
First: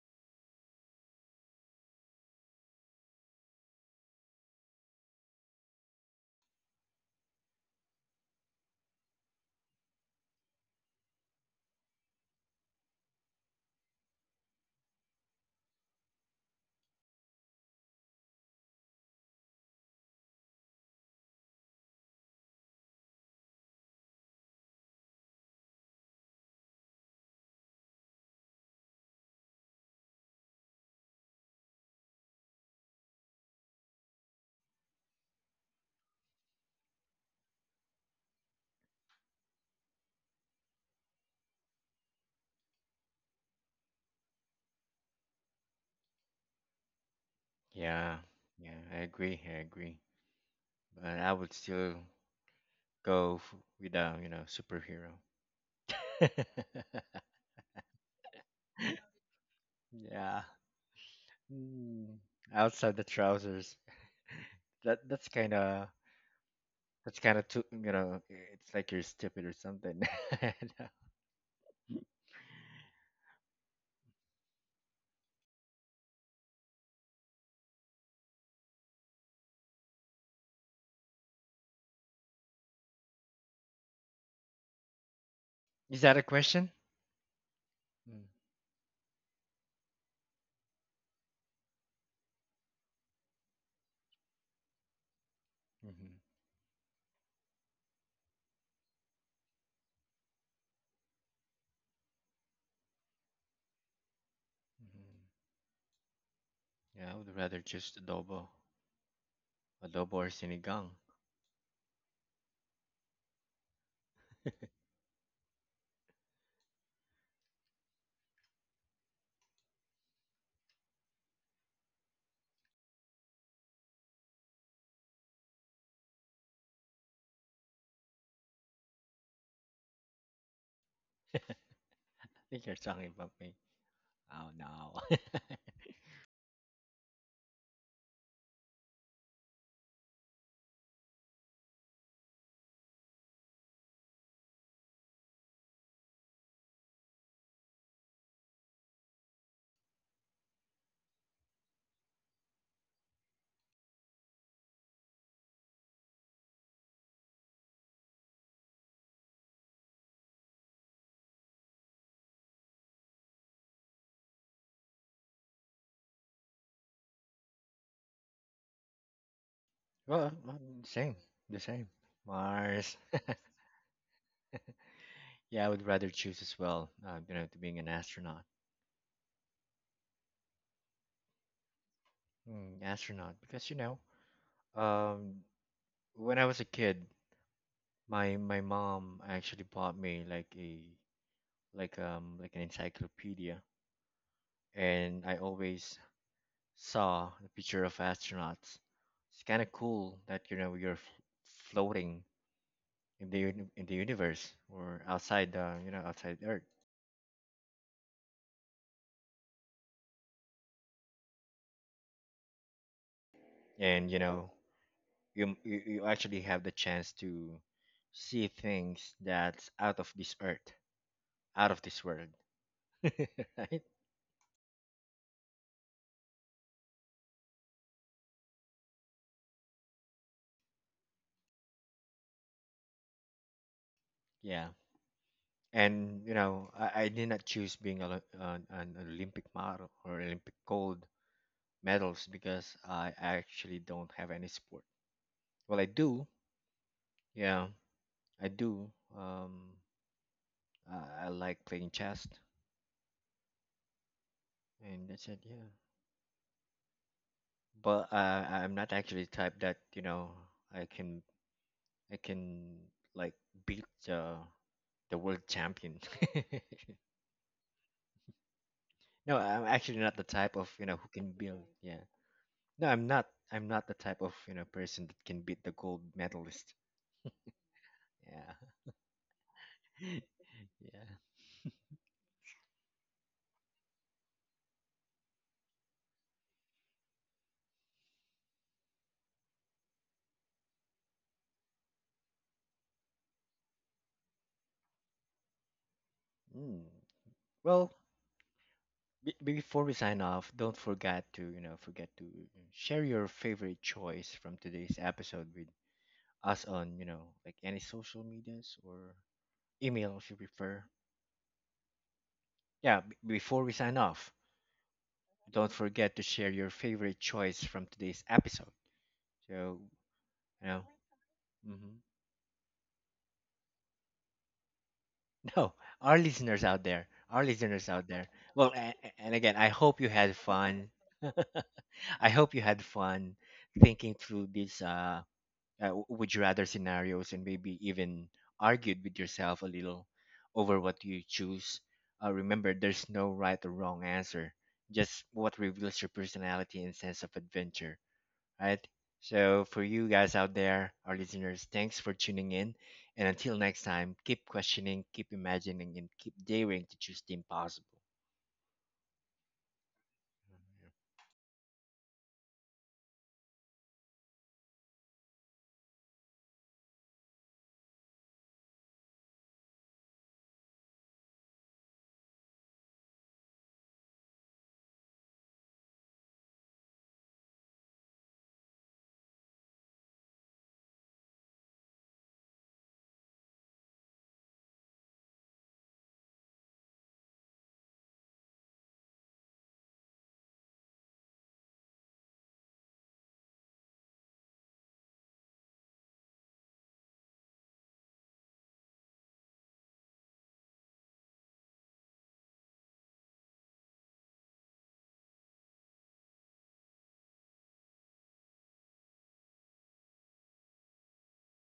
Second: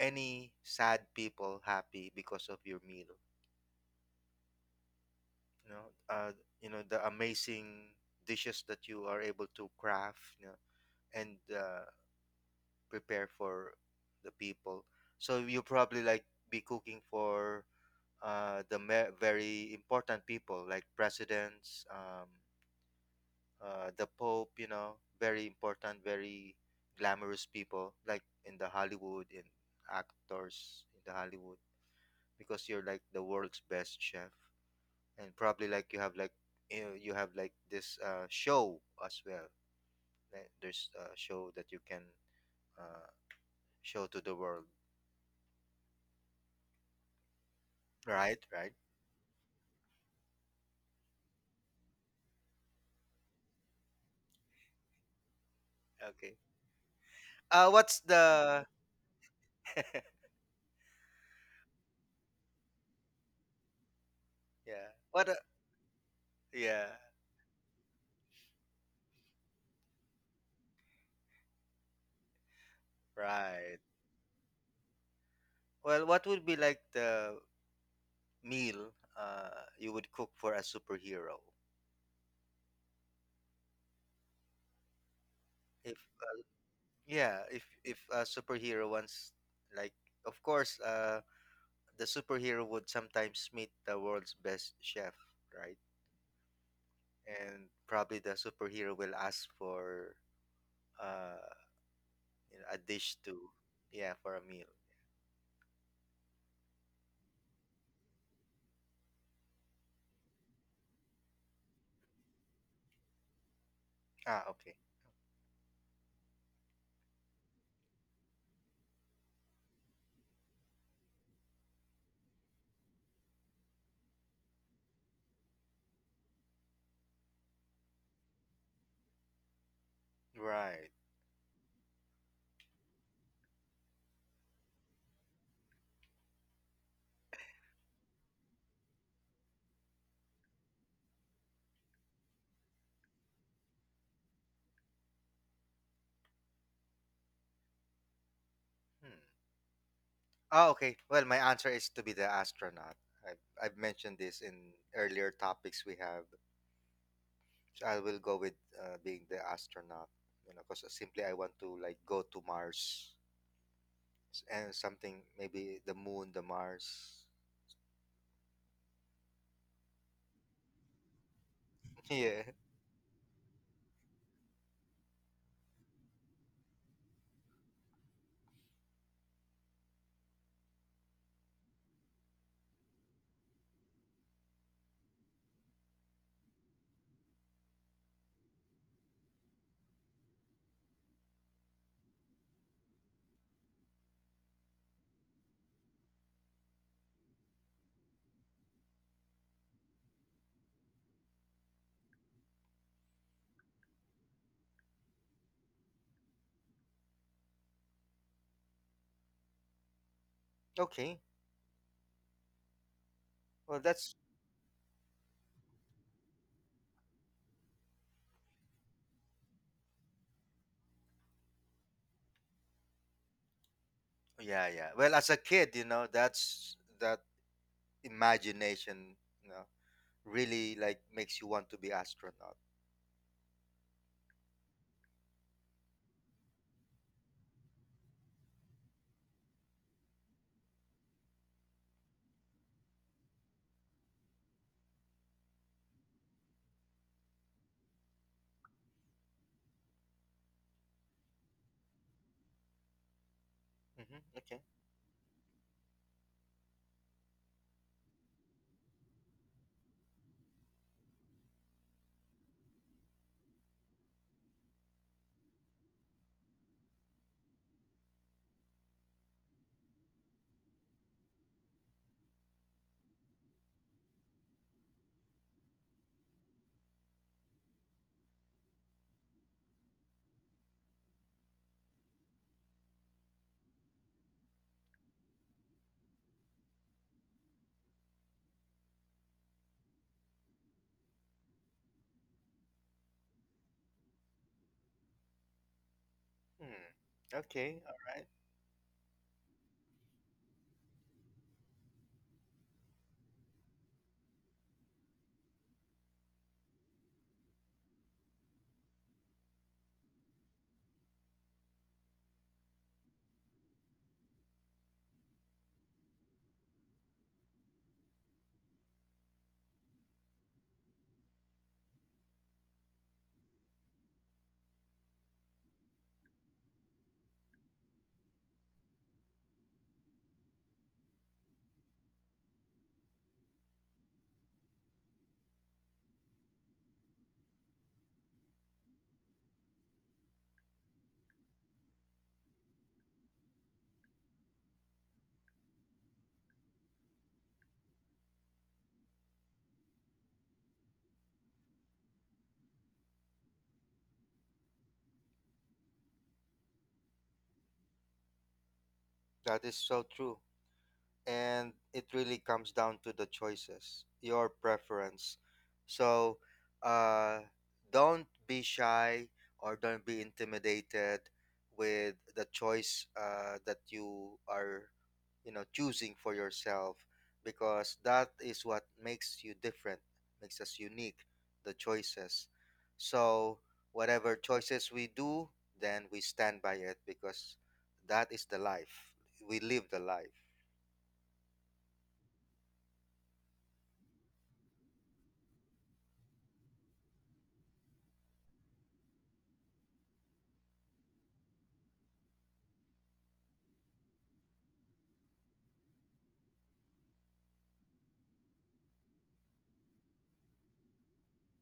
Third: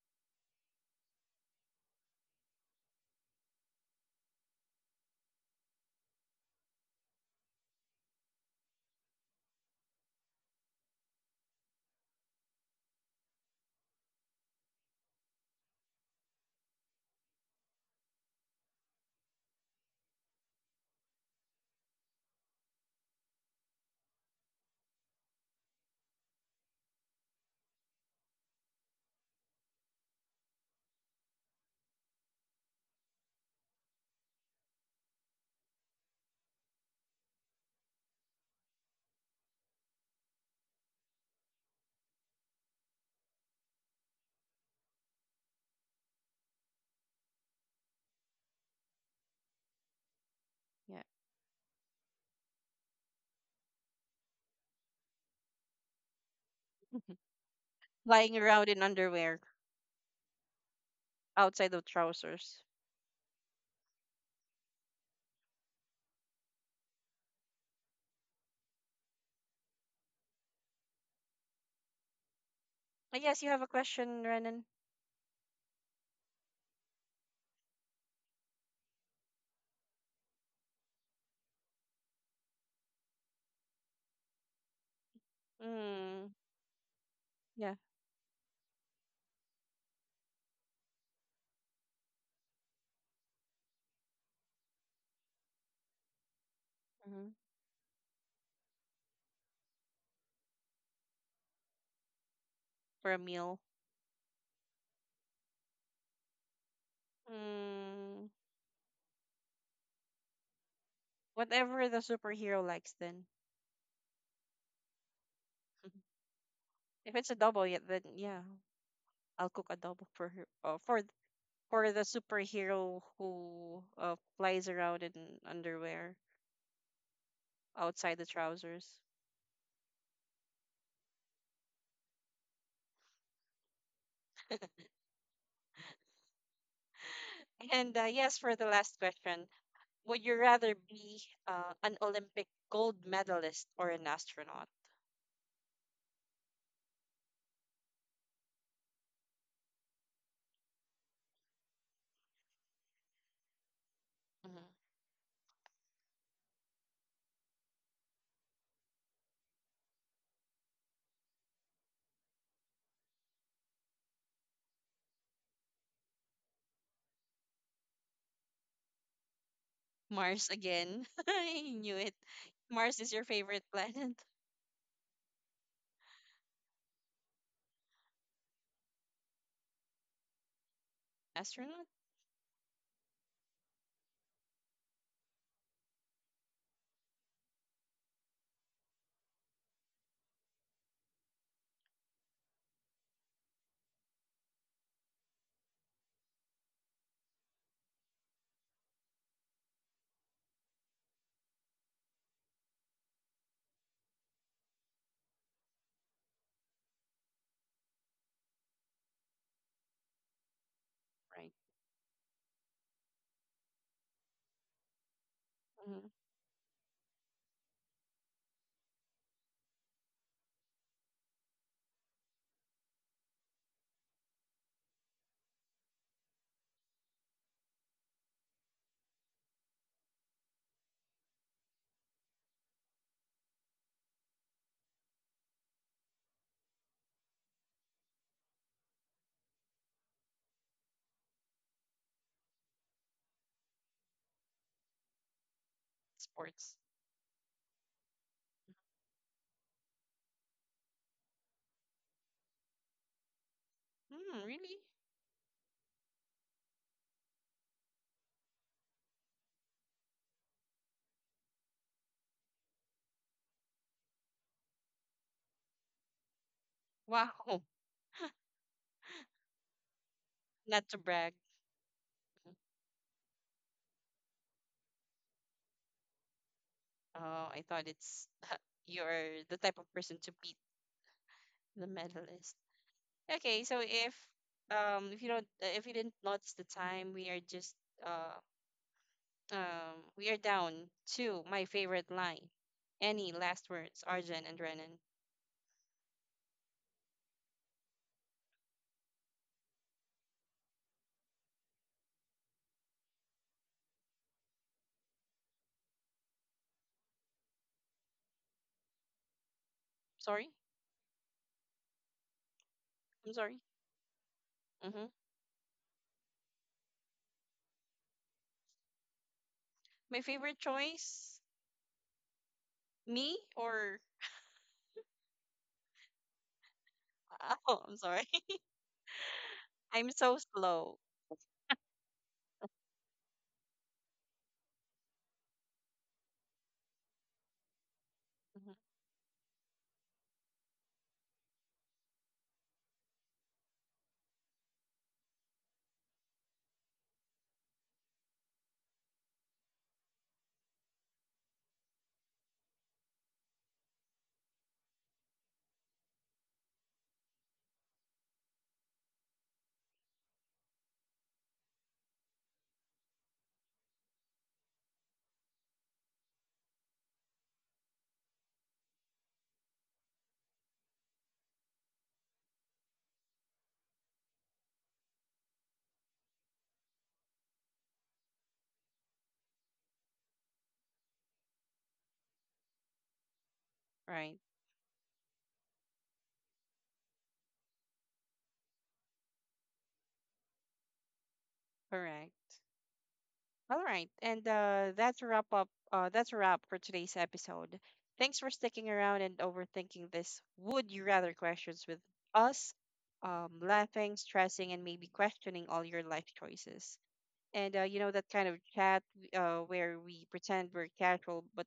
Speaker 3: any sad people happy because of your meal, you know, you know the amazing dishes that you are able to craft, you know, and prepare for the people. So you probably like be cooking for the very important people like presidents, the Pope, you know, very important, very glamorous people, like in the Hollywood, in actors in the Hollywood, because you're like the world's best chef, and probably like you have like you know, you have like this show as well. Like, there's a show that you can uh, show to the world.
Speaker 2: Yeah,
Speaker 3: Right, right.
Speaker 2: yeah. I agree. I agree.
Speaker 1: Yep.
Speaker 2: But I would still go f- with a, you know, superhero.
Speaker 3: Okay. What's
Speaker 1: Flying
Speaker 3: the
Speaker 1: around in underwear
Speaker 2: Yeah.
Speaker 1: outside of
Speaker 2: Mm,
Speaker 1: trousers.
Speaker 2: outside the trousers.
Speaker 3: yeah?
Speaker 2: That
Speaker 3: What?
Speaker 2: that's kind of
Speaker 3: Yeah.
Speaker 2: that's kind of too, you know, it's like you're stupid or something.
Speaker 1: I guess you have a
Speaker 3: Right.
Speaker 1: question, Renan.
Speaker 3: Well, what would be like the meal uh, you would cook for a superhero?
Speaker 2: Is
Speaker 3: If
Speaker 2: that a
Speaker 1: Mm,
Speaker 2: question?
Speaker 3: yeah,
Speaker 1: yeah.
Speaker 3: if
Speaker 2: Mm.
Speaker 3: a superhero wants, like of course, the superhero would sometimes meet the world's best chef, right?
Speaker 2: Mm-hmm.
Speaker 1: Mm-hmm.
Speaker 3: And probably the superhero will ask for uh, you know, a
Speaker 1: For
Speaker 3: dish
Speaker 1: a
Speaker 3: to
Speaker 1: meal.
Speaker 3: yeah for a meal.
Speaker 2: Mm-hmm. Yeah, I would rather just
Speaker 1: Mm,
Speaker 2: adobo, or sinigang.
Speaker 1: whatever the superhero likes, then.
Speaker 3: Ah, okay,
Speaker 1: If it's a double, yeah, then yeah, I'll cook a double for her. For for the superhero who flies around in underwear outside the trousers.
Speaker 3: right.
Speaker 2: I think you're talking about me. Oh no.
Speaker 1: And yes, for the last question, would you rather be an Olympic gold medalist or an astronaut?
Speaker 3: Hmm. Oh, okay. Well, my answer is to be the astronaut. I've mentioned this
Speaker 1: Mhm.
Speaker 3: in earlier topics we have. So I will go with being the astronaut, you know, because simply I want to like go to Mars and something maybe the moon, the Mars.
Speaker 2: Well,
Speaker 1: Mars again.
Speaker 2: same, the
Speaker 1: I
Speaker 2: same.
Speaker 1: knew it.
Speaker 3: Yeah.
Speaker 2: Mars.
Speaker 1: Mars is your favorite planet.
Speaker 2: Yeah, I would rather choose as well, you know, to being an astronaut.
Speaker 1: Astronaut?
Speaker 2: Mm, astronaut, because, you know, um, when I was a kid, my mom actually bought me like a, like, like an encyclopedia, and I always saw the picture of astronauts. It's kind of cool that, you know, you're floating in the in the universe, or outside the, you know, outside Earth,
Speaker 3: Okay.
Speaker 1: Right.
Speaker 3: Well,
Speaker 2: and, you
Speaker 3: that's
Speaker 2: know, you
Speaker 1: Hmm.
Speaker 2: actually have the chance to see things that's out of this earth, out of this world, right?
Speaker 3: yeah, yeah. Well, as a kid, you know, that's that imagination, you know, really like makes you want to be astronaut.
Speaker 2: Yeah, and, you know, I did not choose being an Olympic model or Olympic gold medals, because I actually don't have any sport. Well, I do,
Speaker 1: Sports.
Speaker 2: yeah, I do. Um, I like playing chess,
Speaker 3: Mm-hmm.
Speaker 1: Hmm,
Speaker 3: Okay.
Speaker 1: really?
Speaker 2: and that's it. Yeah, but I'm not actually the type that, you know, I can I can like beat the world champion.
Speaker 1: Wow.
Speaker 2: No, I'm actually not the type of, you
Speaker 1: Not
Speaker 2: know,
Speaker 1: to
Speaker 2: who can
Speaker 1: brag.
Speaker 2: build. Yeah, no, I'm not. I'm not the type of, you know, person that can beat the gold medalist.
Speaker 1: Oh, I thought it's
Speaker 2: Yeah,
Speaker 1: you're the type of person to beat
Speaker 2: yeah.
Speaker 1: the medalist. Okay, so if you don't if you didn't notice the time, we are just uh we are down to my favorite line. Any last words, Arjun and Renan?
Speaker 2: Mm.
Speaker 3: Hmm. Okay.
Speaker 2: Well,
Speaker 3: All right.
Speaker 2: be before we sign off, don't forget to, you know, forget to share your favorite choice from today's episode with us on, you know, like any social medias or email if you
Speaker 1: Sorry,
Speaker 2: prefer. Yeah,
Speaker 1: I'm sorry.
Speaker 2: before we sign off,
Speaker 1: Mm-hmm.
Speaker 2: don't forget to share your favorite choice from today's episode. So,
Speaker 1: My favorite
Speaker 2: you know,
Speaker 1: choice,
Speaker 2: hmm,
Speaker 1: me or
Speaker 2: no, our listeners out there, our
Speaker 1: oh,
Speaker 2: listeners
Speaker 1: I'm
Speaker 2: out
Speaker 1: sorry.
Speaker 2: there. Well, and again, I hope you
Speaker 1: I'm
Speaker 2: had
Speaker 1: so
Speaker 2: fun.
Speaker 1: slow.
Speaker 2: I hope you had fun thinking through these would you rather scenarios, and maybe even
Speaker 1: Mhm.
Speaker 2: argued with yourself a little over what you choose. Remember, there's no right or wrong answer, just what reveals your personality and sense of adventure, right? So, for you guys out there, our listeners, thanks for tuning in. And until next time, keep questioning, keep imagining, and keep daring to choose the impossible.
Speaker 3: That is so true, and it really comes down to the choices, your preference. So, uh, don't be shy or don't be intimidated with the choice that you are, you know, choosing for yourself, because that is what makes you different, makes us unique. The choices. So,
Speaker 1: Right,
Speaker 3: whatever choices we do, then we stand by it because that is the life. We live the life.
Speaker 1: correct. All right, and that's a wrap up. That's a wrap for today's episode. Thanks for sticking around and overthinking this would you rather questions with us, laughing, stressing, and maybe questioning all your life choices. And you know that kind of chat where we pretend we're casual but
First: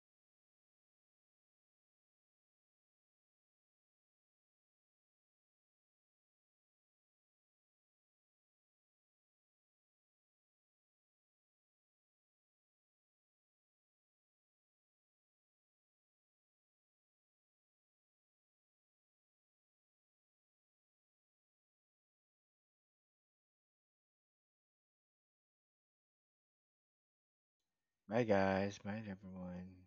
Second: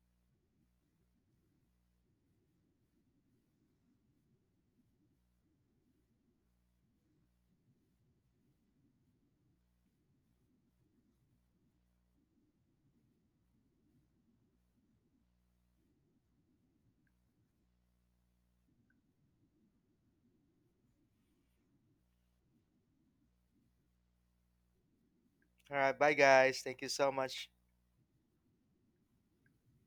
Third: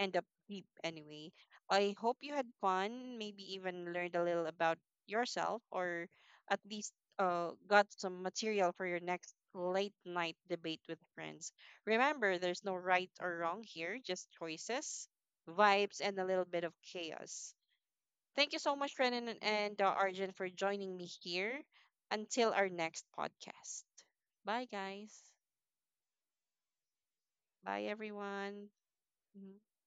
Speaker 1: end up deep anyway. I hope you had fun, maybe even learned a little about yourself, or at least got some material for your next late night debate with friends. Remember, there's no right or wrong here, just choices, vibes, and a little bit of chaos. Thank you so much, Renan and Arjun, for joining me here. Until our next podcast. Bye, guys.
Speaker 3: All right, bye guys. Thank you so much.
Speaker 1: Bye,
Speaker 2: Bye,
Speaker 1: everyone.
Speaker 2: guys. Bye,
Speaker 1: Mhm.
Speaker 2: everyone.